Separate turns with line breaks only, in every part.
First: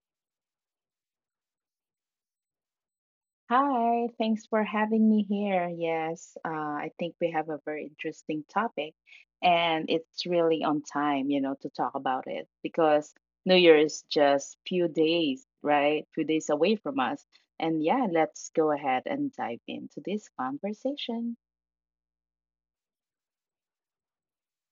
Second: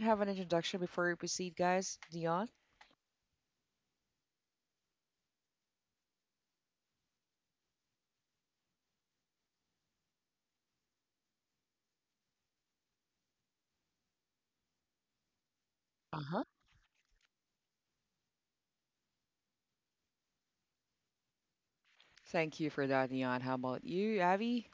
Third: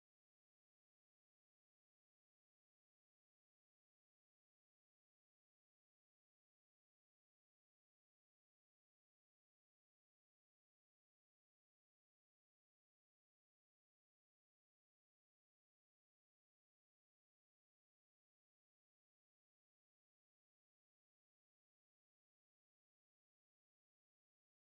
have an introduction before we proceed, guys. Dion?
Hi, thanks for having me here. Yes, I think we have a very interesting topic, and it's really on time, you know, to talk about it because New Year is just few days, right? Few
Uh-huh.
days away from us. And yeah, let's go ahead and dive into this conversation.
Thank you for that, Dion. How about you, Avi?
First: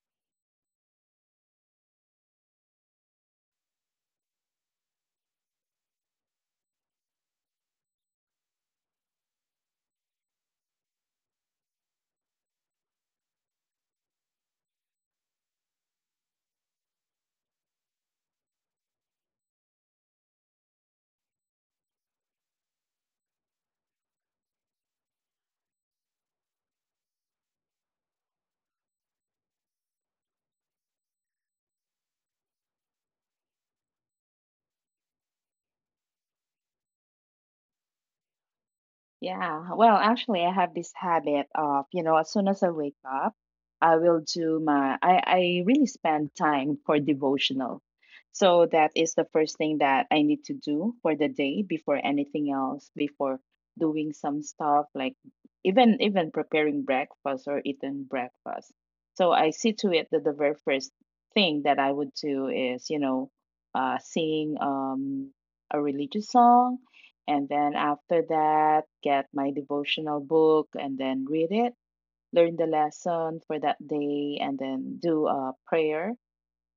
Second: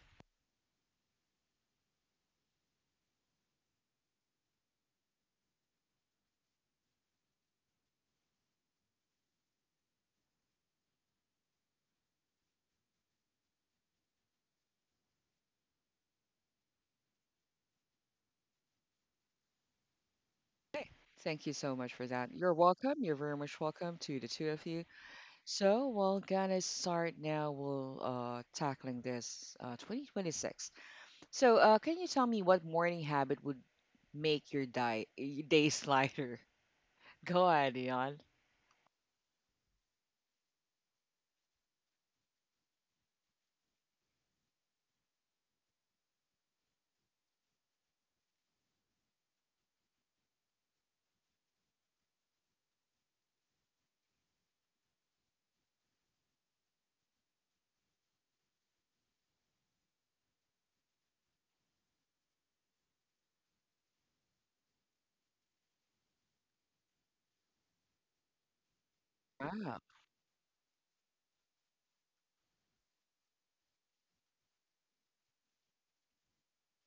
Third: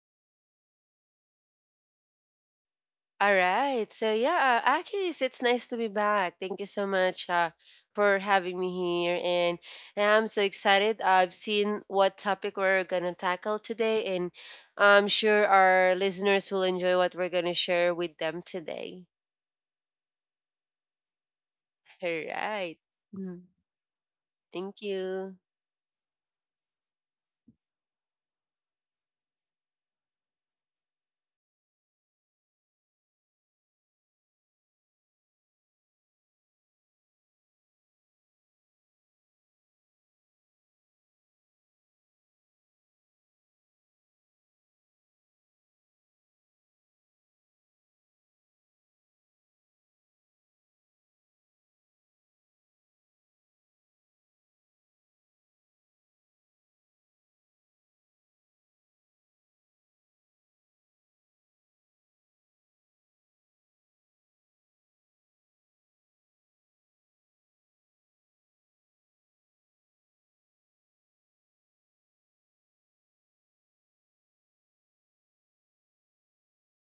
All right. So yeah, Akis, it's nice to be back. Thank you so much for having me here, and I'm so excited. I've seen what topic we're gonna tackle today, and I'm sure our listeners will enjoy what we're gonna share with them today.
Hey, thank you so much for
All
that. You're
right.
welcome. You're very
Mhm.
much welcome to the two of
Thank
you.
you.
So we're gonna start now. We'll tackling this 2026. So can you tell me what morning habit would make your diet your days lighter? Go ahead, Dion.
Yeah, well, actually, I have this habit of, you know, as soon as I wake up, I will do my, I, really spend time for devotional. So that is the first thing that I need to do for the day before anything else, before doing some stuff like even preparing breakfast or eating breakfast. So I see to it that the very first thing that I would do is, you know, sing a religious song, and then after that, get my
Wow.
devotional book and then read it, learn the lesson for that day, and then do a prayer.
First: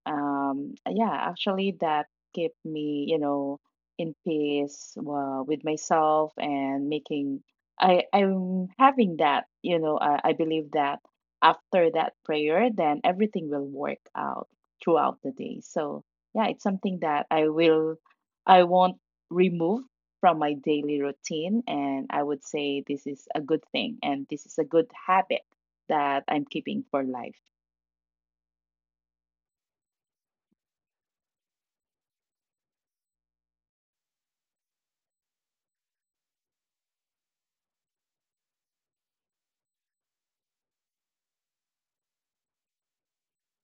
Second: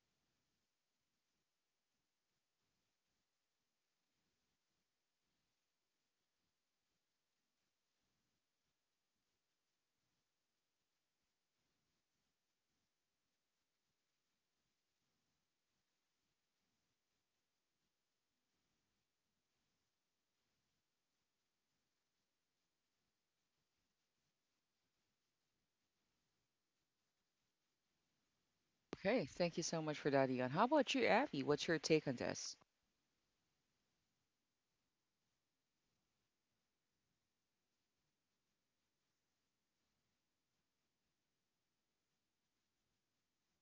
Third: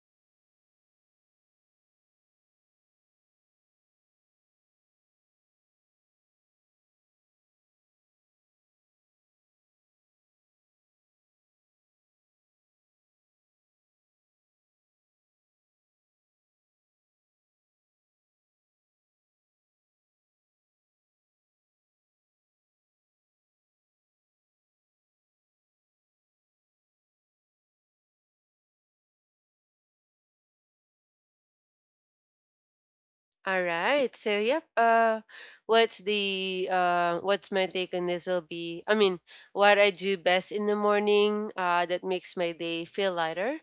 Yeah, actually that kept me, you know, in peace with myself. And making I I'm having that you know I, believe that after that prayer then everything will work out throughout the day. So yeah, it's something that I won't remove from my daily routine, and I would say this is a good thing and this is a good habit that I'm keeping for life.
Okay. Thank you so much for that, Dion. How about you, Abby? What's your take on this?
All right. So yep. What's my take on this will be? I mean, what I do best in the morning that makes my day feel lighter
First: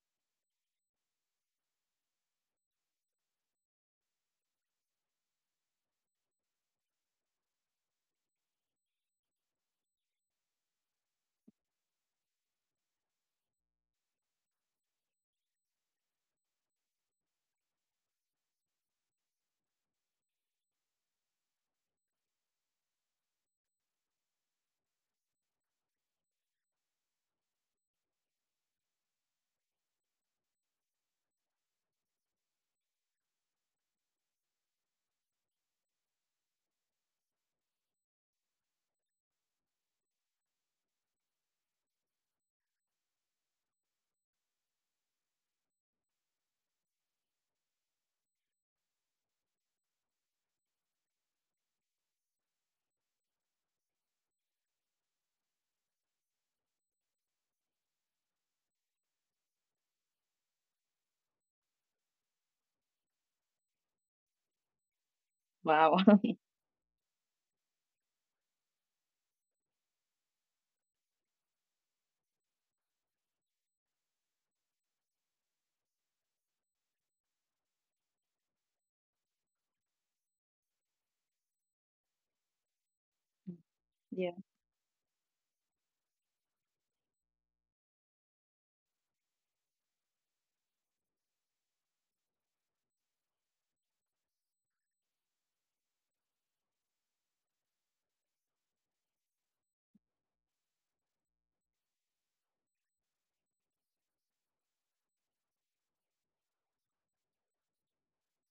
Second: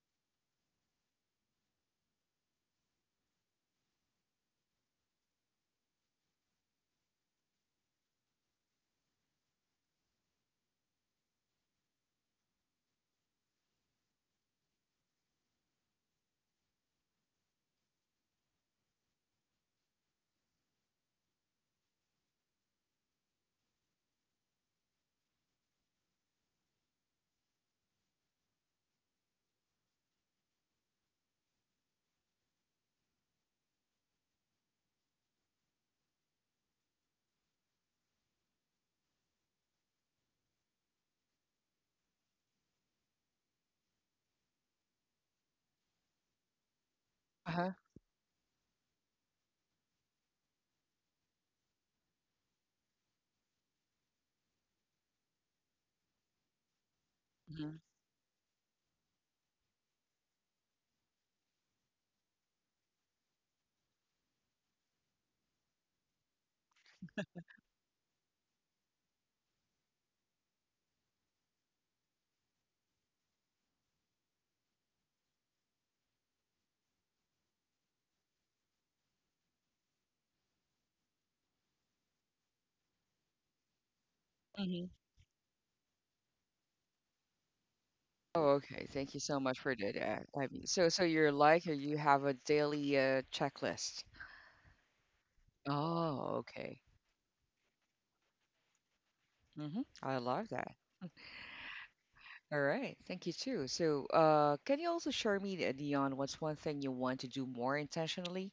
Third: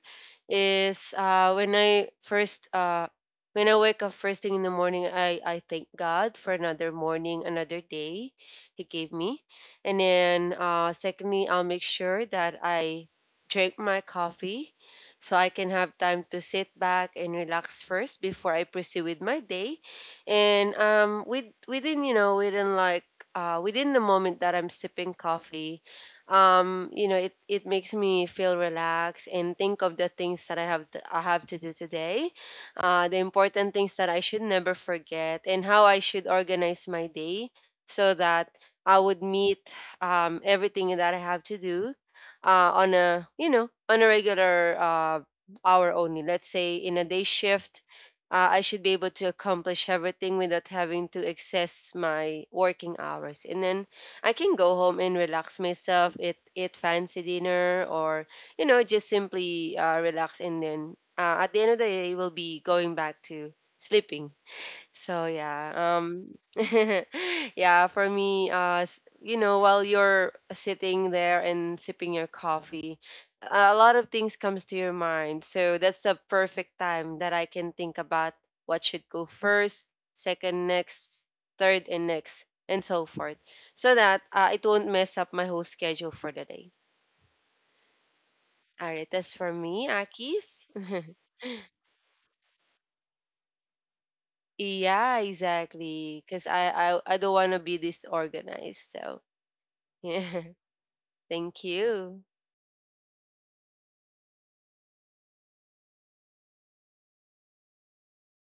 is when I wake up first thing in the morning, I thank God for another morning, another day He gave me, and then secondly, I'll make sure that I drink my coffee so I can have time to sit back and relax first before I pursue with my day. And within you know within like within the moment that I'm sipping coffee, you know it makes me feel relaxed and think of the things that I have to do today, the important things that I should never forget, and how I should organize my day so that I would meet everything that I have to do on a regular hour only, let's say in a day
Uh huh.
shift. I should be able to accomplish everything without having to excess my working hours, and then I can go home and relax myself, eat fancy
Hmm.
dinner or you know just simply relax, and then at the end of the day we'll be going back to sleeping. So
Wow
yeah. Yeah, for me you know, while you're sitting there and sipping your coffee, a lot of things comes to your mind. So that's the perfect time that I can think about what should go first, second next, third and next and so forth. So that it
Hmm.
won't mess up my whole schedule for the day.
Oh, okay.
All right,
Thank you
that's
so
for
much for
me,
that, Abby.
Akis.
So you're like you have a daily checklist.
Yeah, exactly.
Oh,
Cause I
okay.
I, I don't want to be disorganized. So
Mm-hmm. I
yeah.
love that.
Thank you.
All right, thank you too. So, can you also share me, Dion, what's one thing you want to do more intentionally?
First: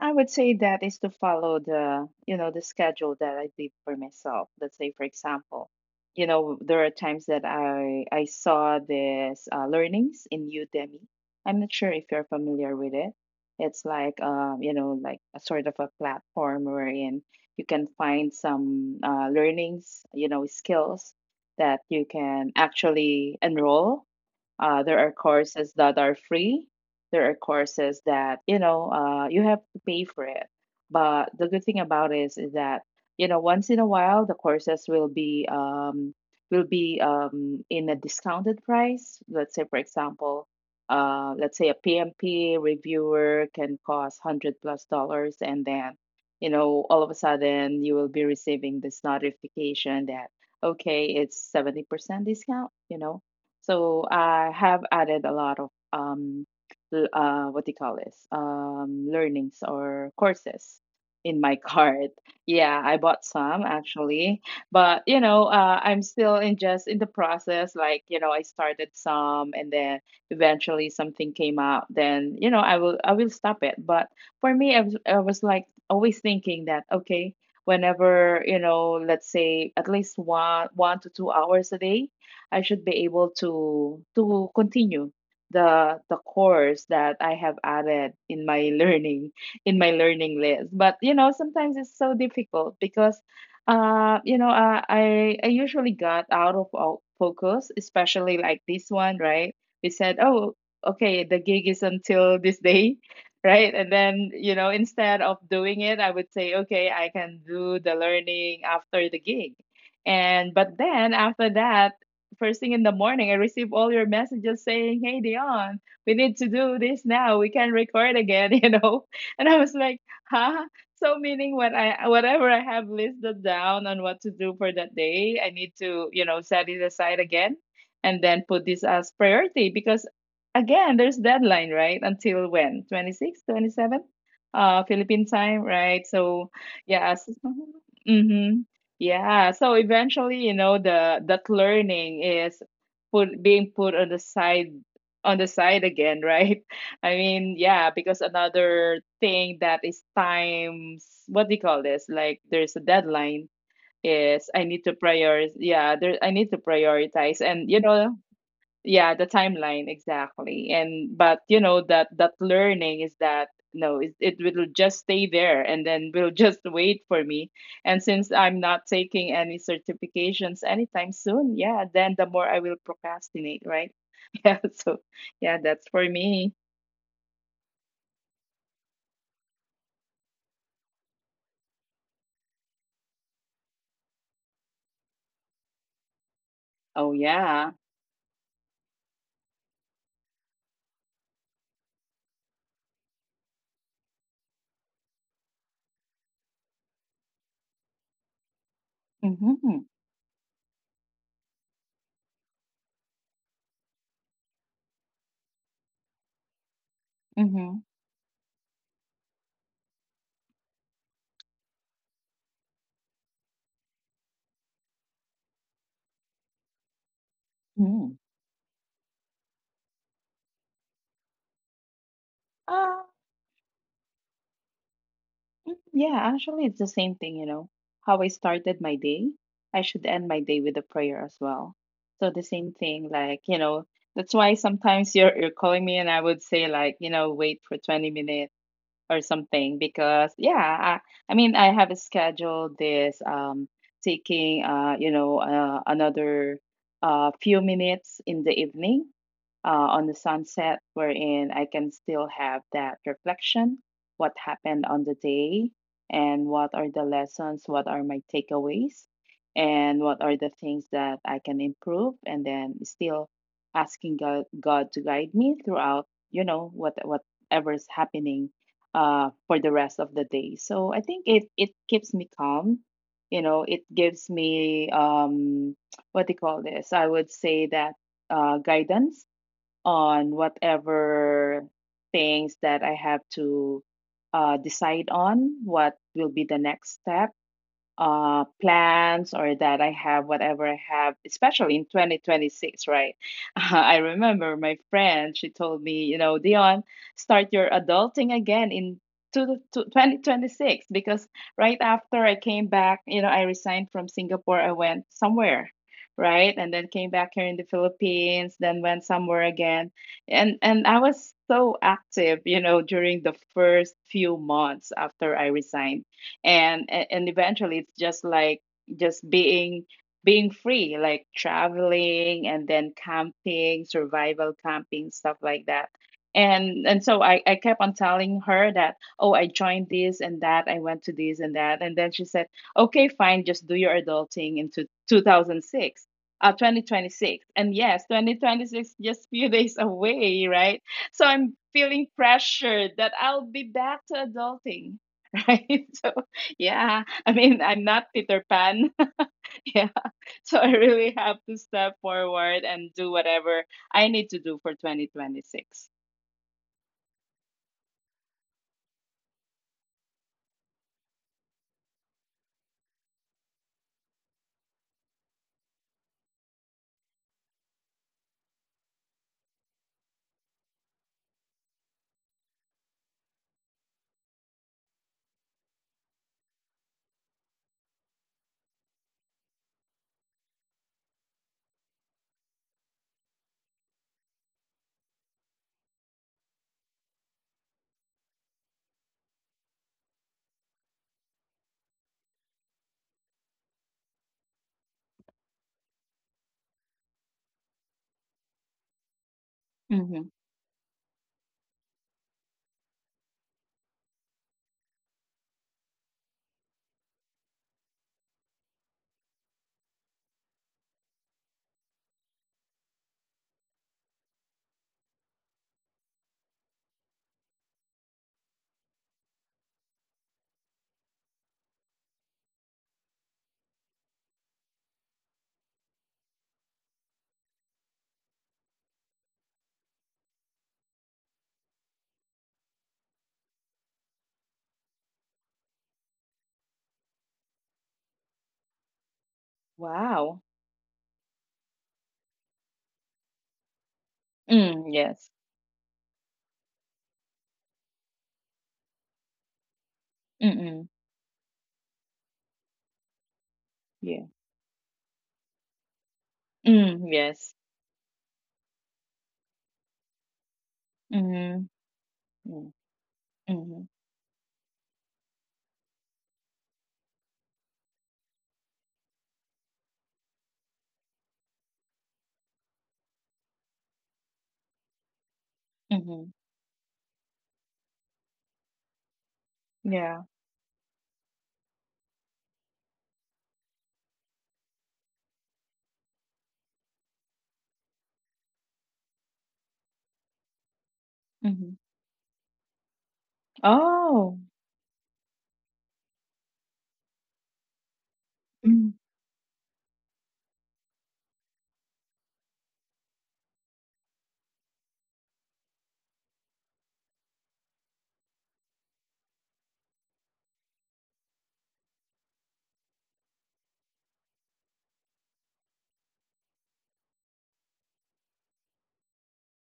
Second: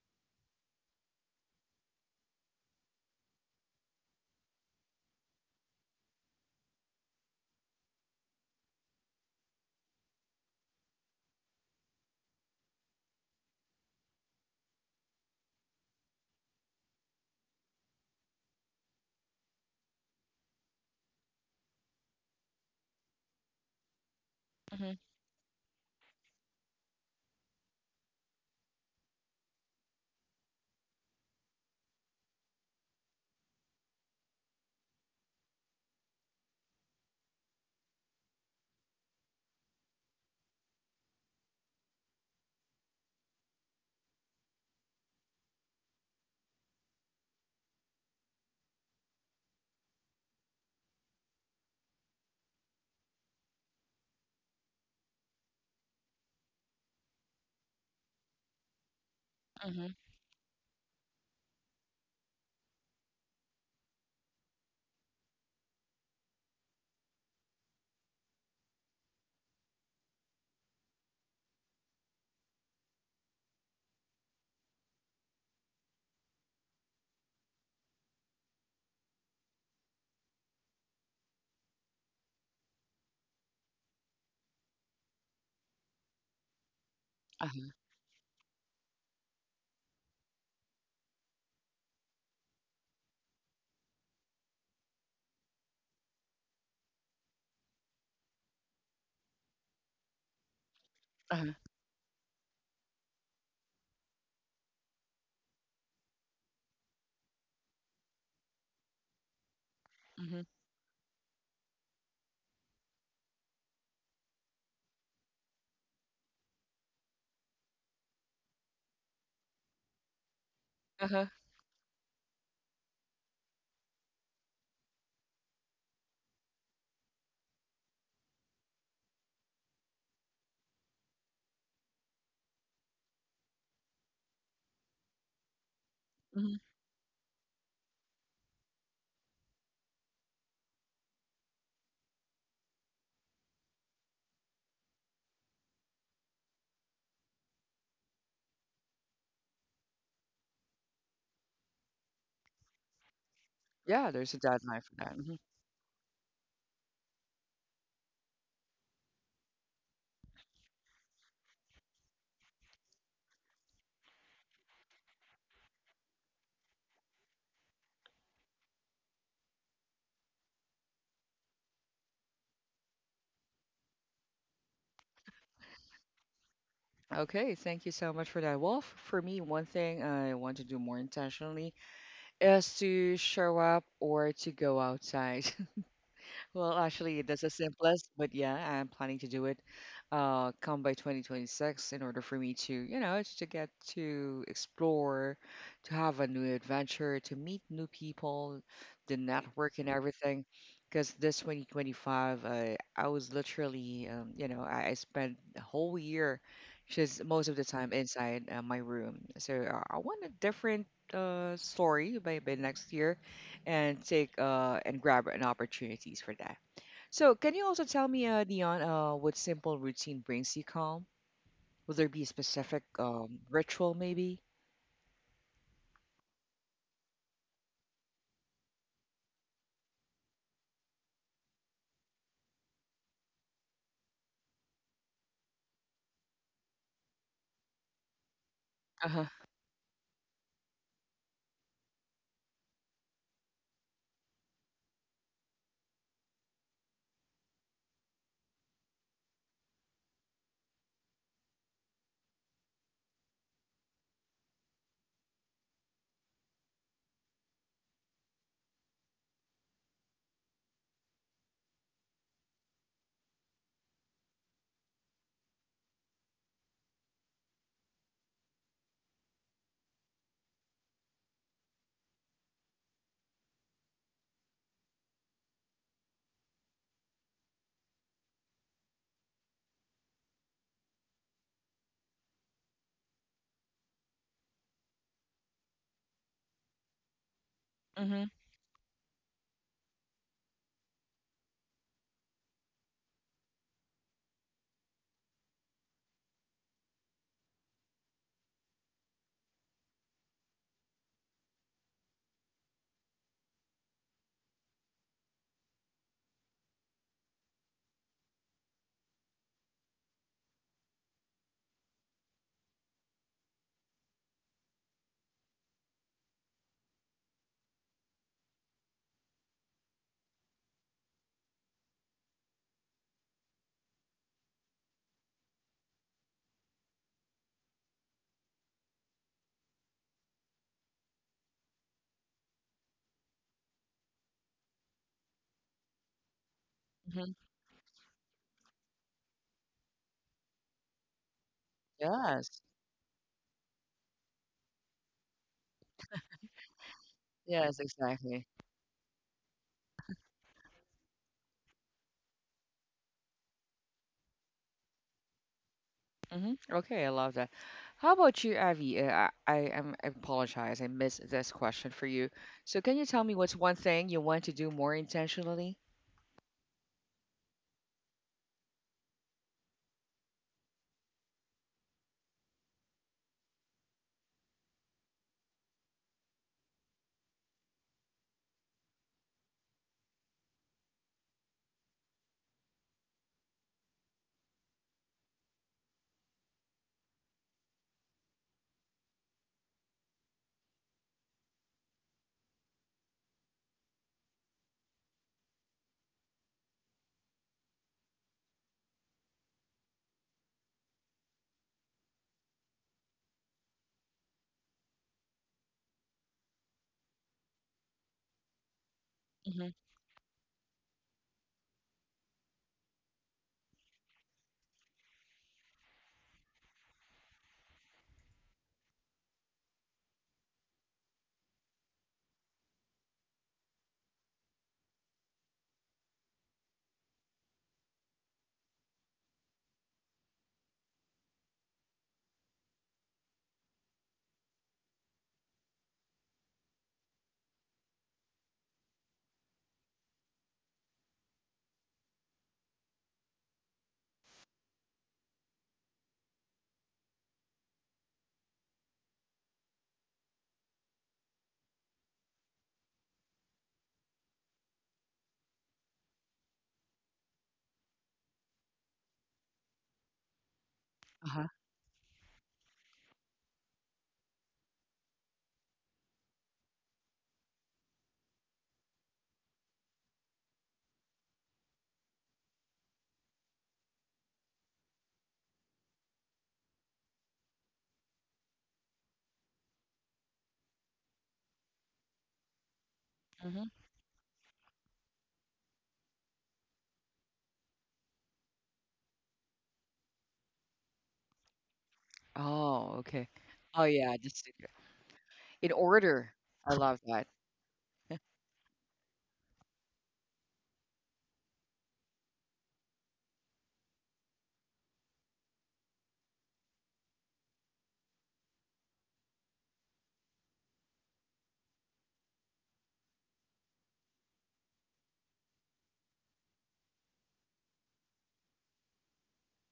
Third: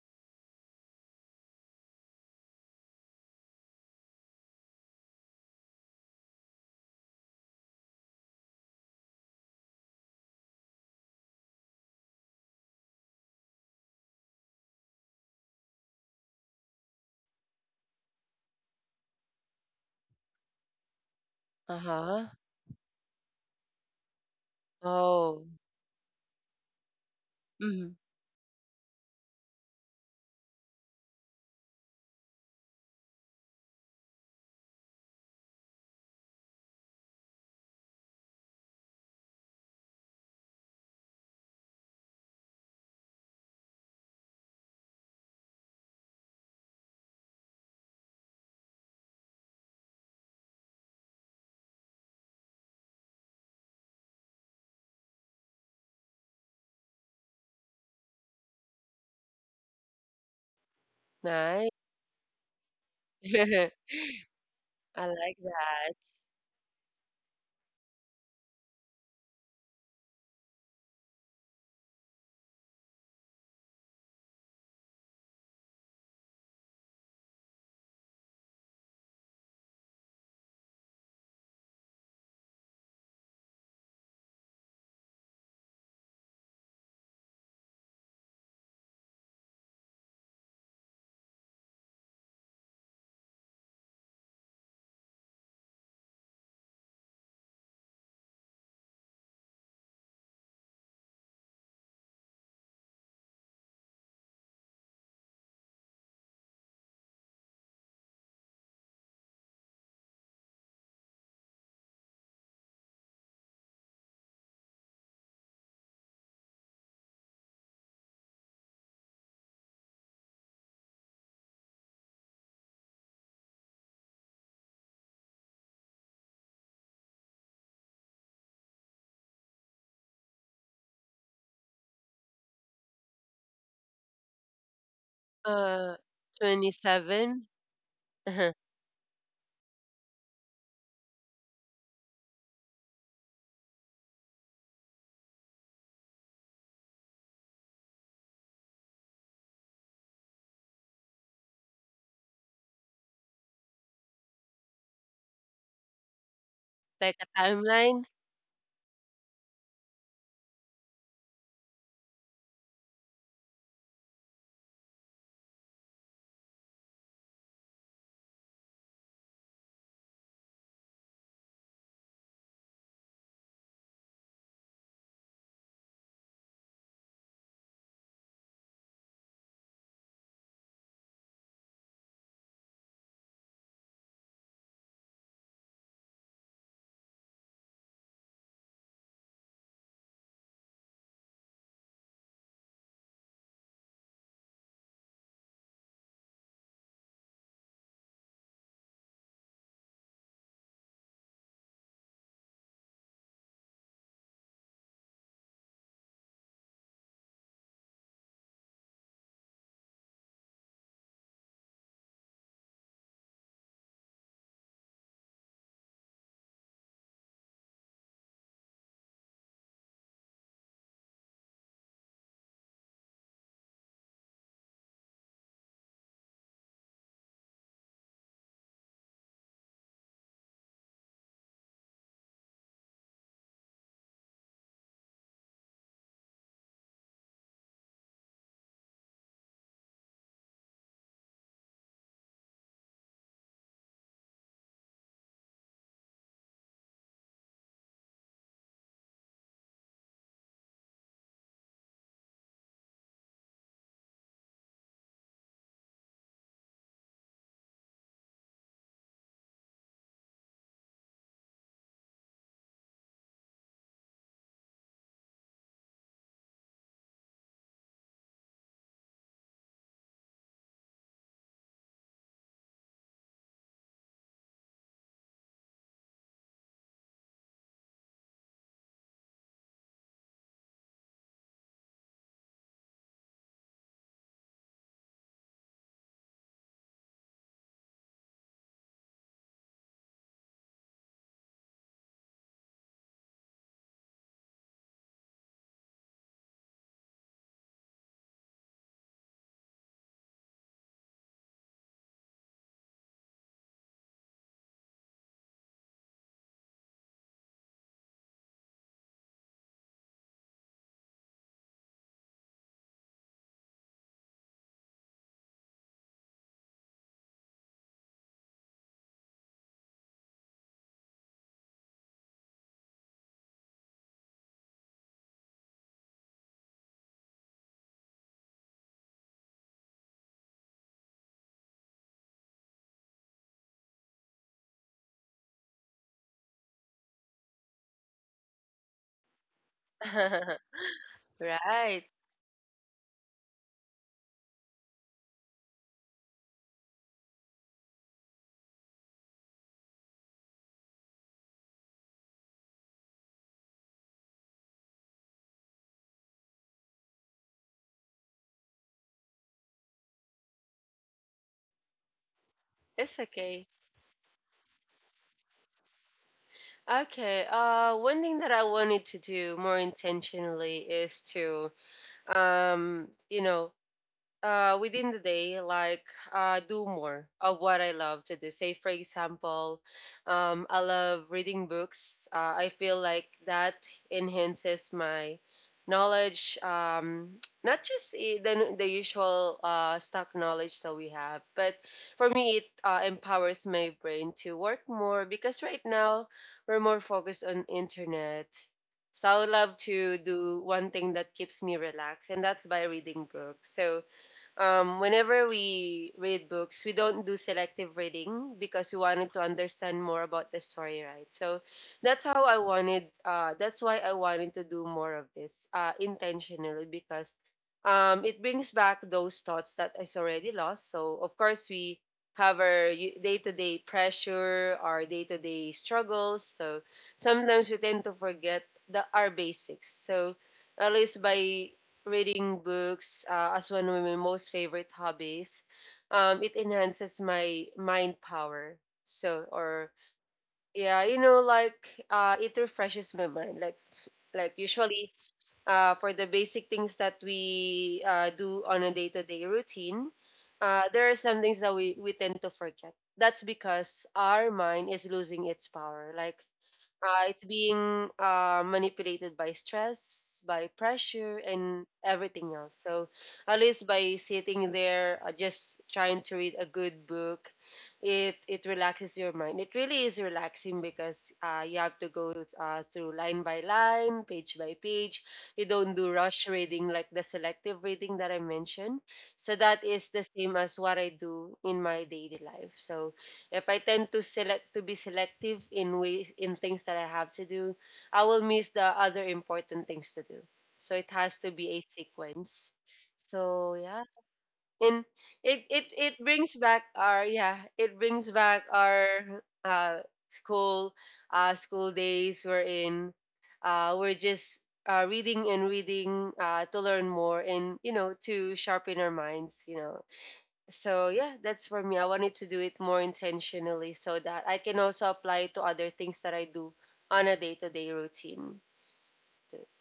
I would say that is to follow, the, you know, the schedule that I did for myself. Let's say, for example, you know, there are times that I saw this learnings in Udemy. I'm not sure if you're familiar with it. It's like, you know, like a sort of a platform wherein you can find some learnings, you know, skills that you
Uh-huh.
can actually enroll.
Mm-hmm,
There are
Oh.
courses that are free, there are
Mhm.
courses that, you know, you have to pay for it. But the good thing about it is that, you know, once in a while the courses will be in a discounted price. Let's say for example, let's say a PMP reviewer can cost hundred plus dollars, and then, you know, all of a sudden you will be receiving this notification that, okay, it's 70% discount, you know. So I have added a lot of what do you call this? Learnings
mm-hmm,
or courses in my
Nice.
cart. Yeah, I bought some actually, but
I
you
like
know,
that.
I'm still in just in the process. Like, you know, I started some, and then eventually something came up. Then, you know, I will stop it. But for me, I was like always thinking that, okay, whenever, you know, let's say at least 1 to 2 hours a day, I should be able to continue the course that I have
uh-huh,
added in my learning, in my learning list. But you know, sometimes it's so difficult because I usually got out of all focus, especially like this one, right? We said, oh, okay, the
uh-huh,
gig is until this day, right? And then, you know, instead of doing it, I would say, okay, I can do the learning after the gig.
mm-hmm,
And but then after that, first thing in the morning, I receive all your messages saying, "Hey, Dion, we need to do this now. We can record again," you know. And I was like, "Huh?" So
uh-huh,
meaning whatever I have listed down on what to do for that day, I need to, you know, set it aside again, and then put this as priority because again, there's deadline right until when, 26, 27, Philippine time,
Uh,
right? So
hmm.
yes.
27.
Yeah, so eventually, you know, the that learning is put being put on the side, again, right? I mean, yeah, because another thing that is times, what do you call this? Like there's a deadline
Yeah, there's a
is I need
deadline
to
for that. Hmm.
prioritize. Yeah, there I need to
Like a
prioritize, and you
timeline.
know, yeah, the timeline exactly. And but you know that learning is that no, it, it will just stay there and then will just wait for me, and since I'm not taking any certifications anytime soon, yeah, then the more I will procrastinate, right? Yeah, so yeah, that's for me.
Okay, thank you so much for that. Well, for me, one thing I want to do more intentionally is to show up or to go outside. Well,
Oh
actually, that's the
yeah.
simplest, but yeah, I'm planning to do it come by 2026 in order for me to, you know, to get to explore, to have a new adventure, to meet new people, the network
Mm-hmm,
and everything. Because this 2025, I was literally, you know, I spent the whole year just most of the
mm-hmm,
time inside my room. So I want a different story by next year and take and grab an opportunities for that. So, can you also tell
mm-hmm.
me, Dion, what simple routine brings you calm? Will there be a specific ritual, maybe?
Mm, yeah, actually, it's the same thing, you know. How I started my day, I should end my day with a prayer as well. So the same thing, like, you know, that's why sometimes you're calling me and I would say like, you know, wait for 20 minutes
Uh
or
huh.
something because yeah, I mean I have scheduled this taking another few minutes in the evening, on the sunset, wherein I can still have that reflection, what happened on the day, and what are the lessons, what are my takeaways, and what are the things that I can improve, and then still asking God to guide me throughout, you know, what whatever's happening for the rest of the day. So I think it, it keeps me calm. You know, it gives me what do you call this? I would say that guidance on whatever things that I have to decide on. What will be the next step?
Mm-hmm.
Uh, plans or that I have, whatever I have, especially in 2026, right? I remember my friend, she told me, you know, Dion, start your adulting again in to the to 2026, because right after I came back, you know, I resigned from Singapore, I went somewhere, right? And then came back here in the Philippines, then went somewhere again. And I was so active, you know, during the first few months after I resigned, and a- and eventually it's just like just being free, like traveling and then camping, survival camping, stuff like that. And So I, kept on telling her that oh, I joined this and that, I went to this and that, and then she said, okay fine, just do your adulting into 2006,
Mm-hmm.
2026. And yes, 2026, just few days away, right? So I'm
Right.
feeling
Yes.
pressured that I'll be back to adulting, right? So yeah, I mean,
Yes,
I'm not Peter
exactly.
Pan. Yeah. So I really have to step forward and do whatever I need to do for 2026.
Mm-hmm. Okay, I love that. How about you, Avi? I apologize. I missed this question for you. So, can you
It's
tell me what's
okay.
one thing you want to do more intentionally?
Okay. One thing that I wanted to do more intentionally is to, you know, within the day, like do more of what I love to do. Say, for example, I love reading books. I feel like that enhances my knowledge, not just the usual stock knowledge that we have, but for me, it empowers my brain to work more because right now we're more focused on internet. So I would love to
Mm-hmm.
do one thing that keeps me relaxed, and that's by reading books. So whenever we read books, we don't do selective reading because we wanted to
Mm-hmm.
understand more about the story, right? So that's why I wanted to do more of this intentionally because it brings back those thoughts that is already lost. So, of course, we have our day to day pressure, our day to day struggles. So, sometimes we tend to forget our basics. So, at least by reading books as one of my most favorite hobbies. It enhances my mind power. So, or
Wow.
yeah, you know, like it refreshes my mind. Like
Mm,
usually,
yes.
for the basic things that we do on a day-to-day routine,
Mm-mm.
there are some things that we tend to forget. That's because
Yeah.
our mind is losing its power. Like
Mm,
it's
yes.
being manipulated by stress, by pressure,
Uh-huh.
Mm-hmm.
and everything else.
Mm,
So, at least
mm-hmm.
by sitting there, just trying to read a good book, it relaxes your mind. It really is relaxing because you have to go through line by line, page by page. You don't do
Mm-hmm.
rush reading like the selective reading that I mentioned. So that is the
Yeah.
same as what I do in my daily life. So if
Mm-hmm.
I tend to select to be selective in ways in things that I have to do, I will miss the other important things to do. So it has to be
Mm-hmm.
a sequence.
Oh, okay.
So
Oh,
yeah.
yeah.
Oh.
Just
And
in
it
order.
brings back
I love
our
that.
it brings back
Mm-hmm.
our school school days we're in we're just reading and reading to learn more and you know to sharpen our minds, you know. So yeah, that's for me. I wanted to do it more intentionally so that I can also apply it to other things that I do on a day-to-day routine.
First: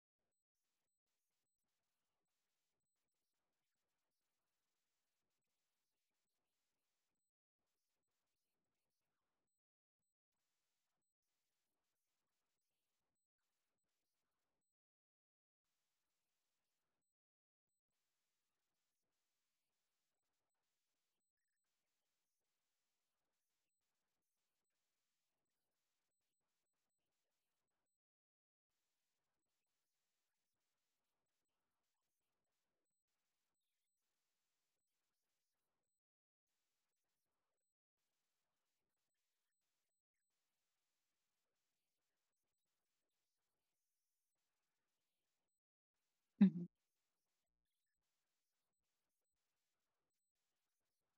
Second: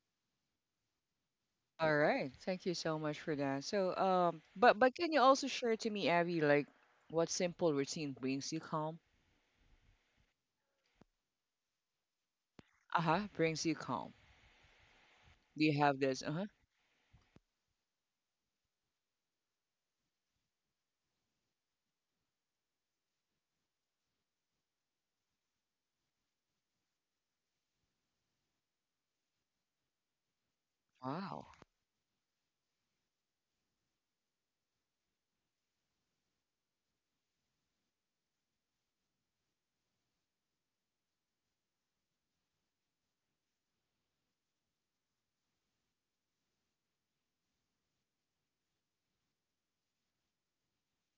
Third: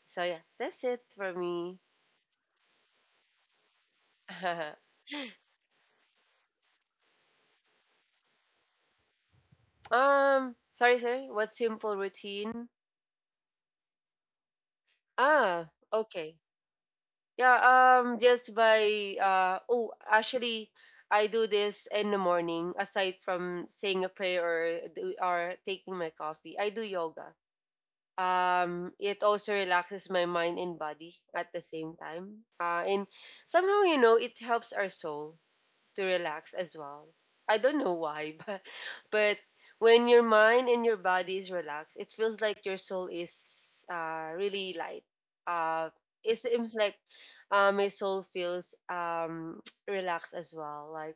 So yeah, that's it for me.
All right. Thank you so much for that. So, but can you also share to me, Abby, like what simple routine brings you calm?
Sorry, what simple routine?
Uh-huh, brings you calm. Do
Ah,
you have this?
okay.
Uh-huh.
Yeah, just by actually, I do this in the morning aside from saying a prayer or taking my coffee, I do yoga. Um, it also relaxes my mind and body
Wow.
at the same time, and somehow you know it helps our soul to relax as well. I don't know why but but when your mind and your body is relaxed, it feels like your soul is really light. Uh it seems like my soul feels relaxed as well. Like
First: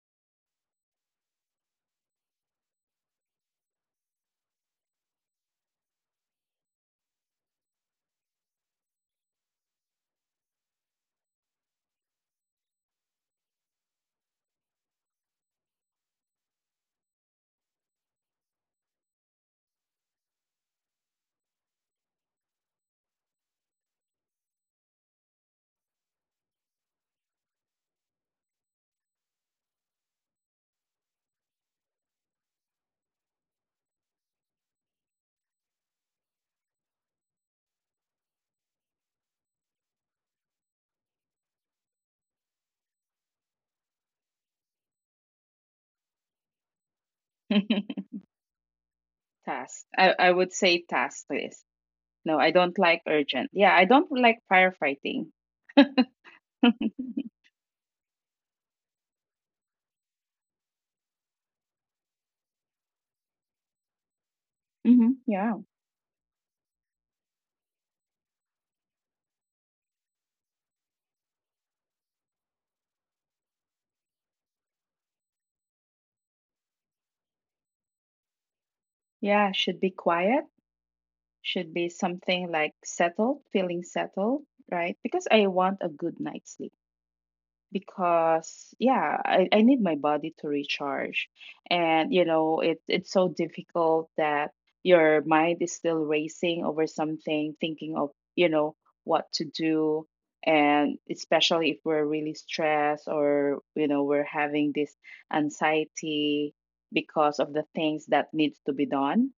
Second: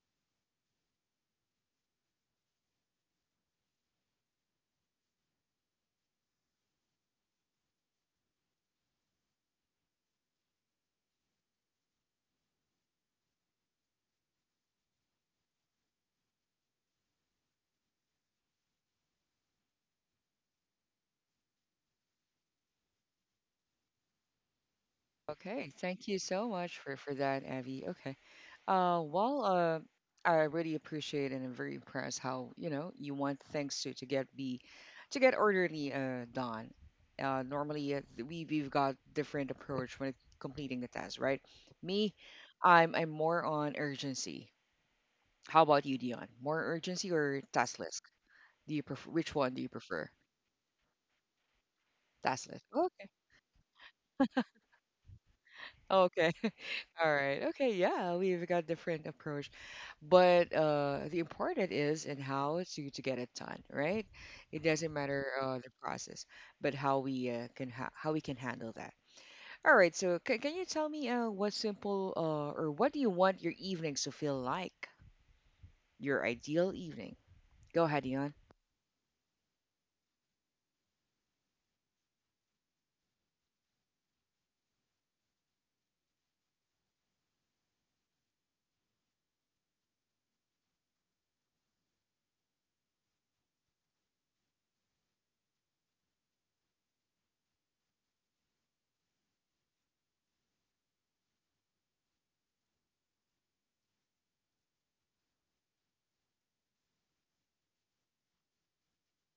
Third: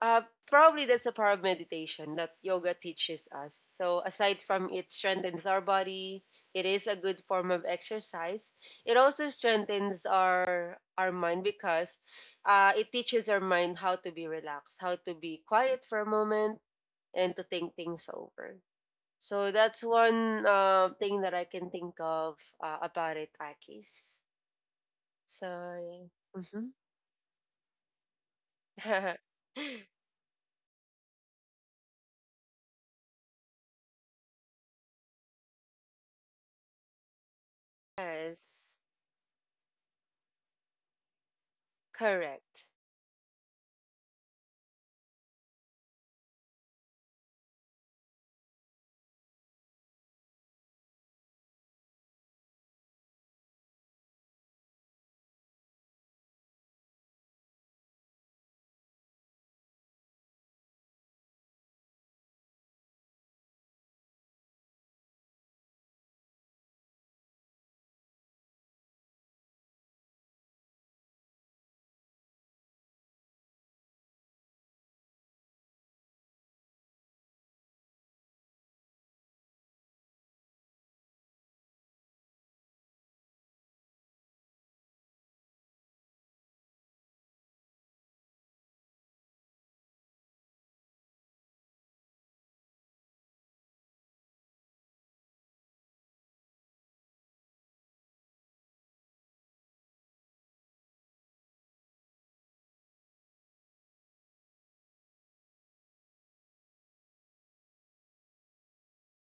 uh, probably that's the power of meditation that yoga teaches us. So, aside from it strengthens our body, it is a good form of exercise. It also strengthens our mind because it teaches our mind how to be relaxed, how to be quiet for a moment, and to think things over. So that's one thing that I can think of about it, Akis. So,
Okay. Thank you so
yeah.
much for that, Abby. Okay. Uh,
Mhm.
well, uh, I really appreciate and I'm very impressed how, you know, you want things to get be to get orderly done. Normally, we we've
Yes,
got different approach when completing the task, right? Me,
correct,
I'm more on urgency. How about you, Dion? More urgency or task list? Do you prefer which one do you
Task.
prefer?
I would say task list. No,
Task
I
list.
don't like
Okay.
urgent. Yeah, I don't like firefighting.
Okay. All right. Okay. Yeah, we've got different approach, but the important is in how to get it done, right? It doesn't
Mm-hmm.
matter
Yeah.
the process, but how we how we can handle that. All right. So can you tell me what simple or what do you want your evenings to feel like? Your ideal evening. Go ahead, Dion.
Yeah. Should be quiet, should be something like settled, feeling settled, right? Because I want a good night's sleep, because yeah, I need my body to recharge. And you know, it, it's so difficult that your mind is still racing over something, thinking of, you know, what to do, and especially if we're really stressed, or you know, we're having this anxiety because of the things that needs to be done.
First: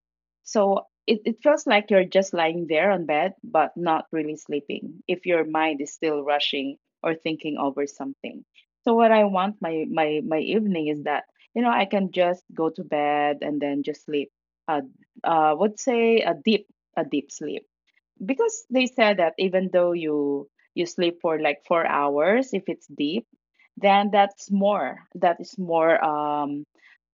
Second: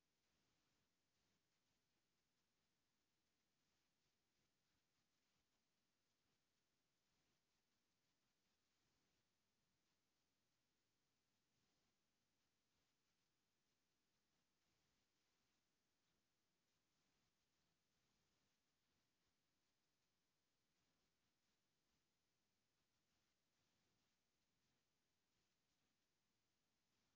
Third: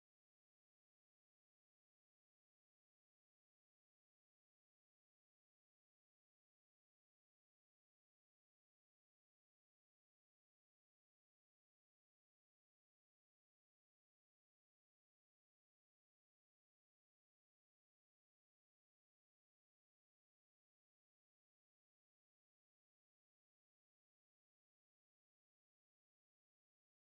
So it feels like you're just lying there on bed but not really sleeping if your mind is still rushing or thinking over something. So what I want my evening is that, you know, I can just go to bed and then just sleep. Uh, would say a deep, a deep sleep, because they said that even though you, sleep for like 4 hours, if it's deep, then that is more,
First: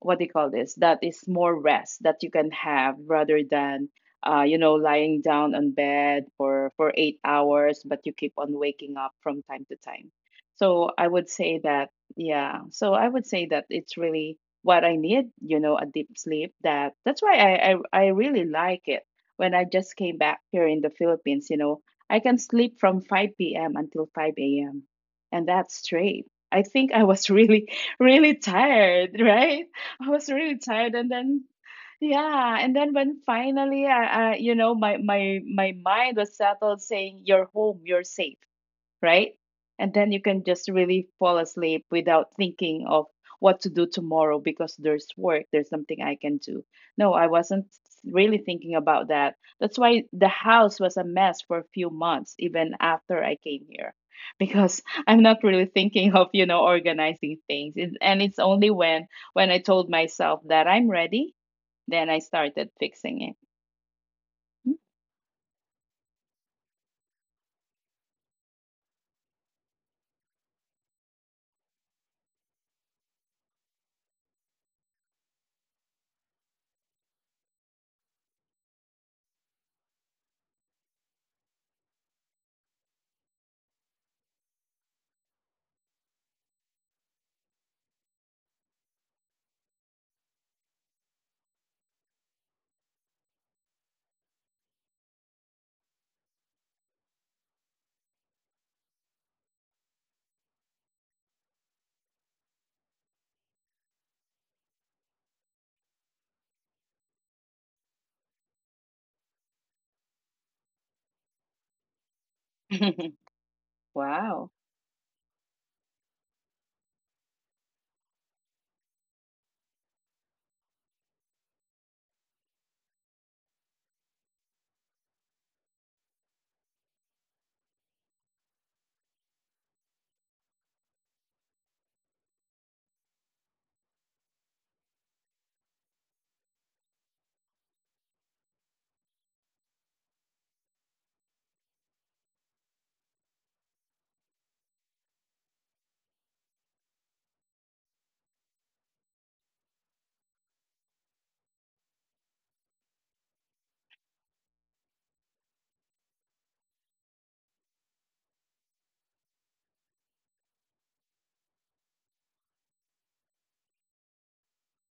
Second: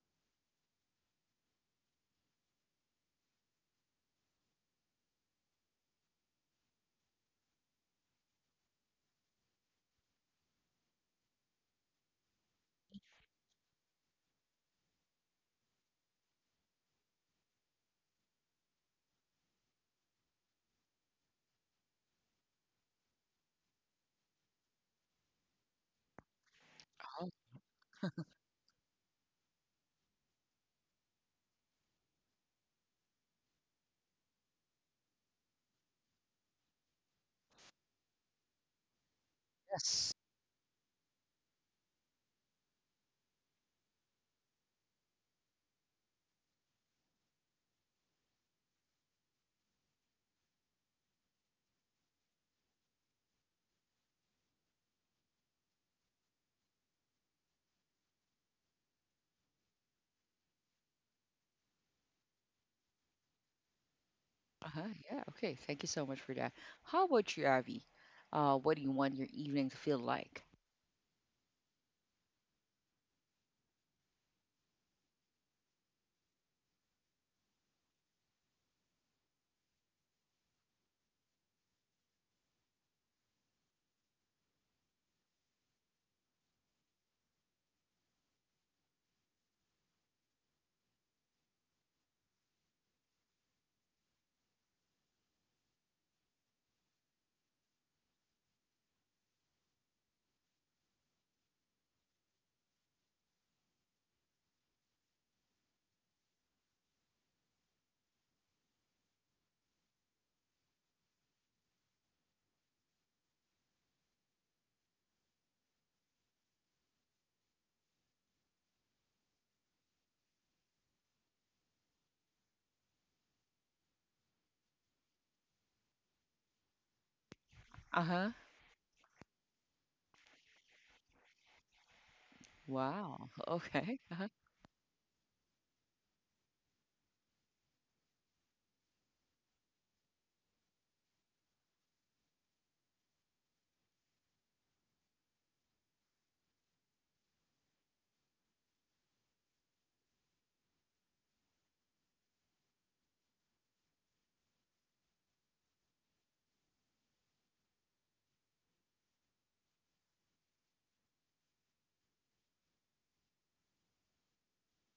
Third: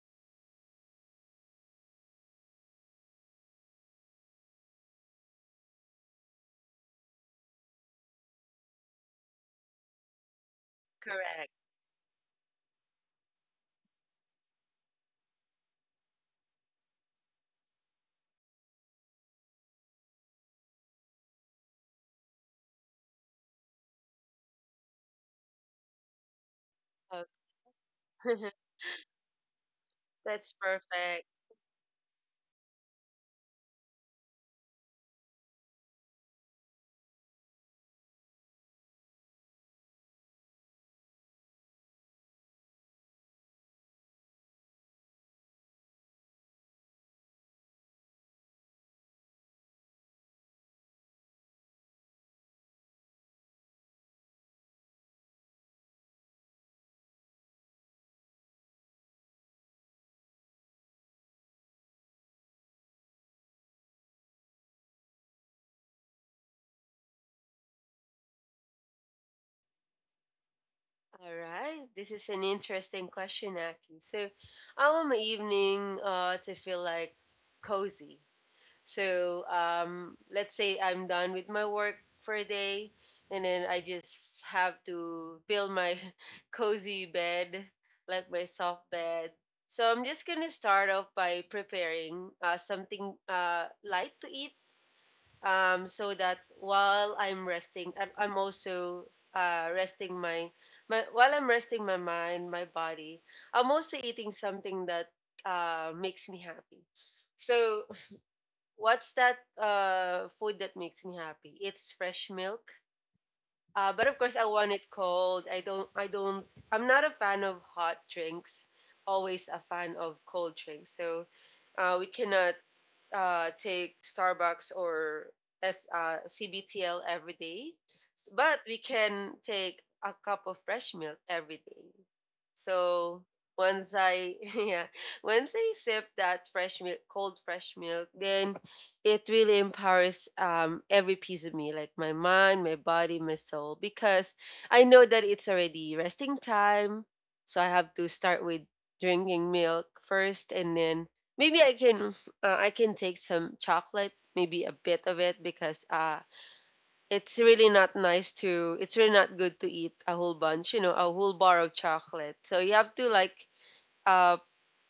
what do you call this that is more rest that you can have rather than you know, lying down on bed for 8 hours but you keep on waking up from time to time. So I would
correct.
say that, yeah, so I would say that it's really what I need, you know, a deep sleep. That that's why I really like it when I just came back here in the Philippines, you know, I can sleep from 5 p.m. until 5 a.m. And that's straight. I think I
Oh,
was really, really tired, right? I was
That's
really tired. And
perfect.
then, yeah. And then when finally, I, you know, my mind was settled saying, you're home, you're safe, right? And
yes.
then you can just really fall asleep without thinking of what to do tomorrow, because there's work, there's something I can do. No, I wasn't really thinking about that. That's why the house was a mess for a few months, even after I came here, because I'm not really thinking of, you know, organizing things. It, and it's only when I told myself that I'm ready, then I started fixing it. Mm.
Uh-huh. Yeah. Okay. Thank you so much for that. How about you, Avi? What do you want your evening to feel like?
All right. This is an interesting question, Aki. So, I want my evening to feel like cozy. So, let's say I'm done with my work for a day, and then I just have to build my cozy bed, like my soft bed. So, I'm just going to start off by preparing something light to eat, so that while I'm resting, I'm also resting my, my while I'm resting my mind, my body. I'm also eating something that makes me happy. So what's that food that makes me happy? It's fresh milk. But of course,
Wow.
I want it cold. I don't. I don't. I'm not a fan of hot drinks. Always a fan of cold drinks. So we cannot take Starbucks or CBTL every day,
Uh-huh.
But we can take a cup of fresh milk every day.
Wow.
So
Okay.
once
Uh-huh.
I yeah, once I sip that fresh milk, cold fresh milk, then it really empowers every piece of me, like my mind, my body, my soul, because I know that it's already resting time, so I have to start with drinking milk first, and then maybe I can take some chocolate, maybe a bit of it, because it's really not good to eat a whole bunch, you know, a whole bar of chocolate. So you have to like uh,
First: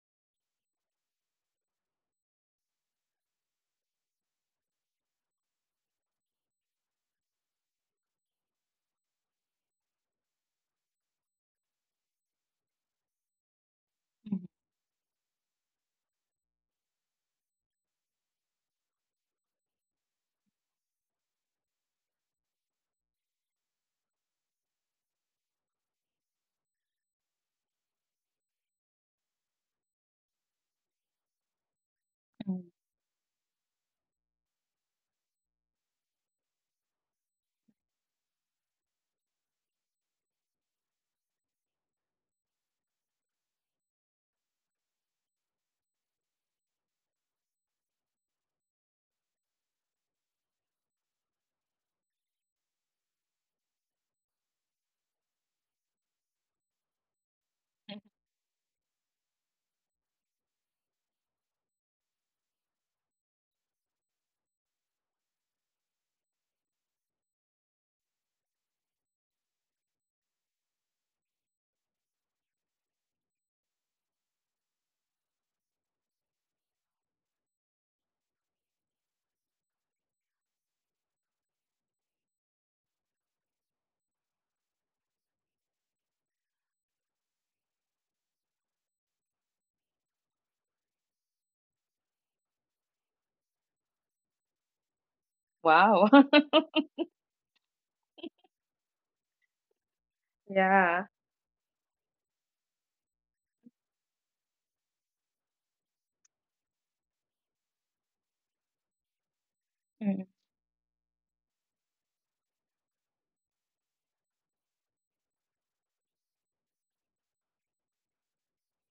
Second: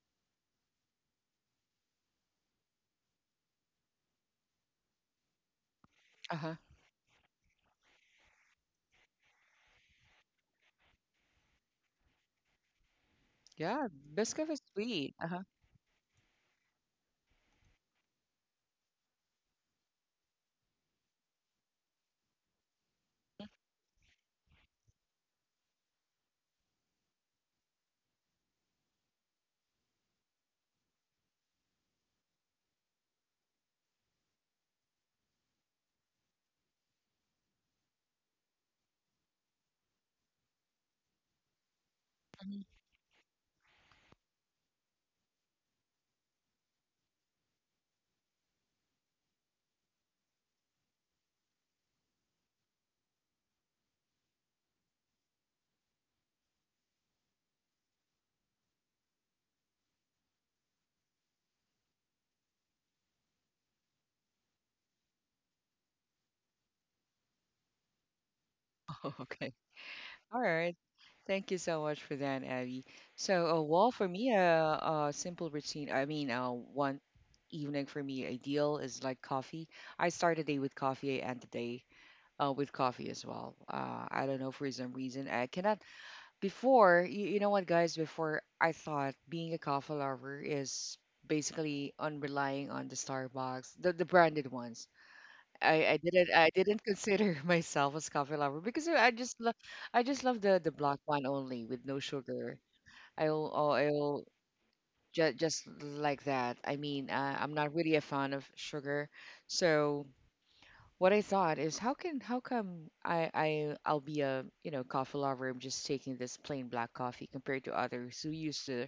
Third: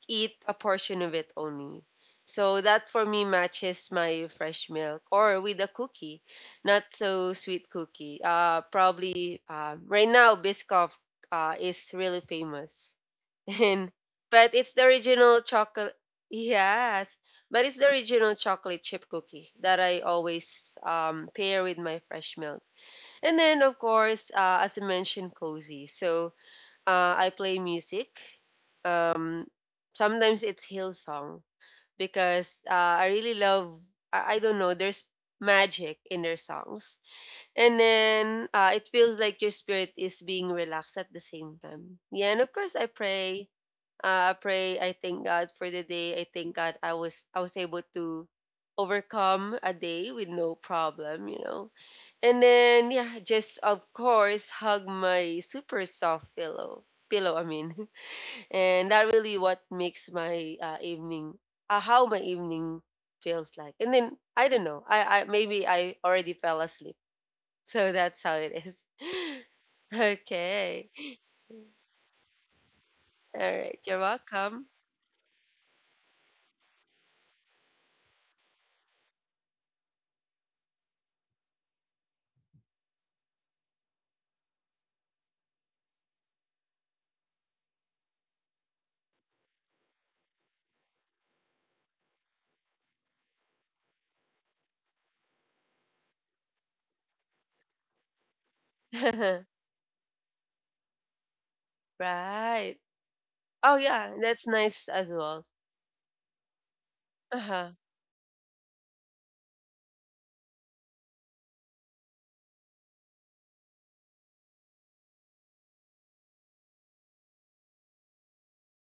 eat a portion of it only. So that for me matches my fresh milk or with a cookie,
Uh-huh.
not so sweet cookie. Probably right now Biscoff is really famous.
Yeah.
And
Mhm.
Biscuit
but
is
it's the
sweet.
original
Uh-huh.
chocolate. Yes, but it's the original chocolate chip cookie that I always pair with my fresh milk. And then, of course, as I mentioned, cozy. So I play music. Um, sometimes it's Hillsong because
Mm.
I really love. I don't know. There's magic in their songs, and then it feels like your spirit is being relaxed at the same time. Yeah, and of
Mhm.
course, I pray. I thank God for the day. I thank God I was able to overcome a day with no problem, you know. And then yeah, just of course hug my super soft pillow. Pillow, I mean. And that really what makes my evening how my evening feels like. And then I don't know. I maybe I already fell asleep. So that's how it is.
Oh, okay. All right.
Okay.
Thank you so much for that, Abby.
All
So,
right.
well,
You're
for me, a
welcome.
simple routine. I mean, one evening for me, ideal is like coffee. I start the day with coffee. I end the day with coffee as well. I don't know for some reason. I cannot— Before, you know what, guys, before I thought being a coffee lover is basically on relying on the Starbucks, the branded ones. I, I
Wow.
didn't I didn't consider myself as coffee lover because I just love— I just love the black
Yeah.
one only with no sugar.
Right. Oh, yeah,
I'll
that's nice as well.
just like that. I mean, I'm
Uh-huh.
not really a fan of sugar, so
Mm.
what I thought is how can how come I'll be a you know coffee lover. I'm just taking this plain black coffee compared to others who used to,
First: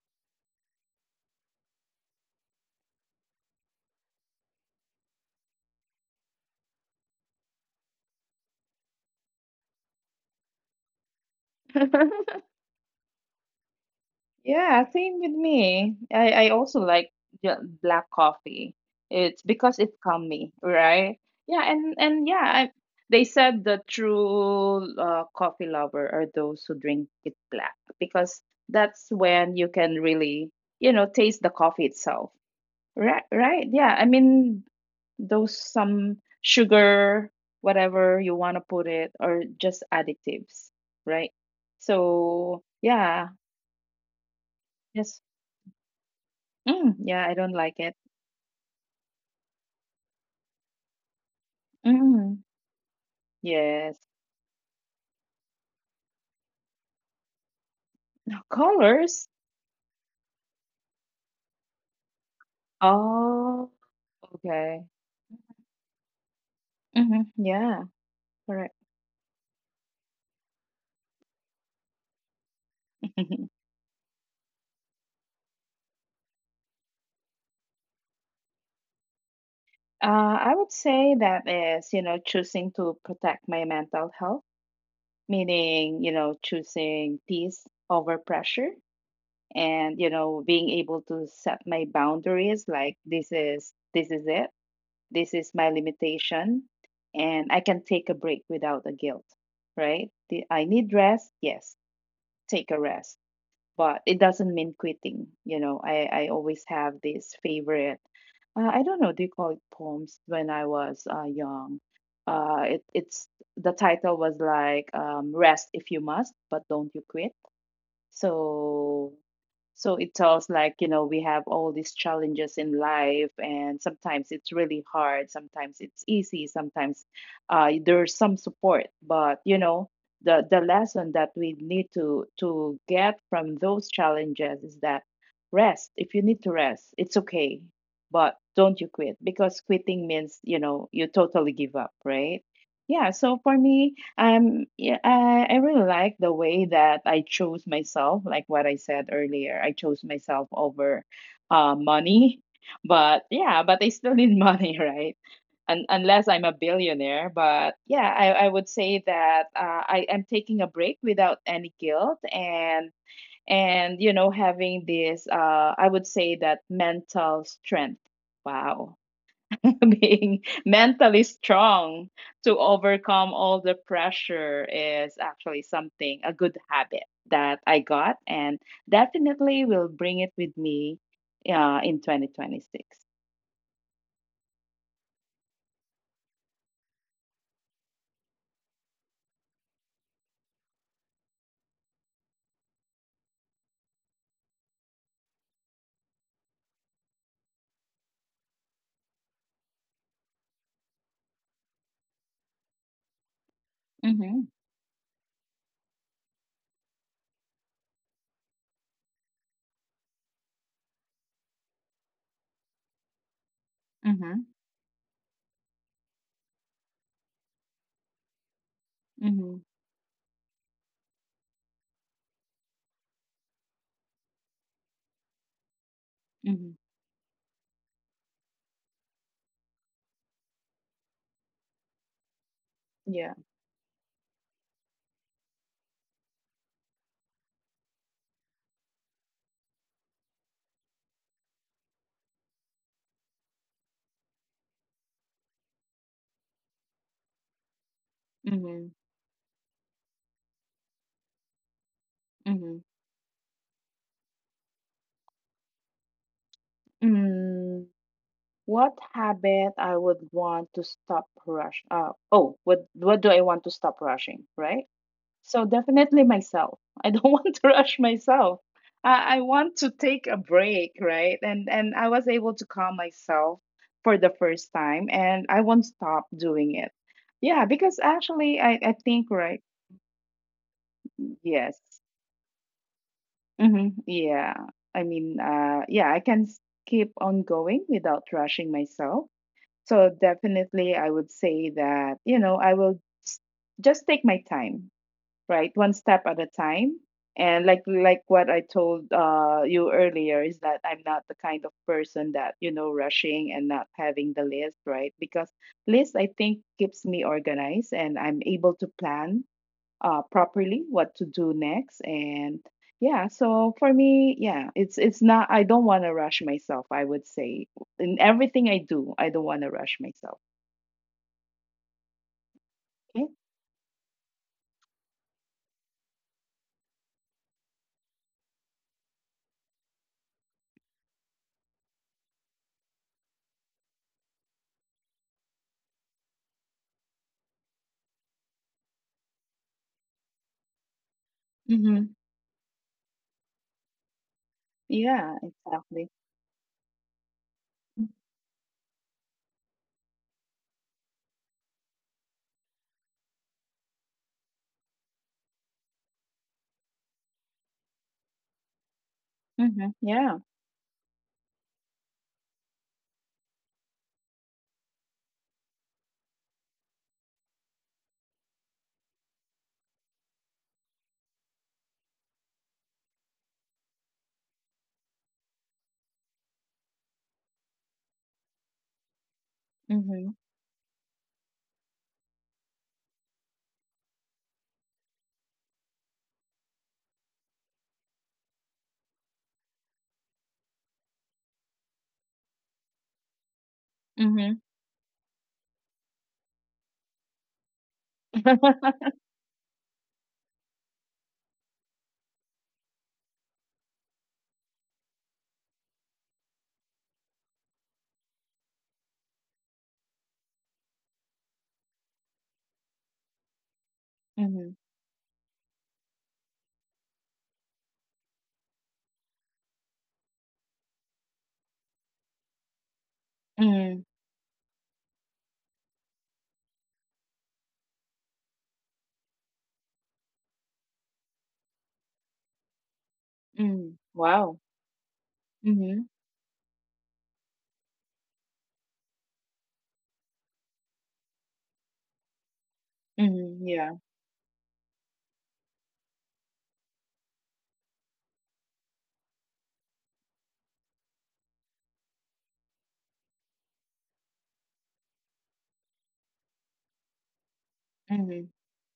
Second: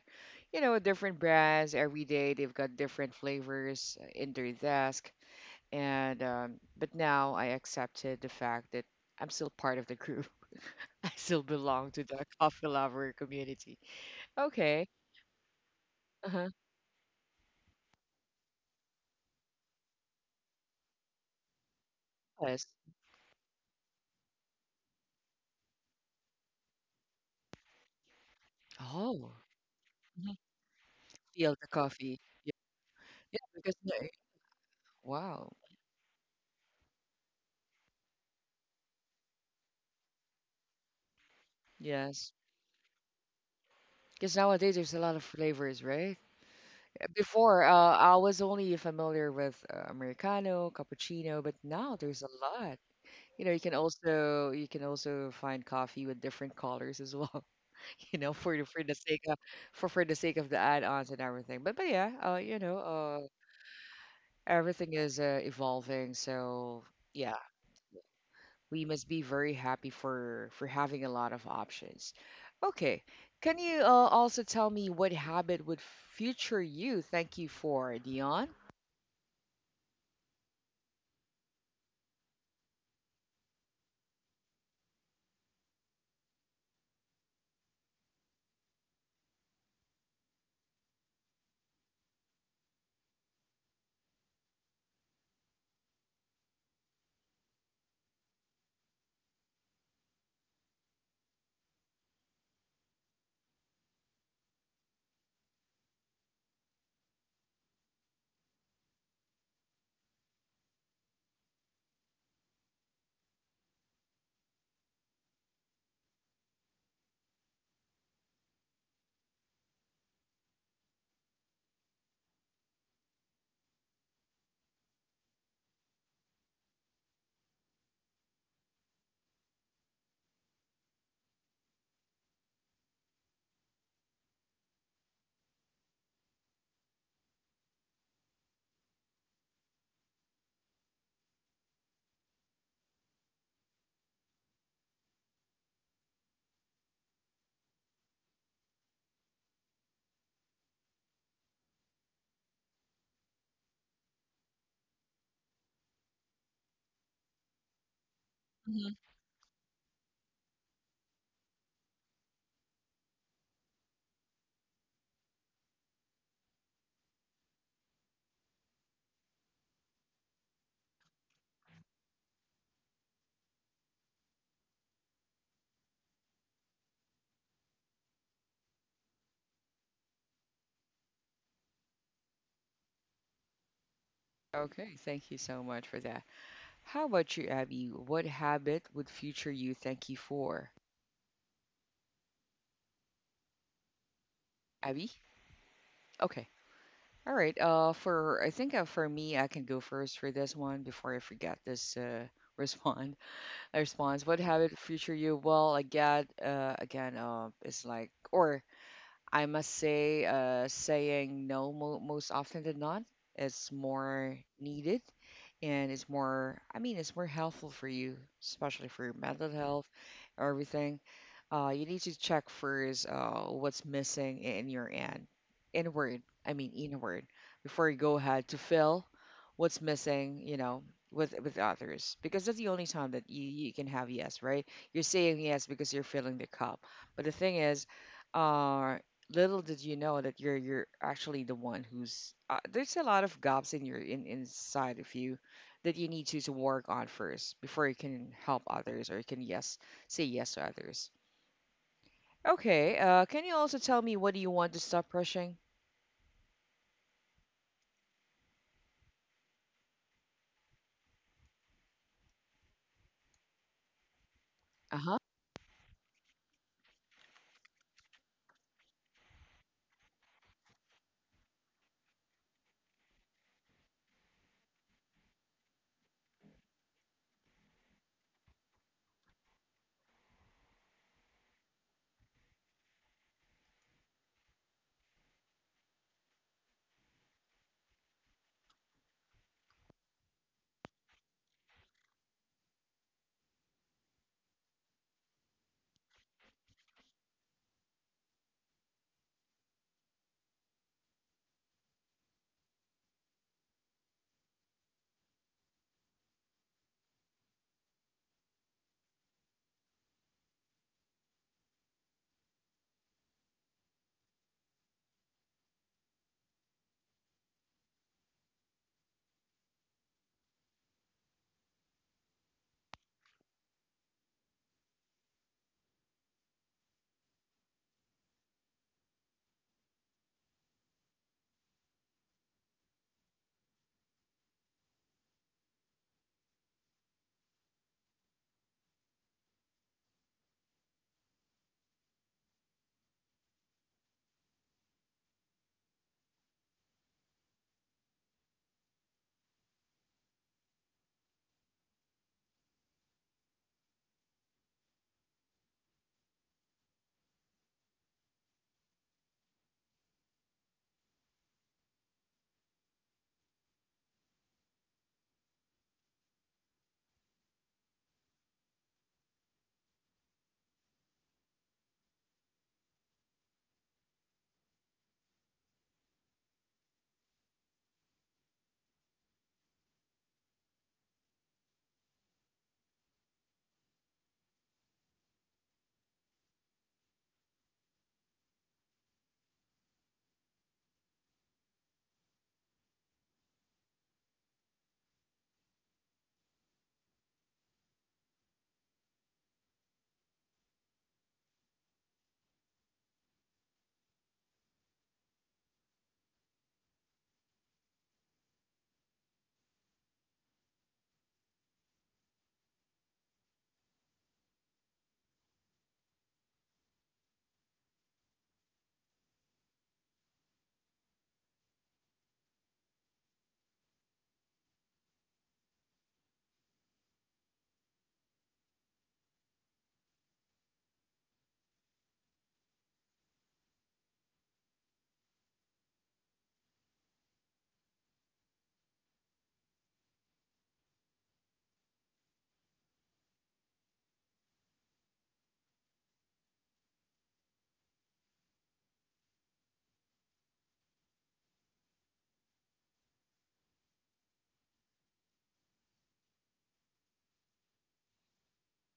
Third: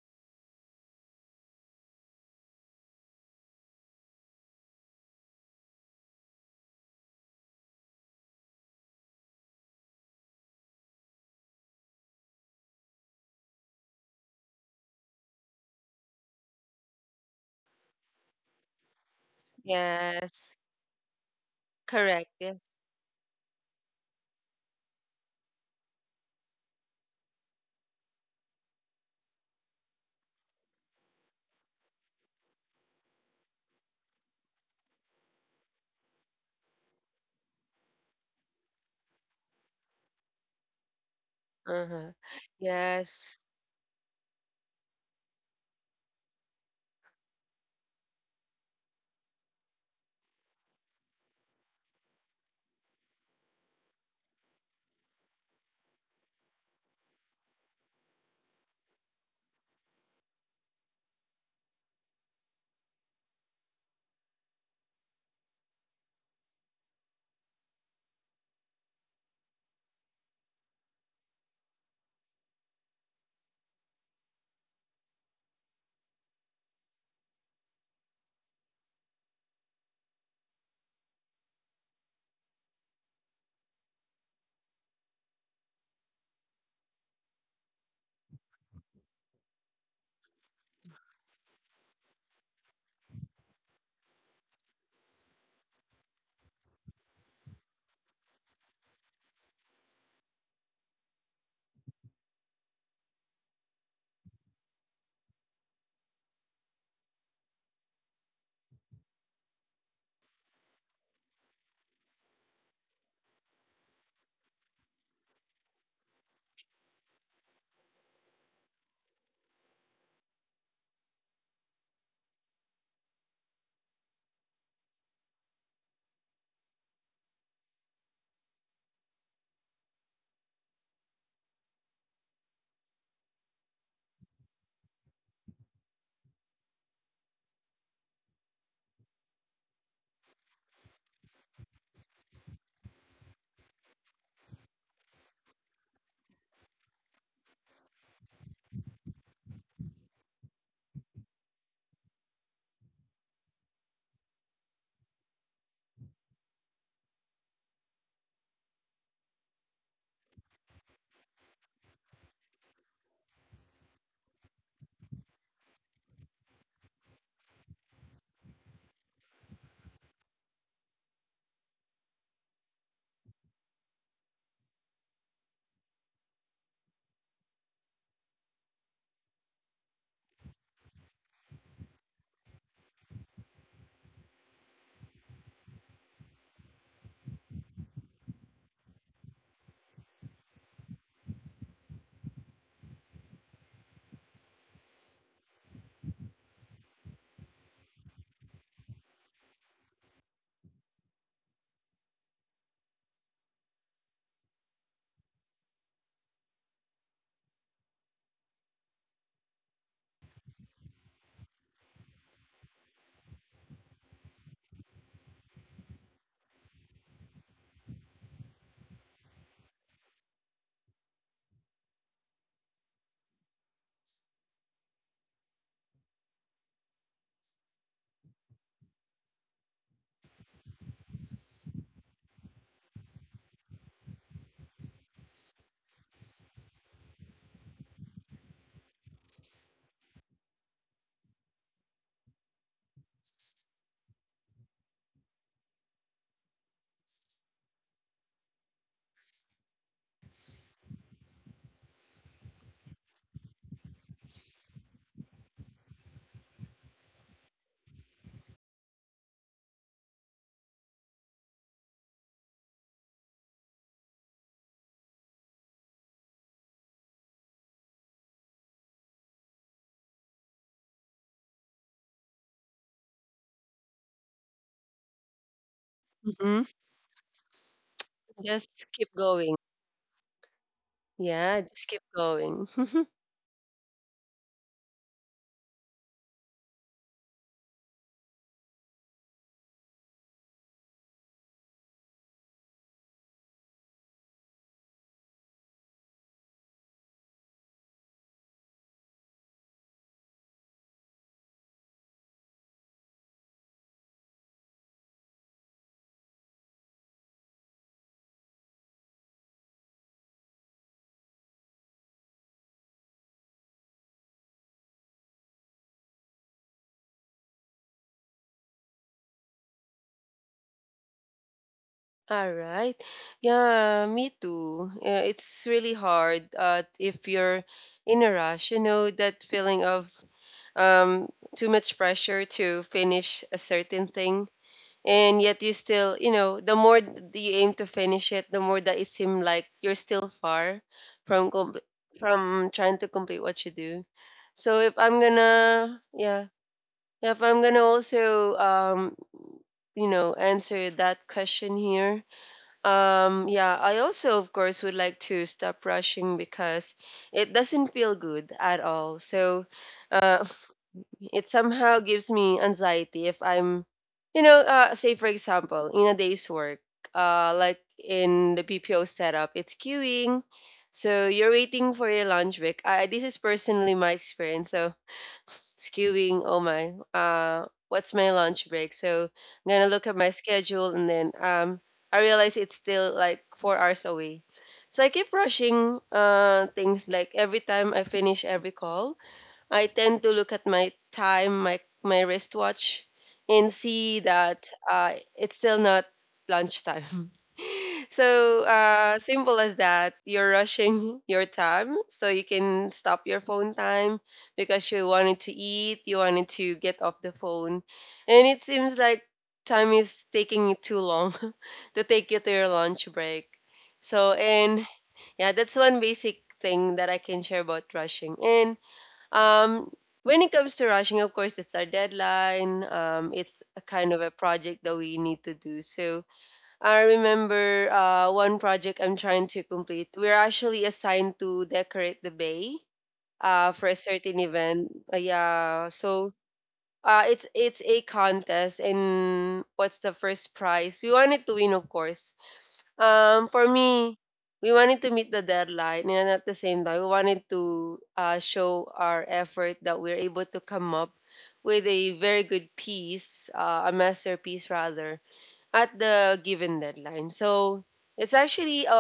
you know, different brands every day. They've got different flavors in their desk, and but now I accepted the fact that I'm still part of the group. I still belong to the coffee lover community. Okay.
Yeah, same with me.
Uh huh.
I also like ju- black coffee. It's because it's calming,
Yes.
right? Yeah, and and
Correct.
yeah,
Yes.
Yes.
I, they said the true coffee lover are those who drink it black because that's
Oh.
when you can
Mhm.
really, you know, taste the
Feel the
coffee
coffee.
itself.
Yeah.
Right,
Yeah.
right.
Because
Yeah, I
no-
mean
wow.
those some sugar, whatever you want to put it, or just additives, right?
Uh-huh.
Yes.
So yeah,
Yes.
Because nowadays there's a lot of
yes.
flavors, right?
Yeah, I don't
Before,
like it.
I was only familiar with Americano, cappuccino, but now there's a
Mm,
lot. You know,
yes.
you can also find coffee with different colors as well. You know,
No
for the sake
colors.
of— for the sake of the add-ons and everything. But yeah,
Oh, okay.
everything is evolving. So yeah,
Yeah, correct.
we must be very happy for having a lot of options. Okay, can you also tell me what habit would future you thank you for, Dion?
Uh, I would say that is, you know, choosing to protect my mental health, meaning, you know, choosing peace over pressure and, you know, being able to set my boundaries like this is it. This is my limitation and I can take a break without the guilt, right? The, I need rest, yes. Take a rest but it doesn't mean quitting. You know, I always have this favorite I don't know, do you call it poems? When I was young it's the title was like rest if you must but don't you quit. So so it tells like, you know, we have all these challenges in life and sometimes it's really hard, sometimes it's easy, sometimes there's some support, but you know, the lesson that we need to get from those challenges is that rest. If you need to rest, it's okay, but don't you quit because quitting means, you know, you totally give up, right? Yeah, so for me, yeah, I really like the way that I chose myself, like what I said earlier. I chose myself over money. But yeah, but I still need money, right? Un unless I'm a billionaire. But yeah, I would
Mhm.
say that I am taking a break without any guilt and you know having this I would say that mental strength. Wow. Being mentally strong to overcome all the pressure is actually something, a good habit that I got and definitely will bring it with me in 2026.
Okay, thank you so much for that. How about you, Abby? What habit would future you thank you for? Abby? Okay. All right. For I think for me, I can go first for this one before I forget this respond response. What
Mm-hmm.
habit future you? Well, I get again it's like or I must say, saying no most often than not is more
Mm-hmm.
needed and it's more, I mean, it's more helpful for you, especially for your mental
Mm-hmm.
health, everything. You need to check first what's missing in your end, inward, I mean,
Mm-hmm.
inward, before you go ahead to fill what's missing, you know. With others because that's the only time that
Yeah.
you can have yes right you're saying yes because you're filling the cup but the thing is uh little did you know that you're actually the one who's there's a lot of gaps in your in inside of you that you need to work on first before you can help
Mm-hmm.
others or you can yes say yes to others.
Mm-hmm.
Okay, can you also tell me what do you want to stop rushing?
Mm, what habit I would want to stop rush? Oh, what do I want to stop rushing? Right?
Uh huh.
So definitely myself. I don't want to rush myself. I want to take a break, right? And I was able to calm myself for the first time and I won't stop
Mm-hmm.
doing it. Yeah, because actually
Just
I,
keep
I think
going.
right
Yeah, just
yes.
keep going.
Mm-hmm. Yeah. I mean yeah, I keep on going without rushing myself. So definitely I would say that, you know, I will just take my time, right? One step at a time. And like what I told you earlier is that I'm not the kind of person that you know rushing and not having the list, right? Because list I think keeps me organized and I'm able to plan properly what to do next. And yeah, so for me, yeah, it's not. I don't want to rush myself. I would say in everything I do, I don't want to rush myself.
All right.
Okay.
Yeah, me too. Yeah, it's really hard if you're in a rush, you know, that feeling of um, too much pressure to finish a certain thing, and yet you still you know the more th- you aim to finish it, the more that it seems like you're still far from compl-
Mhm.
from trying to complete what you do. So if I'm
Yeah,
gonna
exactly.
yeah yeah, if I'm gonna also you know answer that question here. Yeah, I also of course would like to stop rushing because it doesn't feel good at all. So
Mhm.
uh,
Yeah.
it somehow gives me anxiety if I'm, you know, say for example, in a day's work, like in the PPO setup, it's queuing. So you're waiting for your lunch break. I, this is personally my experience. So it's queuing. What's my lunch break? So I'm gonna look at my
Mhm.
schedule, and then I realize it's still like 4 hours away. So I keep rushing things like every time I finish every call, I tend to look at my time, my wristwatch, and see that
Mhm.
it's still not lunchtime. So simple as that. You're rushing your time, so you can stop your phone time, because you wanted to eat, you wanted to get off the phone, and it seems like time is taking you too long to take you to your lunch break. So
Mhm.
and yeah, that's one basic thing that I can share about rushing. And um, when it comes to rushing, of course, it's our deadline. It's a
Mhm.
kind of a project that we need to do. So I remember one project I'm trying to complete. We're actually assigned to decorate the bay for a
Mhm.
certain
Wow.
event. Yeah,
Mhm.
so it's a contest, and what's the first prize? We wanted to win, of course. For
Mhm. Yeah.
me, we wanted to meet the deadline, and at the same time, we wanted to show our effort that we're able to come up with a very good piece, a masterpiece rather, at the given deadline. So it's
Mhm.
actually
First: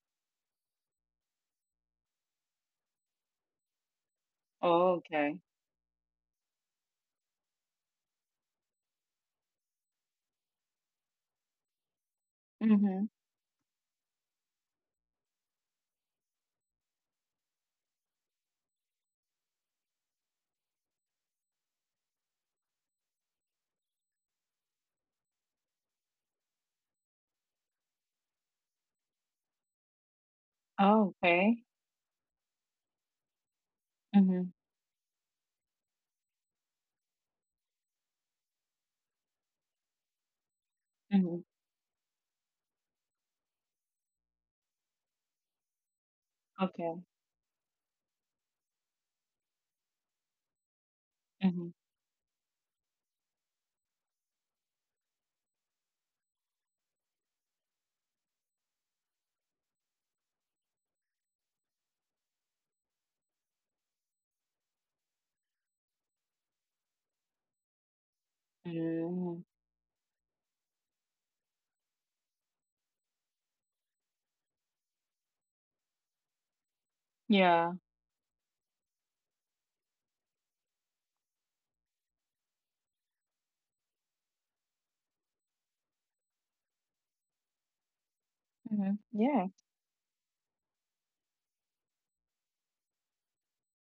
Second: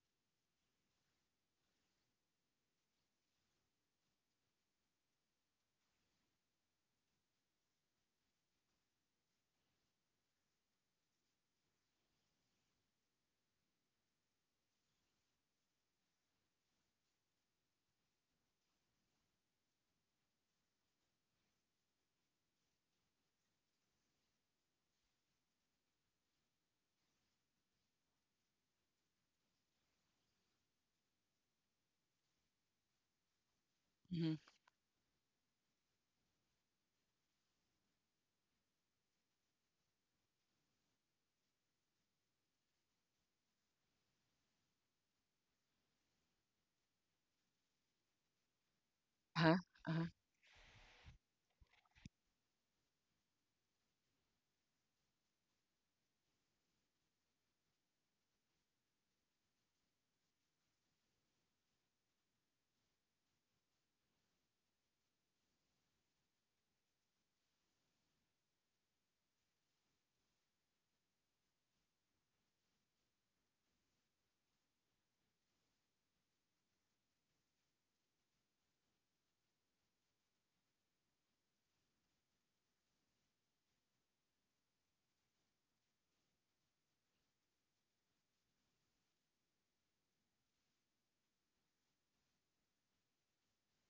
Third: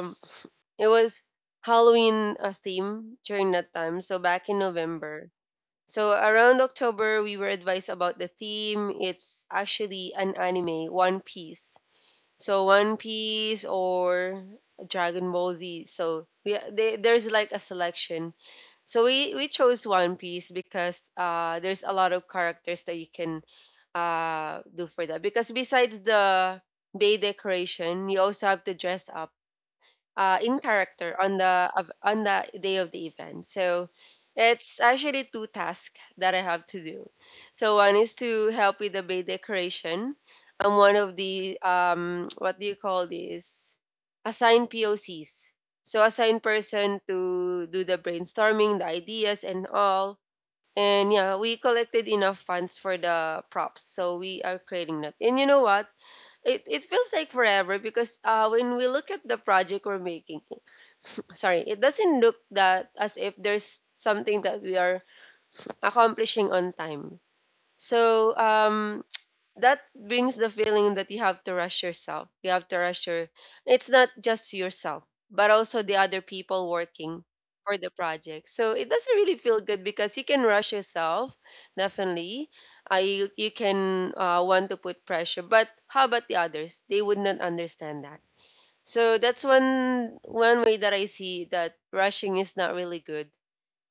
um, it was Halloween theme during that time. So back in
Oh,
November.
okay.
So around October, we were advised about the theme. It's actually an anime, One Piece. So One
Mhm.
Piece or Dragon Ball Z. So we they, there's like a selection. So we chose One Piece because there's a lot of characters that you can do for that, because besides the day decoration, you also have to dress up in
Oh,
character
okay.
on the day of the event. So
Mm-hmm.
Mhm.
it's actually two tasks that I have to do. So one is to help with the bay decoration, and one of
Mhm.
the what do you call this, assigned POCs. So assign person
Okay.
to do the brainstorming, the
Uh
ideas,
huh.
and
Uh huh.
all. And yeah, we
Mhm.
collected enough funds for the props, so we are creating that. And you know what? It feels like forever because when we look at the project we're making, sorry, it doesn't look that as if there's something that we are accomplishing on time. So
Mm.
that brings the feeling that you have to rush yourself. You have to rush your. It's not just yourself, but also the other people working
Yeah.
for the project. So it doesn't really feel good because you can rush yourself, definitely. You can want to put pressure, but how about the others? They would not understand that.
Mhm.
So that's
Yeah.
one way that I see that rushing is not really good.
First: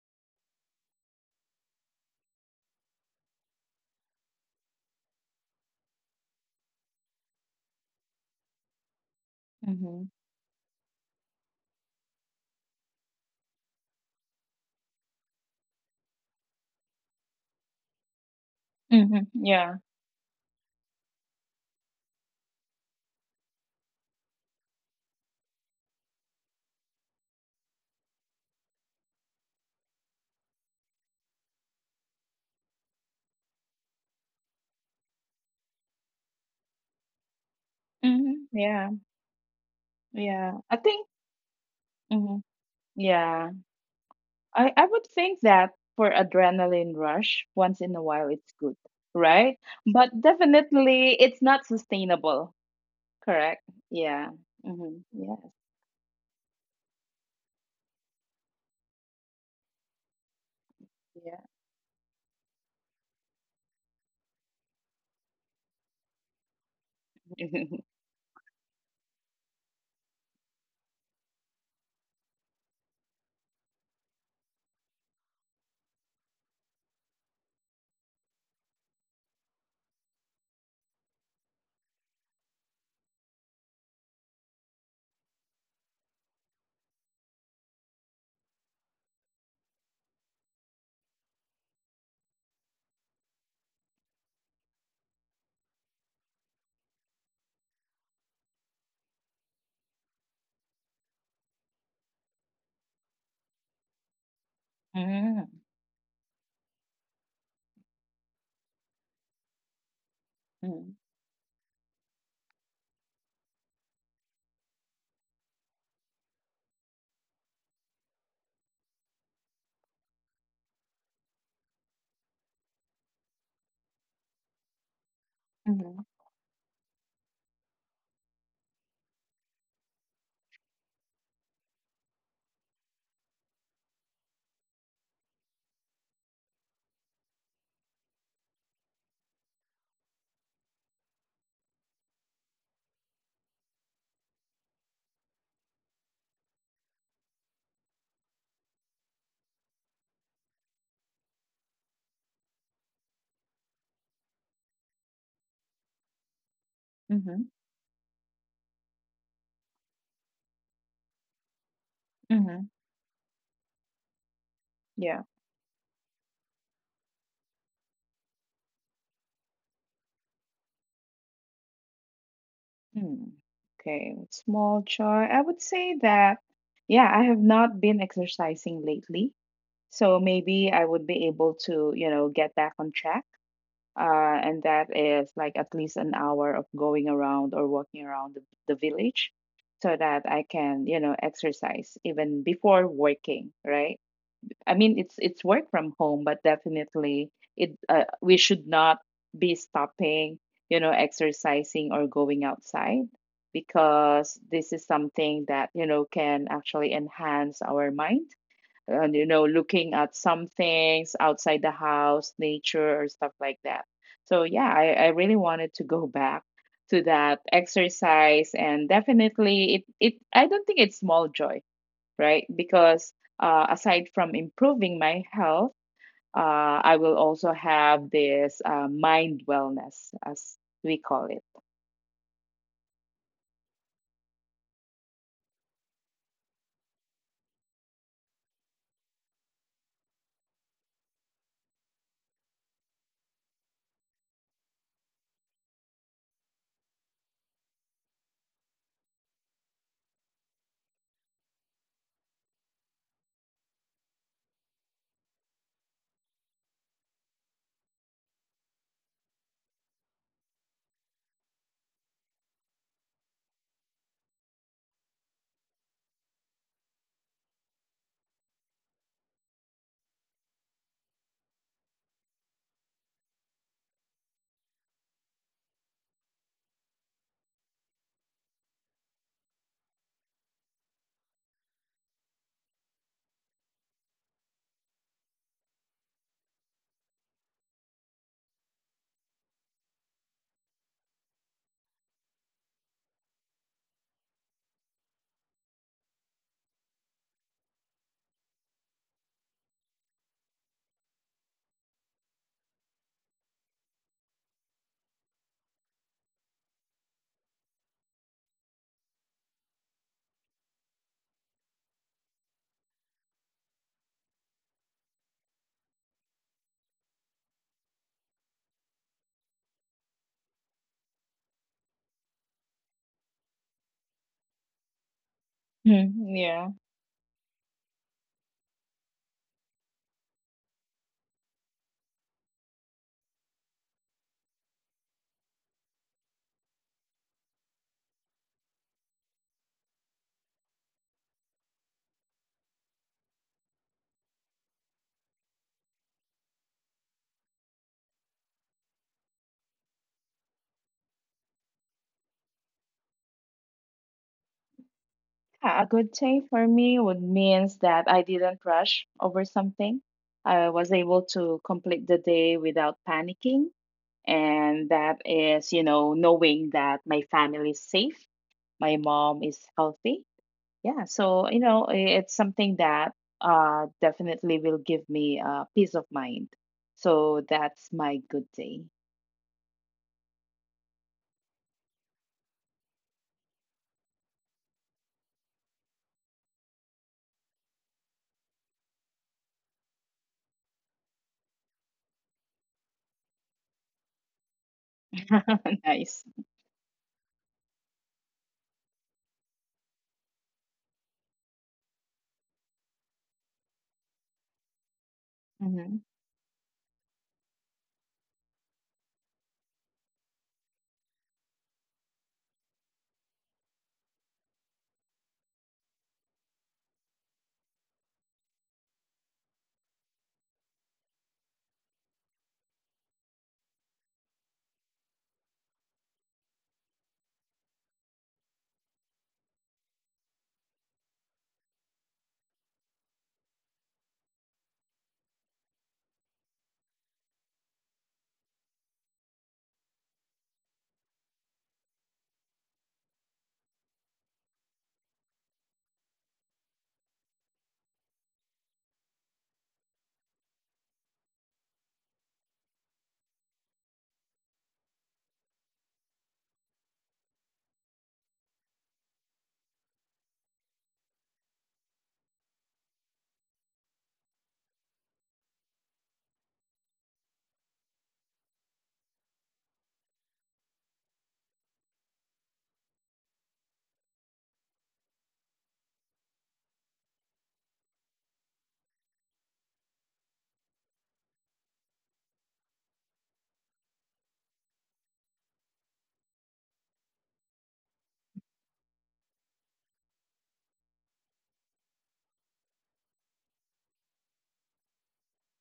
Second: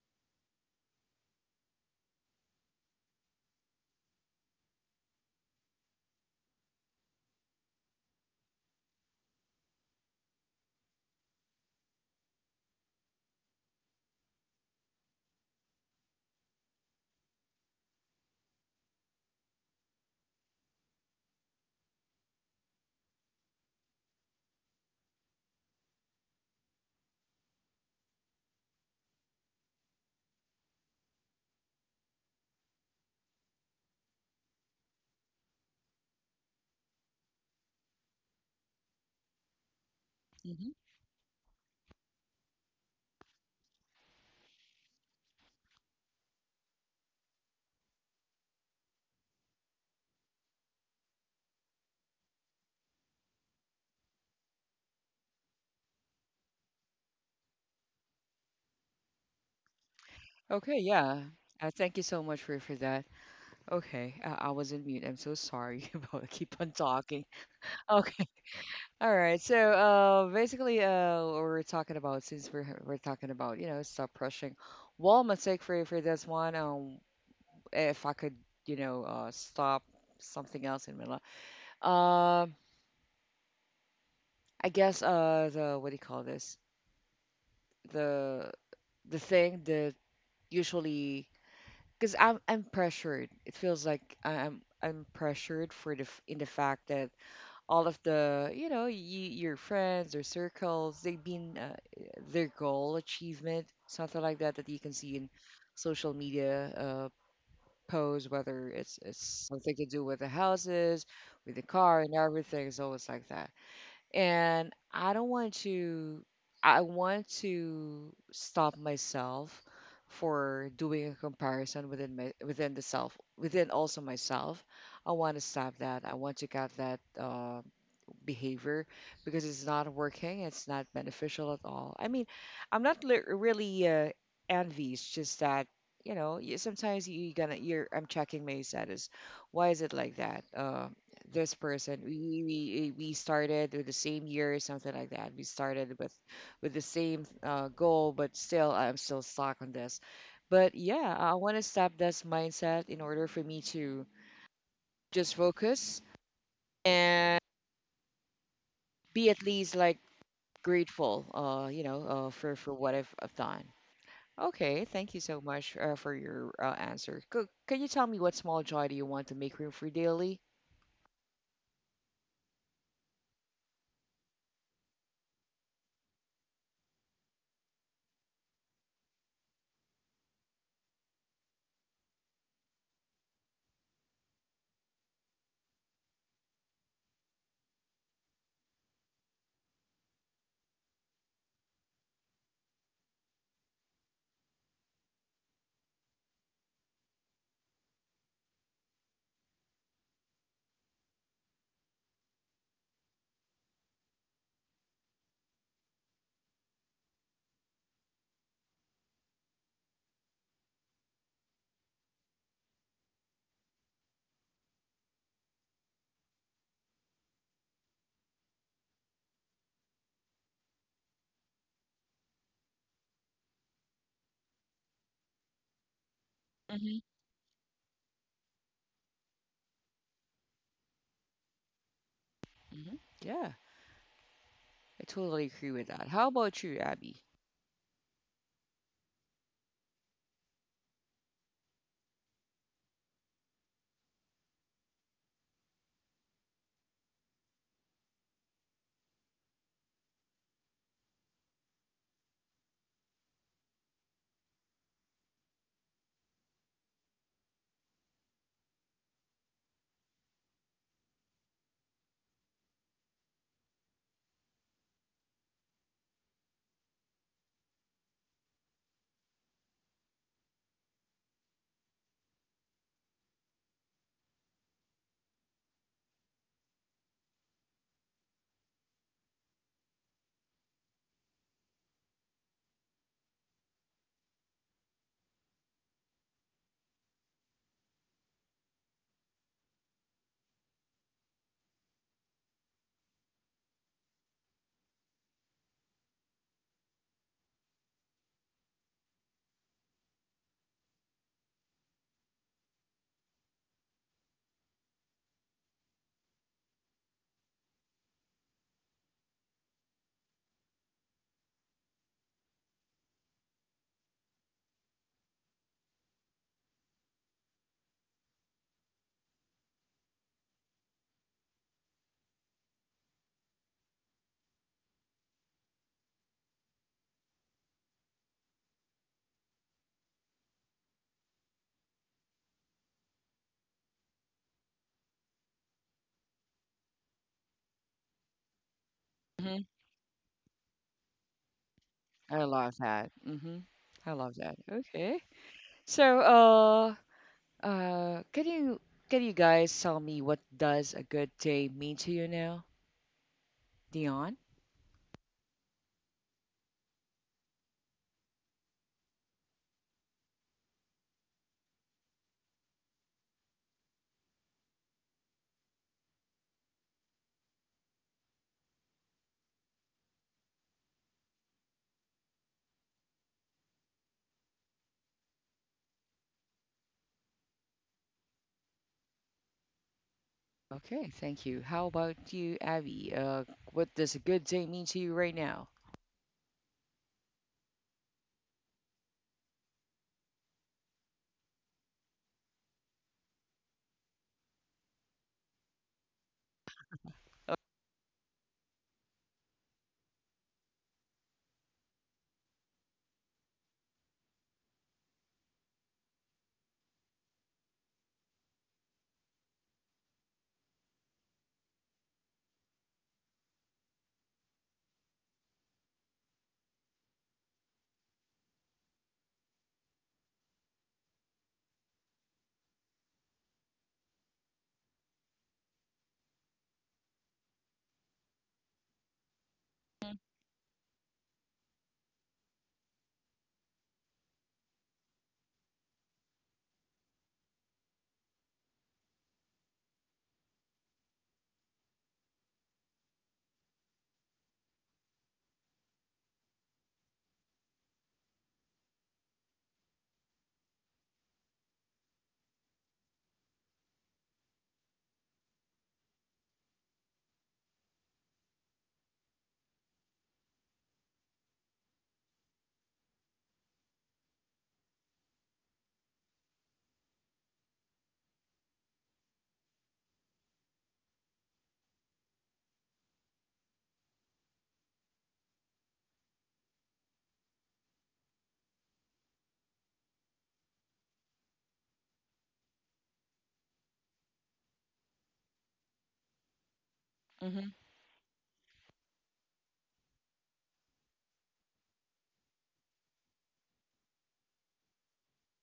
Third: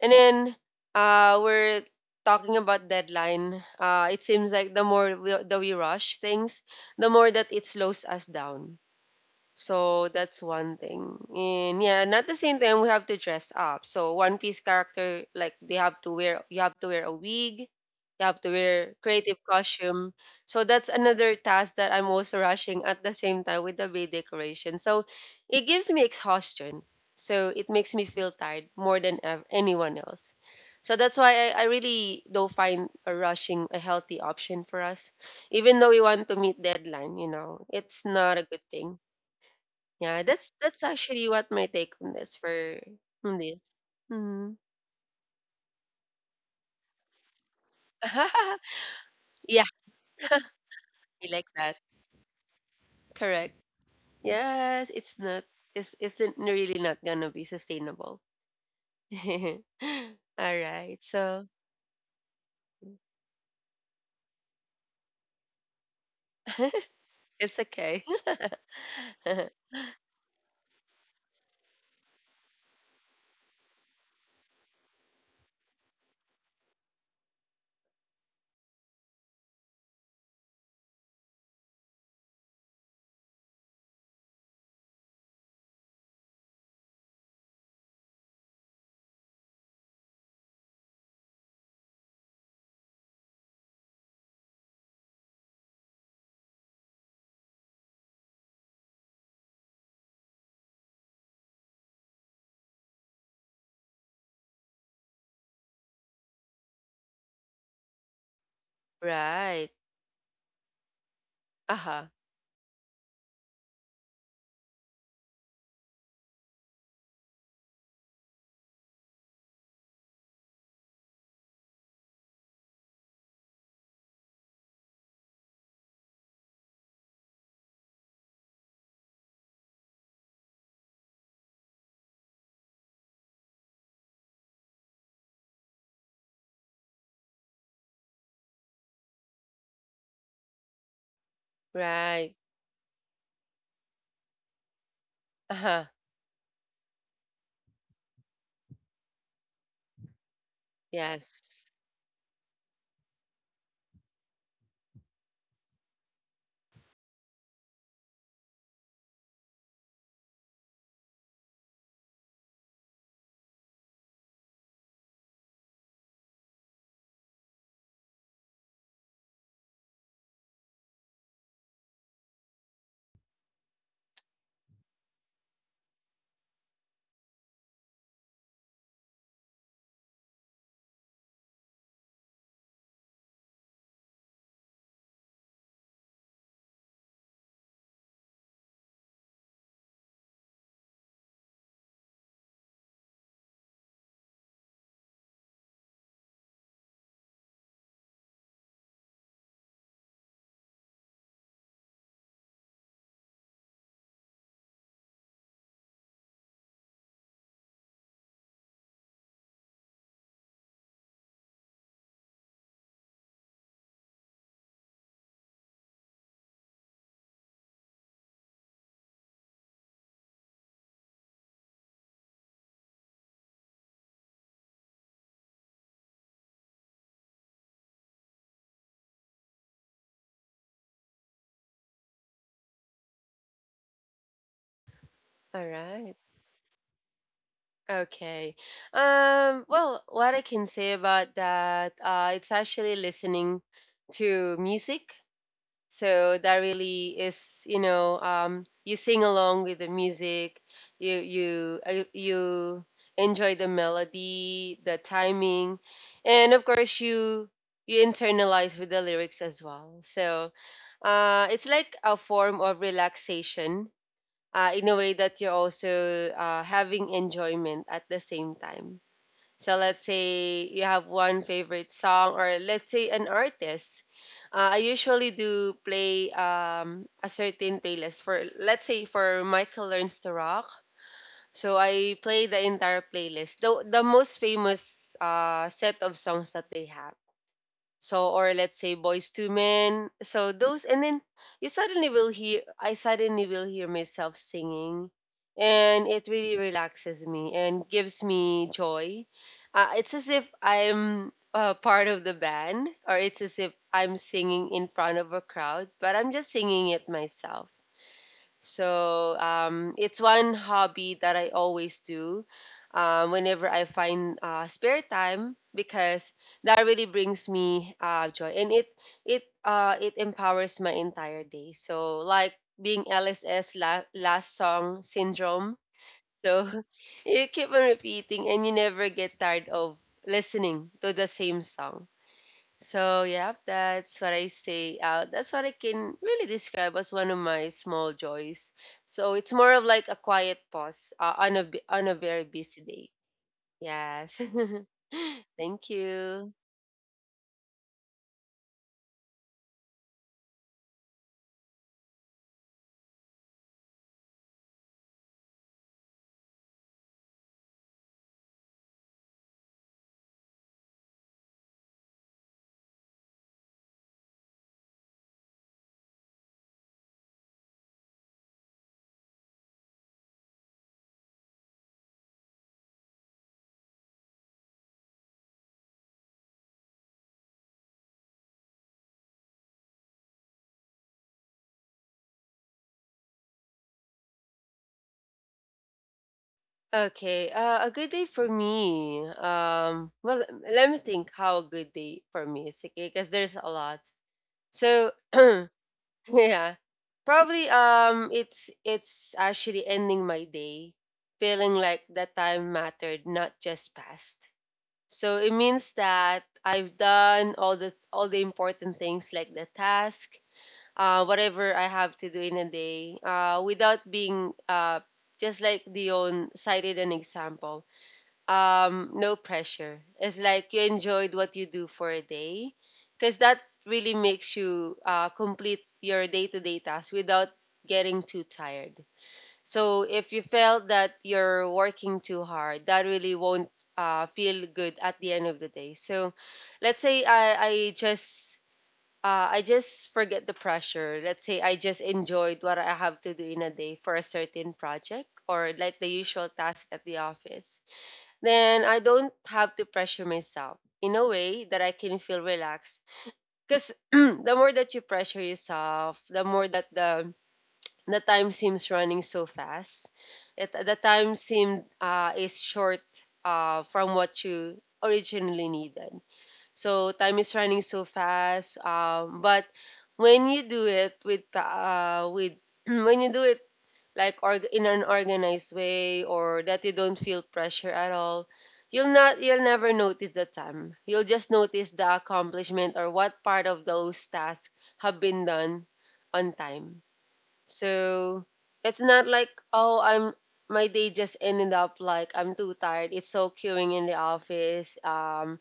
And then we're talking about deadline. It seems like that we rush things, the more that it slows us down. So
Mhm.
that's one thing. And yeah, and at the same time, we have to dress up. So One Piece character, like they have to wear you have to wear a wig, you have to wear
Mhm.
creative
Yeah.
costume. So that's another task that I'm also rushing at the same time with the bay decoration. So it gives me exhaustion. So it makes me feel tired more than anyone else. So that's why I really don't find a rushing a healthy option for us. Even though we want to meet deadline, you know, it's not a
Mhm.
good
Yeah.
thing. Yeah, that's
Yeah,
Mm-hmm.
I
that's
think,
actually what my take on this
mhm,
for on
yeah,
this. Hmm.
I would think that for adrenaline rush, once in a while it's good, right?
Yeah,
But definitely
I
it's
like
not
that.
sustainable,
Correct.
correct? Yeah.
Yes,
Mm-hmm.
it's
Yes.
not. It's isn't really not gonna be sustainable. All
Okay,
right,
yeah.
Yeah.
so
Thank you so much for that. Okay, I was in mute. I'm so sorry about keep on talking.
it's okay.
All right. So, basically, what we're talking about since we're talking about you know stop rushing. Well, mistake for this one, if I could, you know, stop something else in my life, um, I guess the what do you call this? The the thing that usually because I'm pressured. It feels like I'm pressured for the in the fact that all of the you know you, your friends or circles they've been their goal achievement something like that that you can see in
Mm-hmm.
social media posts whether it's
Right.
something to do with the houses with the
Uh
car
huh.
and everything is always like that and I don't want to— I want to stop myself for doing a comparison within my within the self within also myself. I want to stop
Mm-hmm.
that. I want to cut that behavior because it's not working. It's not beneficial at all. I mean, I'm not really envy. It's just that you know you, sometimes you gonna you're I'm checking my status. Why is it like that? This person we,
Right.
we started with the same year or something like that. We
Uh huh.
started with the same goal, but still I'm still stuck on this. But yeah, I want to
Yes.
stop this mindset in order for me to just focus and
Mm-hmm.
be at least like grateful,
Mm-hmm.
for what I've done. Okay, thank you
Yeah.
so much for your answer. Can you tell me what small joy do you want to make room for daily?
Mm. Okay. Small joy. I would say that, yeah, I have not been exercising lately. So maybe I would be able to, you know, get back on track and that is like at least an hour of going around or walking around the village so that I can, you know, exercise even before working, right? I mean, it's work from home, but definitely it we should not be stopping, you know, exercising or going outside because this is something that, you know, can actually enhance our mind and you know looking at some things outside the house nature or stuff like that. So yeah, I really wanted to go back to that exercise, and definitely it, it I don't think it's small joy, right? Because aside from improving my health uh,
Hmm.
I will also have this mind wellness as we call it.
Hmm. Yeah, I totally
All
agree with that.
right.
How about you, Abby?
Okay. Well, what I can say about that, it's actually listening to music. So that really is, you know, you sing along with the music, you enjoy the melody, the timing, and of course you internalize with the lyrics as well. So it's like a form of relaxation in a way that you're also having enjoyment at the same time. So let's say you have one favorite song, or let's say an artist. I usually do play a certain playlist for, let's say, for Michael Learns to Rock. So I play the entire playlist, the most famous set of songs that they have. So, or let's say Boys to Men. So those, and then you suddenly will hear, I suddenly will hear myself singing, and it really relaxes me and gives me joy. It's as if I'm part of the band, or it's as if I'm singing in front of a crowd, but I'm just singing it myself. So it's one hobby that I always do whenever I find spare time because that really brings me joy, and it empowers my entire day. So like being LSS, last song syndrome.
Mm,
So
yeah.
you keep on repeating and you never get tired of listening to the same song. So, yeah, that's what I say. That's what I can really describe as one of my small joys. So, it's
Hmm.
more of like a quiet pause on a on a
I
very
love
busy day.
that. Hmm. I love
Yes.
that. Okay.
Thank
So,
you.
uh, can you can you guys tell me what does a good day mean to you now, Dion?
Yeah, a good day for me would means that I didn't rush over something. I was able to complete the day without panicking, and that is, you know, knowing that my family is safe, my mom is healthy. Yeah, so you know, it's something that definitely will give me peace of mind. So that's my good day.
Okay, thank you. How about you, Abby? What does a good day mean to you right now?
Okay, a good day for me. Well, let me think how a good day for me is, okay? Because there's a lot. So,
Nice.
yeah. Probably it's actually ending my day feeling like that time mattered, not just past. So it means
Mm-hmm.
that I've done all the important things, like the task, whatever I have to do in a day, without being just like Dion cited an example, no pressure. It's like you enjoyed what you do for a day, because that really makes you complete your day-to-day tasks without getting too tired. So if you felt that you're working too hard, that really won't feel good at the end of the day. So let's say I just forget the pressure. Let's say I just enjoyed what I have to do in a day for a certain project, or like the usual task at the office, then I don't have to pressure myself, in a way that I can feel relaxed. Because the more that you pressure yourself, the more that the time seems running so fast. It, the time seemed is short from what you originally needed. So time is running so fast. But when you do it with with when you do it like in an organized way, or that you don't feel pressure at all, you'll never notice the time. You'll just notice the accomplishment or what part of those tasks have been done on time.
Mhm.
So it's not like oh I'm my day just ended up like I'm too tired. It's so queuing in the office. Um,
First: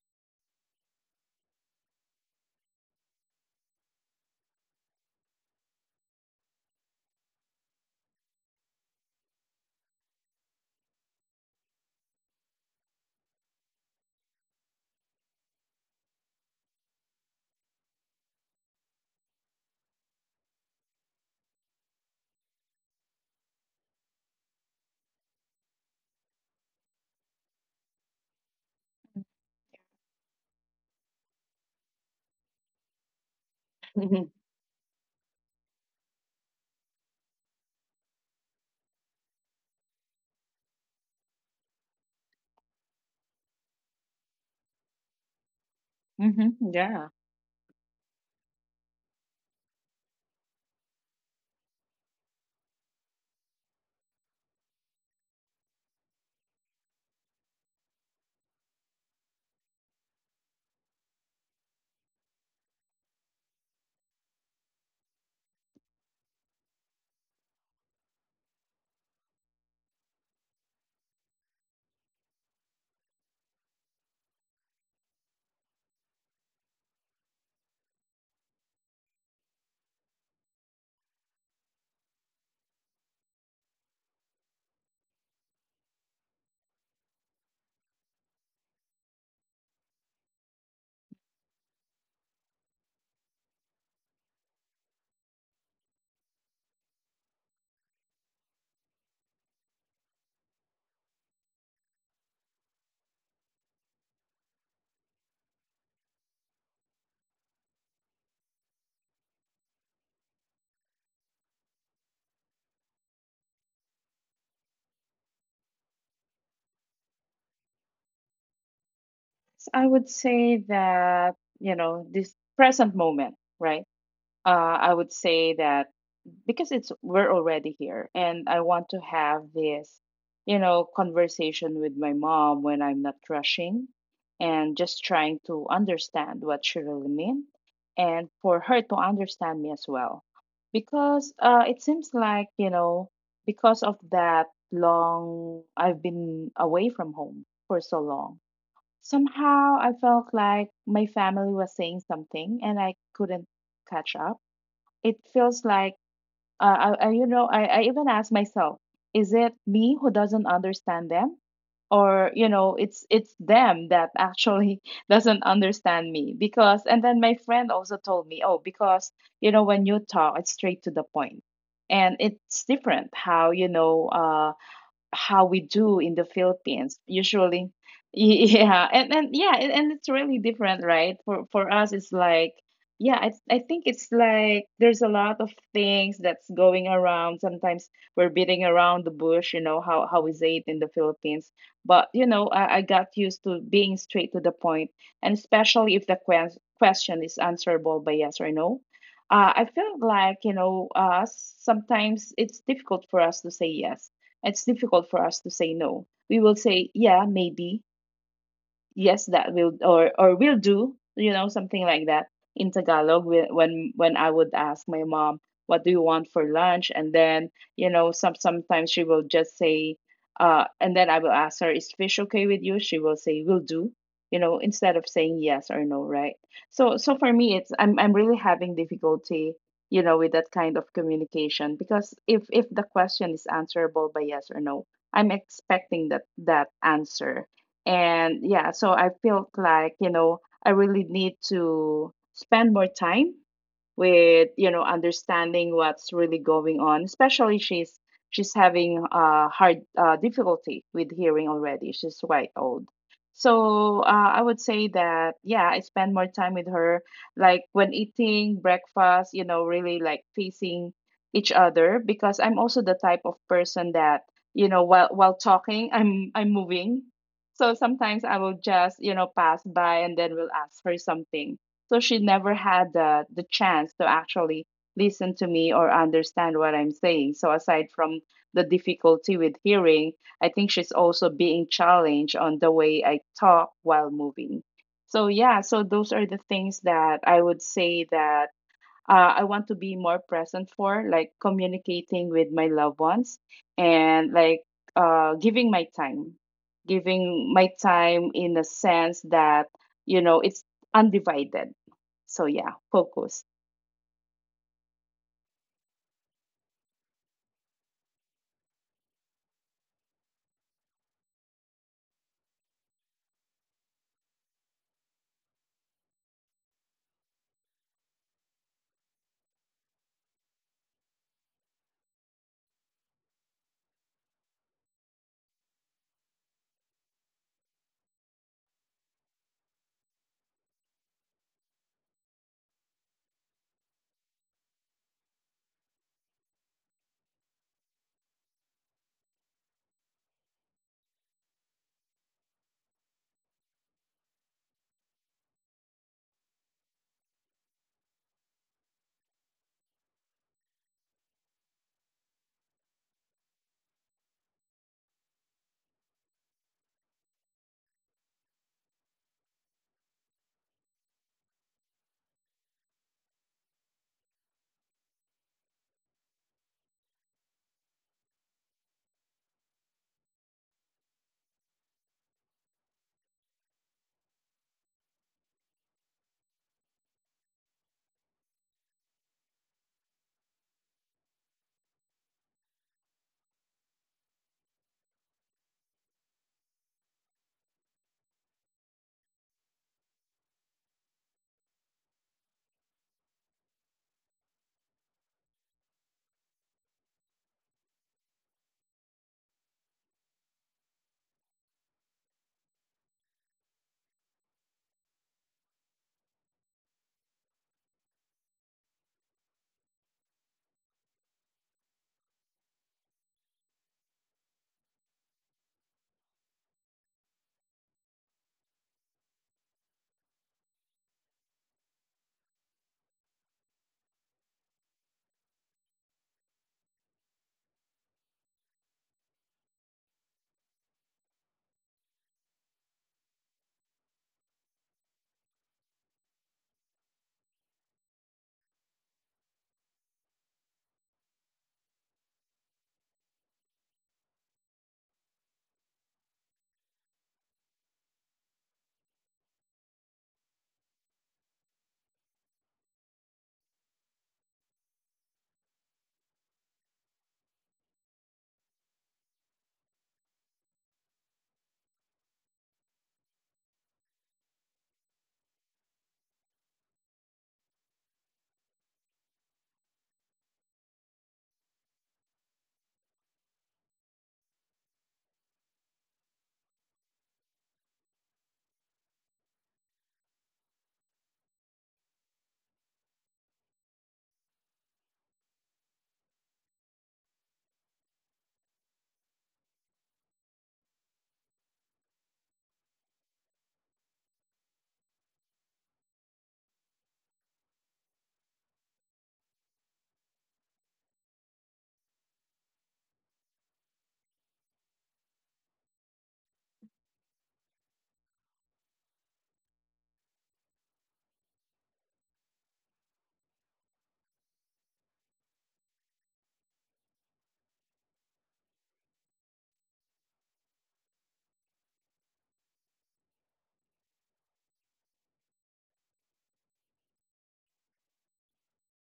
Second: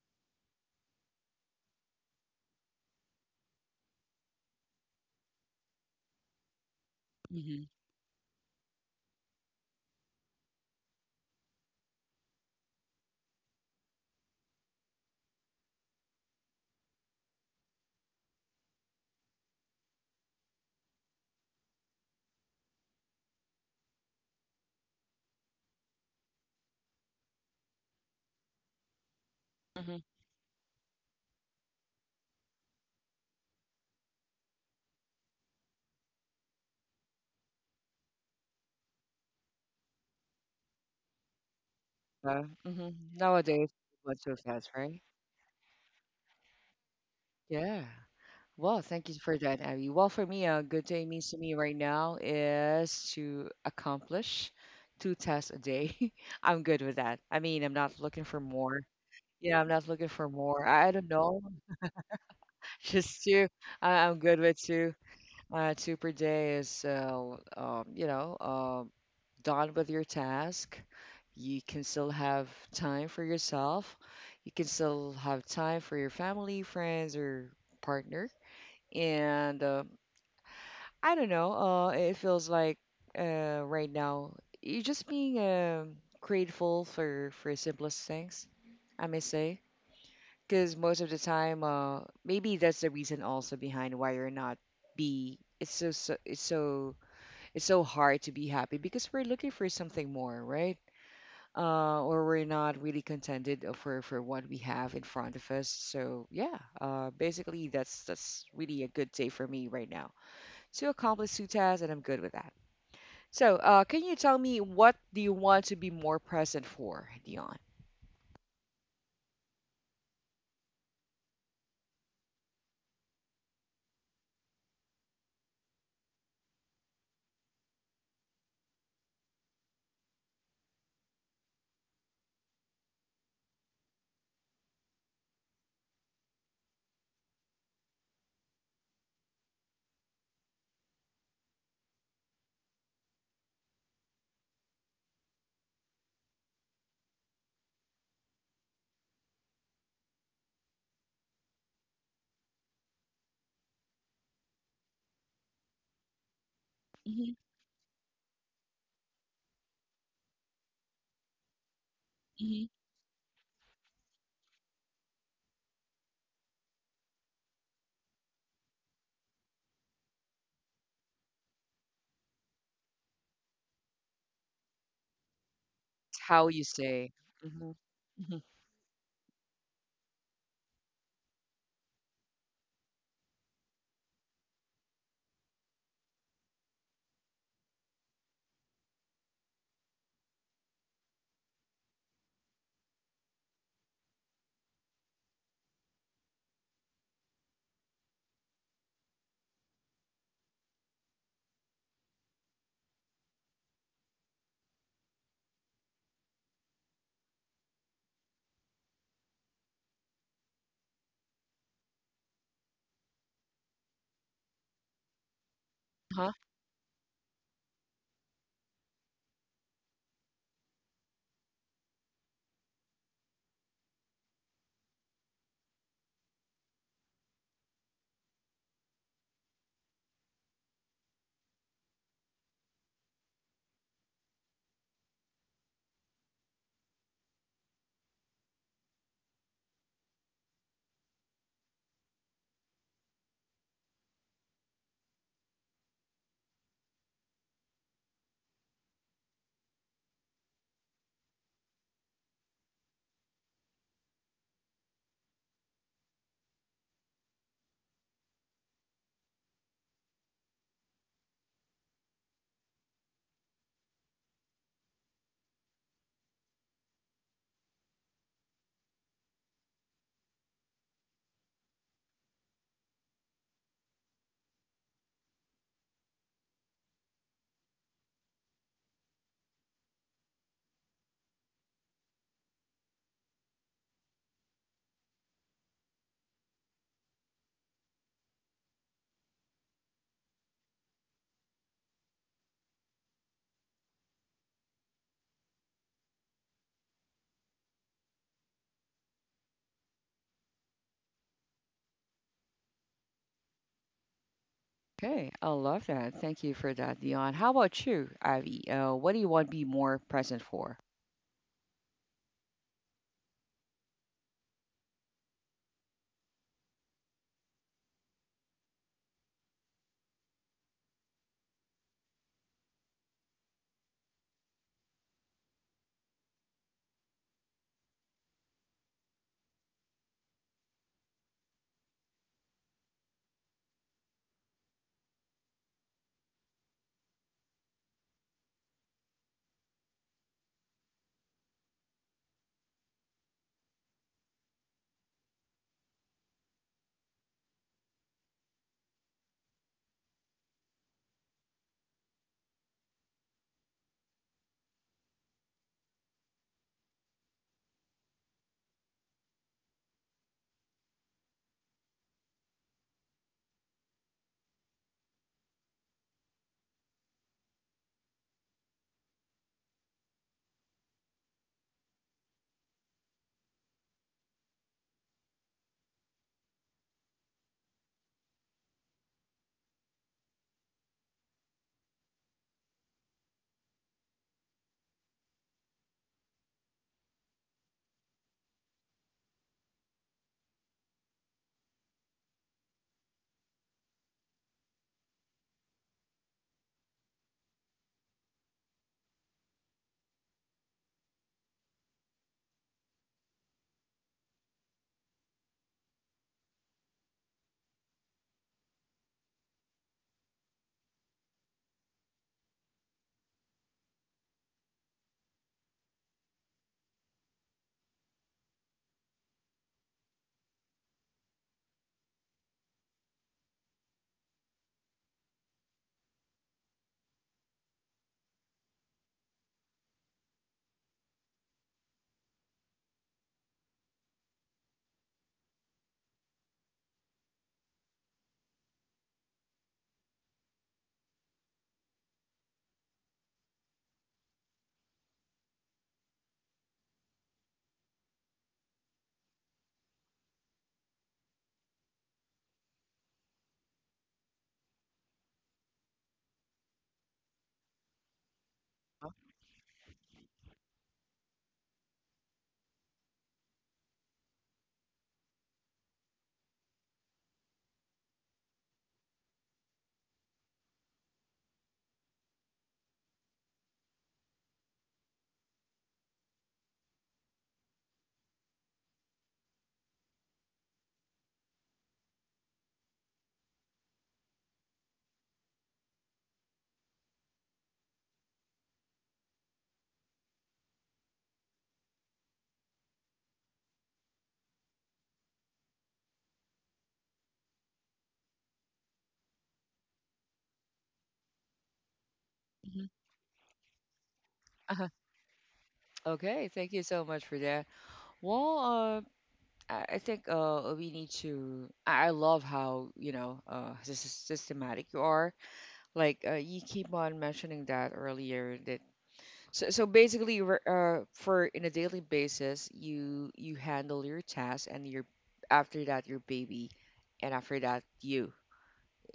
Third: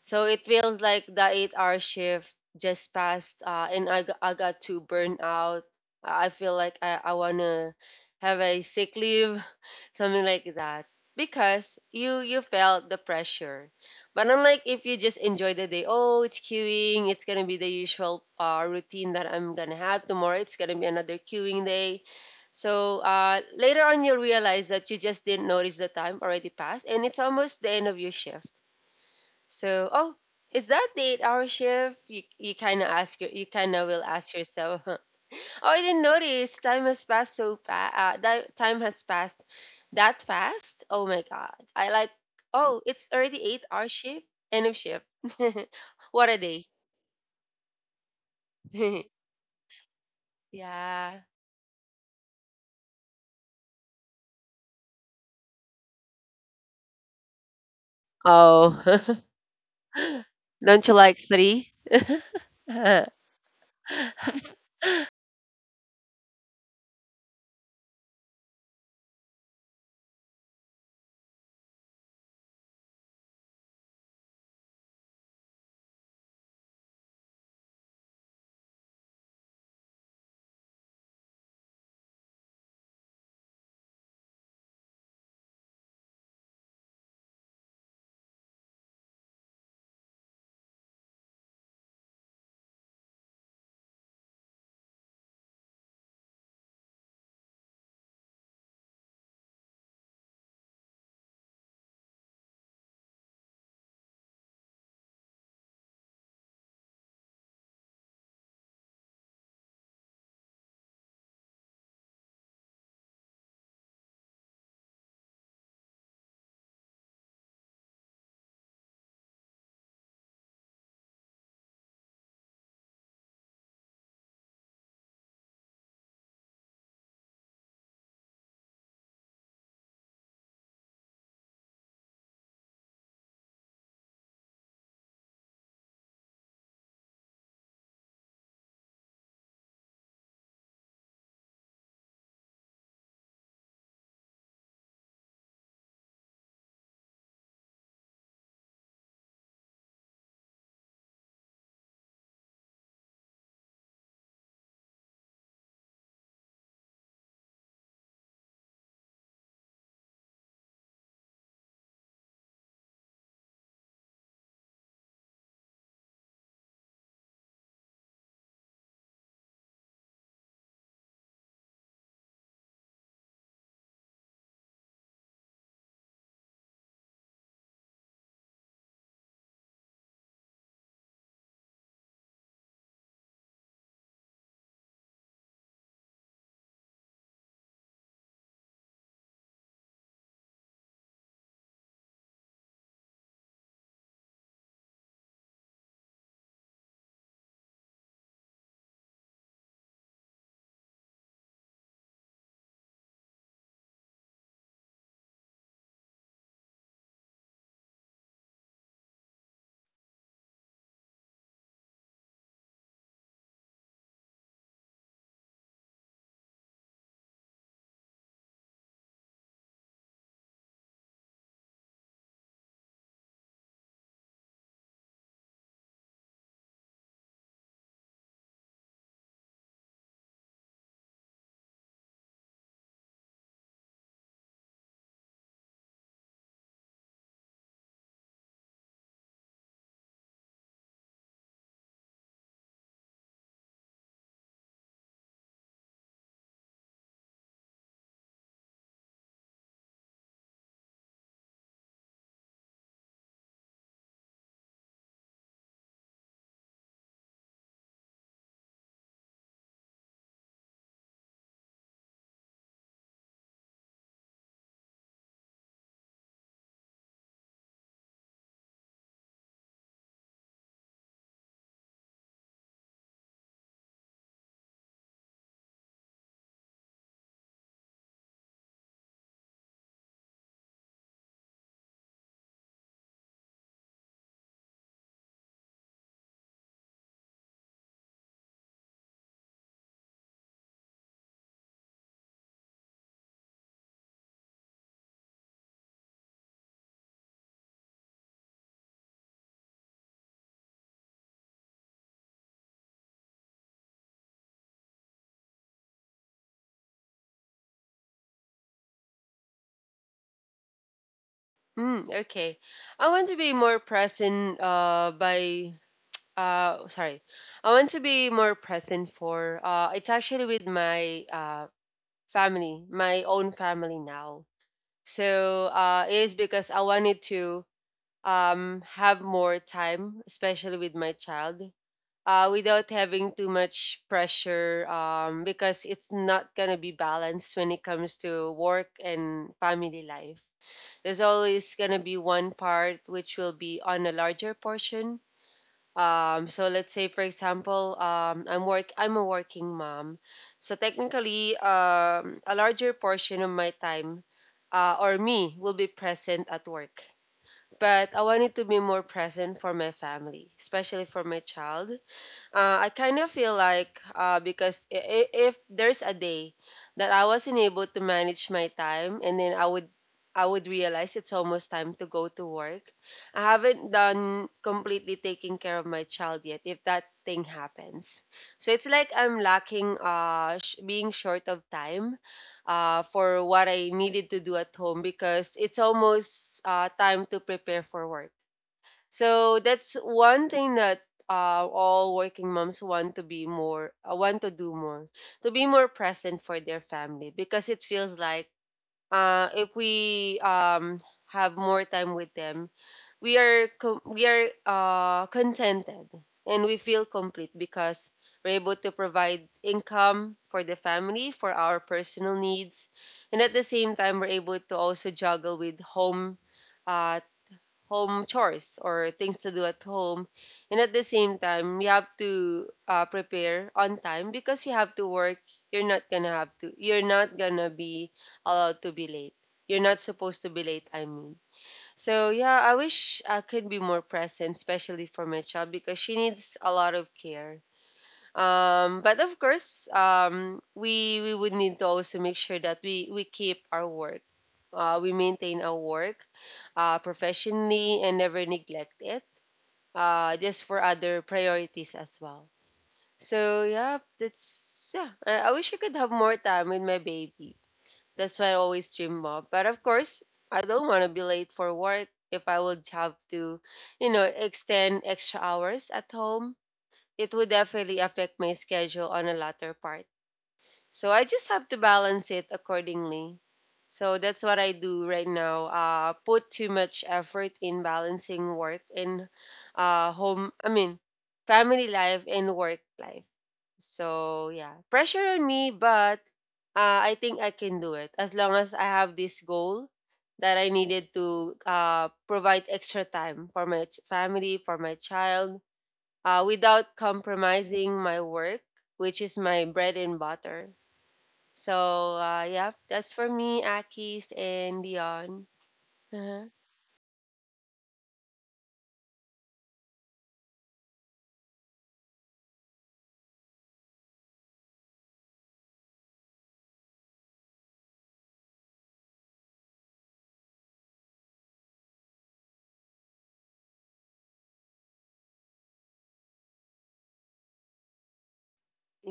so it feels like the 8 hour shift just passed, and I got to burn out. I feel like I want
Mhm.
to have a sick leave, something like that. Because you felt the pressure. But unlike if you just enjoy the day, oh, it's queuing, it's going to be the usual routine that I'm going to have tomorrow, it's going to be another queuing day. So later on, you'll realize that you just didn't notice the time already passed, and it's almost the end of your shift. So,
Mhm.
oh, is that the 8 hour shift? You kind of ask your, you kind of will ask yourself, huh? Oh, I didn't notice. Time has passed so fast. That time has passed that fast. Oh my God. I like,
Yeah.
oh,
Hmm.
it's already eight
Nowadays,
hour
went
shift,
so
end
fast,
of
right?
shift. What a day.
Mm-hmm. Yeah.
Yeah. Well, thank you for that, Abby. Well, for me, a good day
Yeah.
means to me right now is to accomplish two tasks a day. I'm good with that. I mean, I'm not looking for
Oh,
more. Yeah, I'm not looking for more.
don't
I
you
don't
like
know.
three?
Just two. I'm good with two. Two per day is, Done with your task. You can still have time for yourself. You can still have time for your family, friends, or partner. And I don't know, it feels like right now you're just being grateful for simplest things, I may say. Because most of the time, maybe that's the reason also behind why you're not be. It's so, so it's so it's so hard to be happy because we're looking for something more, right? Or we're not really contented for what we have in front of us. So yeah, basically that's really a good day for me right now. Two accomplished two tasks, and I'm good with that. So can you tell me what do you want to be more present for, Dion?
So I would say that, you know, this present moment, right? I would say that because it's we're already here and I want to have this, you know, conversation with my mom when I'm not rushing and just trying to understand what she really meant and for her to understand me as well. Because it seems like, you know, because of that long, I've been away from home for so long. Somehow I felt like my family was saying something and I couldn't catch up. It feels like, you
Hmm.
know, I even asked myself, is it me who doesn't understand them? Or, you
Hmm.
know, it's them that actually doesn't understand me. Because and then my friend also told me, oh, because, you know, when you talk, it's straight to the point. And it's different how, you know, how we do in the
How you
Philippines
say? Hmm.
usually.
Hmm.
And it's really different, right? For us, it's like yeah, I think it's like there's a lot of things that's going around. Sometimes we're beating around the bush, you know how we say it in the Philippines. But you know, I got used to being straight to the point, and especially if the question is answerable by yes or no. I feel like you know, sometimes it's difficult for us to say yes, it's difficult for us to say no. We will say, yeah, maybe, yes that will or will do, you know, something like that in tagalog when I would ask my mom what do you want
Huh?
for lunch, and then you know some sometimes she will just say and then I will ask her is fish okay with you, she will say will do, you know, instead of saying yes or no, right? So so for me it's I'm really having difficulty, you know, with that kind of communication, because if the question is answerable by yes or no, I'm expecting that that answer. And yeah, so I felt like, you know, I really need to spend more time with you know understanding what's really going on, especially she's having hard difficulty with hearing already, she's quite old. So I would say that yeah I spend more time with her, like when eating breakfast, you know, really like facing each other, because I'm also the type of person that you know while talking I'm moving, so sometimes I will just you know pass by and then will ask her something, so she never had the chance to actually listen to me or understand what I'm saying. So aside from the difficulty with hearing, I think she's also being challenged on the way I talk while moving. So yeah, so those are the things that I would say that I want to be more present for, like communicating with my loved ones and like uh, giving my time, giving my time in a sense that, you know, it's undivided. So, yeah, focused.
Okay, I love that. Thank you for that, Dion. How about you, Avi? What do you want to be more present for?
Mm, okay. I want to be more present by sorry I want to be more present for it's actually with my family, my own family now. So it is because I wanted to have more time, especially with my child, without having too much pressure, because it's not gonna be balanced when it comes to work and family life. There's always gonna be one part which will be on a larger portion. So let's say, for example, I'm work I'm a working mom, so technically, a larger portion of my time, or me, will be present at work. But I wanted to be more present for my family, especially for my child. I kind of feel like, if there's a day that I wasn't able to manage my time, and then I would, I would realize it's almost time to go to work. I haven't done completely taking care of my child yet. If that thing happens, so it's like I'm lacking, being short of time, for what I needed to do at home because it's almost, time to prepare for work. So that's one thing that, all working moms want to be more, want to do more, to be more present for their family, because it feels like, if we, have more time with them, we are contented and we feel complete, because we're able to provide income for the family, for our personal needs, and at the same time we're able to also juggle with home, uh, home chores or things to do at home. And at the same time, you have to, prepare on time because you have to work. You're not gonna have to. You're not gonna be allowed to be late. You're not supposed to be late, I mean. So yeah, I wish I could be more present, especially for my child, because she needs a lot of care. But of course, we would need to also make sure that we keep our work. We maintain our work professionally and never neglect it, just for other priorities as well. So yeah, that's, yeah. I wish I could have more time with my baby. That's why I always
Huh?
dream of. But of course, I don't want to be late for work. If I would have to, extend extra hours at home, it would definitely affect my schedule on a latter part. So I just have to balance it accordingly. So that's what I do right now. Put too much effort in balancing work and, home, I mean, family life and work life. So yeah, pressure on me, but I think I can do it as long as I have this goal that I needed to, provide extra time for my family, for my child, without compromising my work, which is my bread and butter. So, yeah,
Hmm.
that's for me, Akis and
Uh-huh.
Dion. Uh-huh.
Okay, thank you so much for that. Well, I think we need to. I love how you know this is systematic you are. Like you keep on mentioning that earlier. So basically, you were, for in a daily basis, you handle your tasks and your, after that your baby, and after that you.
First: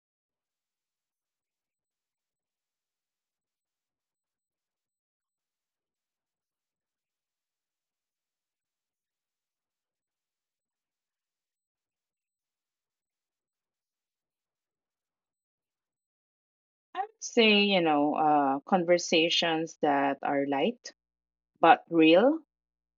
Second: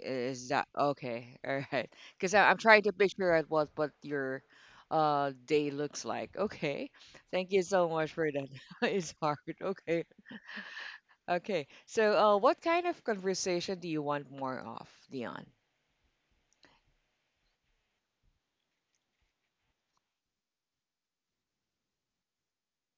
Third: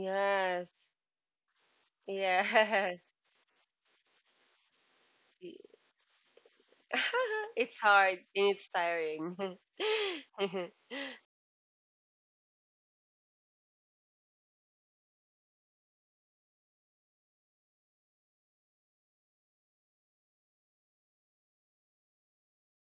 Is that okay? All right. Because I'm trying to
yes.
picture at what your day looks like. Okay. Thank you
It's
so much
hard
for that.
and it's
It's
tiring.
hard. Okay. Okay. So, what kind of conversation do you want more of, Dion?
I would say, you know, conversations that are light but real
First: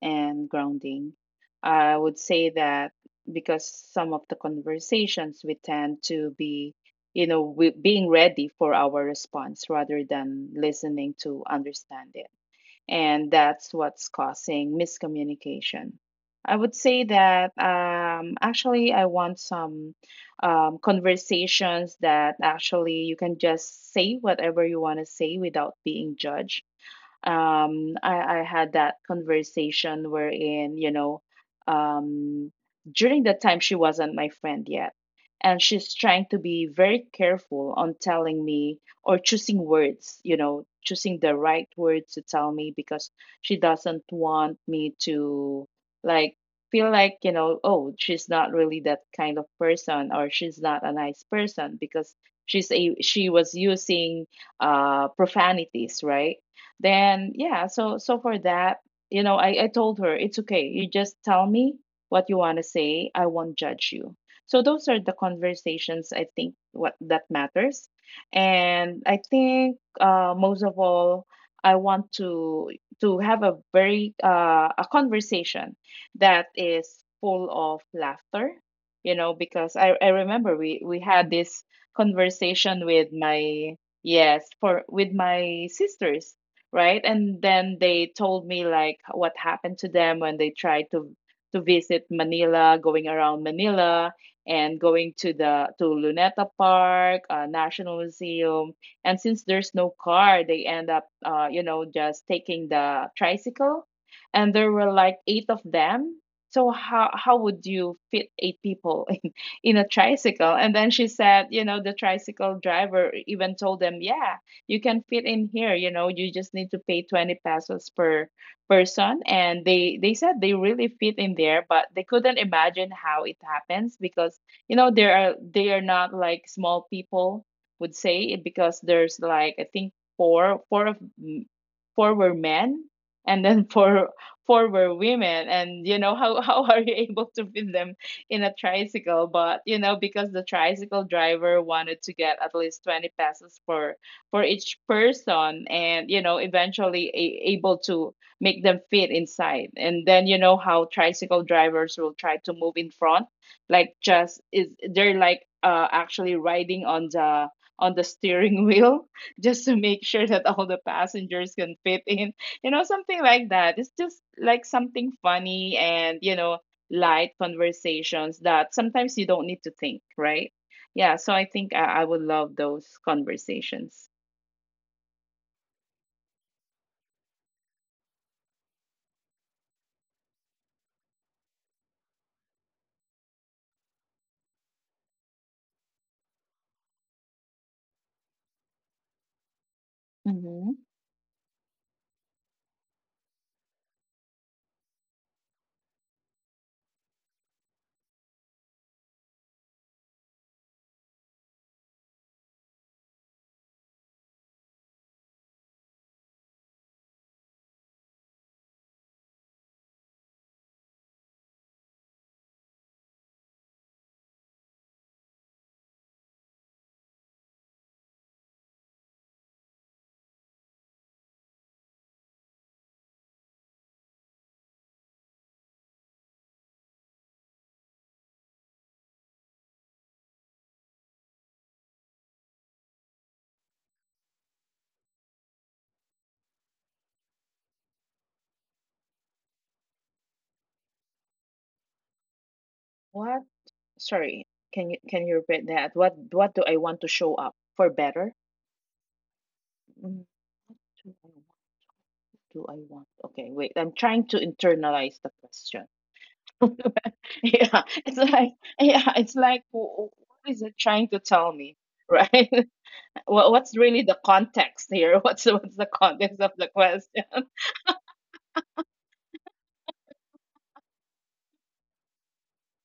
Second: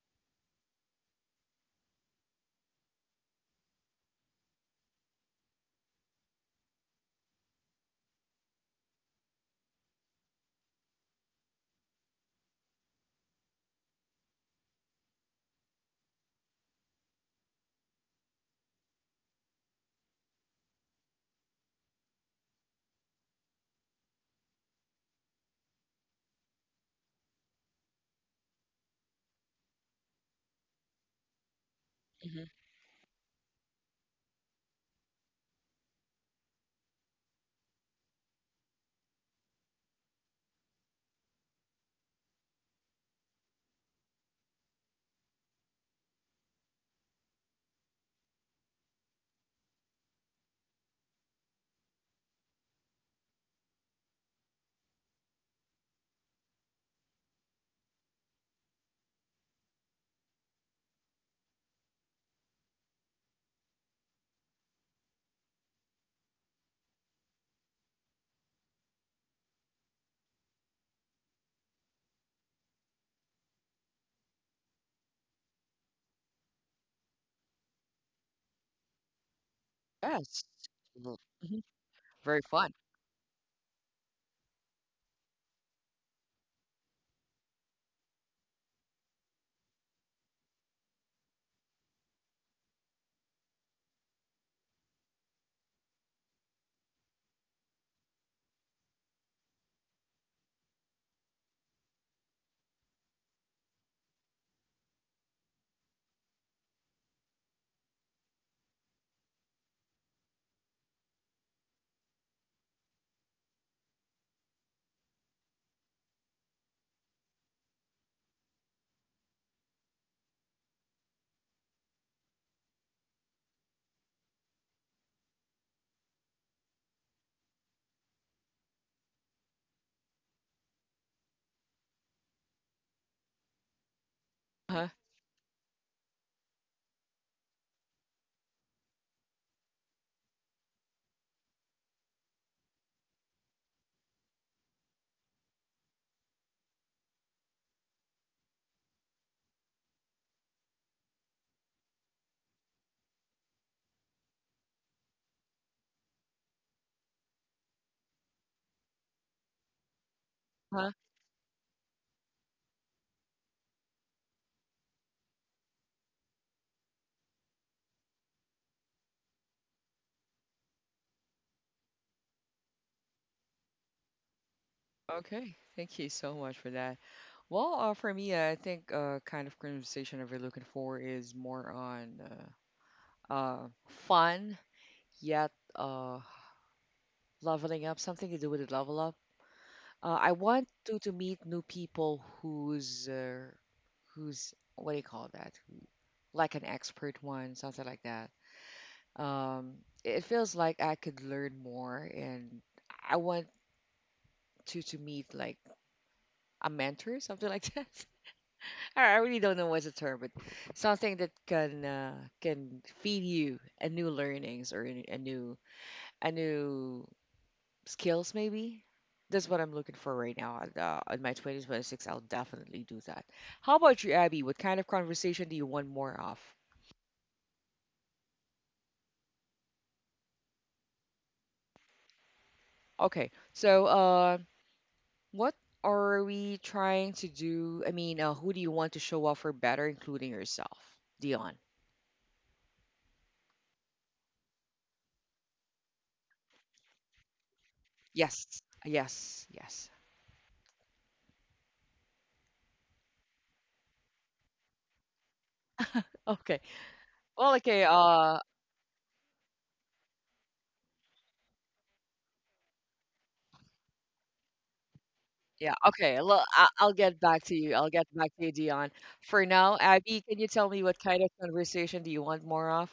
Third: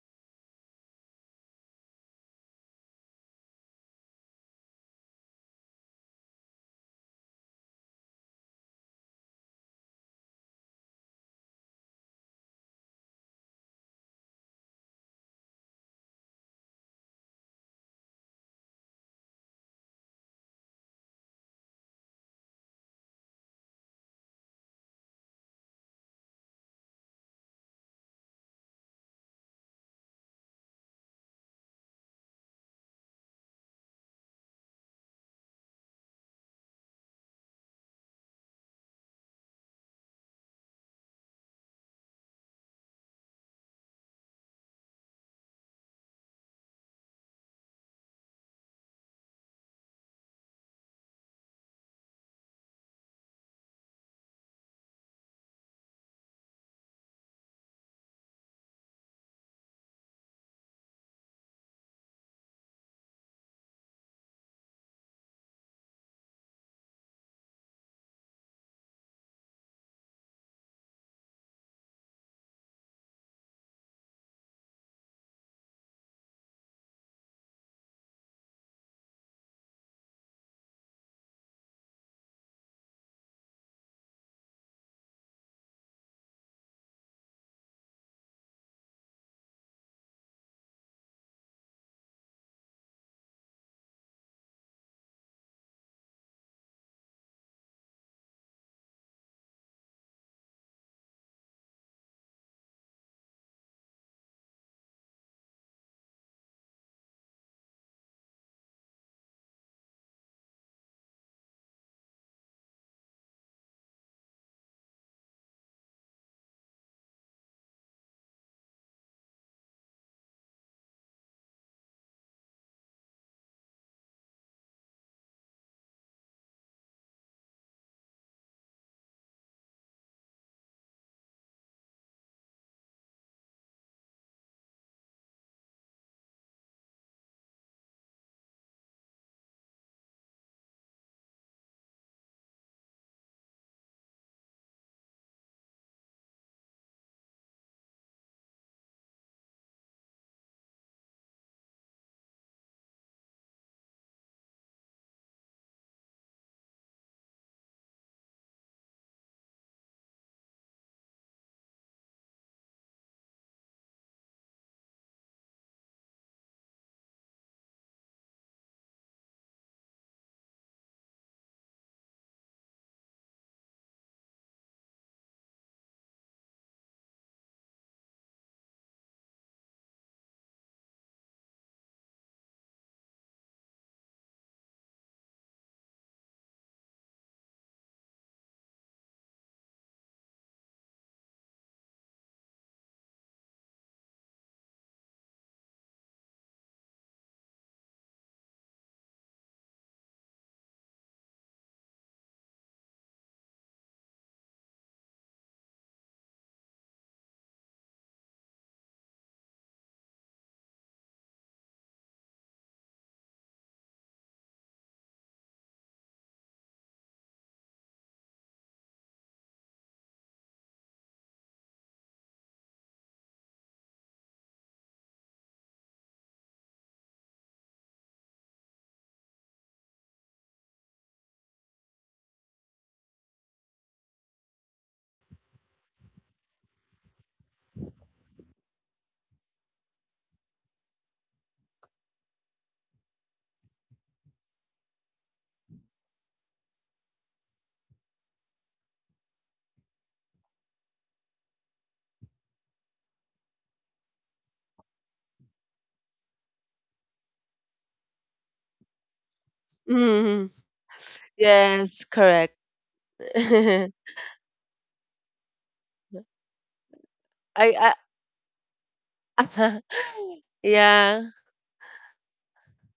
and grounding. I would say that because some of the conversations we tend to be, you know, we, being ready for our response rather than listening to understand it. And that's what's causing miscommunication. I would say that actually, I want some conversations that actually you can just say whatever you want to say without being judged. I had that conversation wherein you know
Hmm.
um during that time she wasn't my friend yet, and she's trying to be very careful on telling me or choosing words, you know, choosing the right words to tell me because she doesn't want me to like feel like you know oh she's not really that kind of person or she's not a nice person because she was using profanities, right? Then yeah, so so for that, you know, I told her it's okay. You just tell me what you want to say. I won't judge you. So those are the conversations I think what that matters. And I think most of all, I want to have a very a conversation that is full of laughter you know because I
Yes.
remember we
Mhm.
had
Mhm.
this
Very fun.
conversation with my yes for with my sisters, right? And then they told me like what happened to them when they tried to visit Manila, going around Manila and going to the to Luneta Park, National Museum. And since there's no car, they end up you know just taking the tricycle. And there were like eight of them. So how would you fit eight people in a tricycle? And then she said, you know, the tricycle driver even told them, yeah, you can fit in here. You know you just need to pay 20 pesos per person, and they said they really fit in there, but they couldn't imagine how it happens because you know there are they are not like small people would say it, because there's like I think four of mm, four were men, and then four
Huh?
were women. And you know how how are you able to fit them in a tricycle? But you know, because the tricycle driver wanted to get at least 20 pesos for each person, and you know eventually able to make them fit inside. And then you know how tricycle drivers will try to move in front, like just is they're like actually riding on the steering wheel just to make sure that all the
Huh?
passengers can fit in. You know something like that. It's just like something funny, and you know light conversations that sometimes you don't need to think, right? Yeah, so I think I would love those conversations.
Okay. Thank you so much for that. Well, for me, I think kind of conversation that we're looking for is more on uh, uh, fun yet uh, leveling up, something to do with the level up. I want
Mhm.
to meet new people who's who's what do you call that? Like an expert one, something like that. Um, it feels like I could learn more, and I want to meet like a mentor, something like that. I really don't know what's the term, but something that can feed you a new learnings or a new a new skills maybe. That's what I'm looking for right now. In my 2026, I'll definitely do that. How about you, Abby? What kind of conversation do you want more of? Okay, so what are we trying to do? I mean, who do you want to show up for better, including yourself, Dion?
What? Sorry. Can you repeat that? What do I want to show up for better?
Yes, yes, yes.
Mm, do I want? Do I want? Okay, wait. I'm trying to internalize the question.
Okay. Well, okay.
Yeah, it's like yeah, it's like
Mm,
what is it trying to tell me,
yes, correct.
right? What's
I,
really the context here? What's
Yeah.
the
Okay. Well,
context of the
I'll get
question?
back to you.
I
I'll get back to you, Dion. For now, Abby, can you tell me what
yeah,
kind of conversation do you want more of?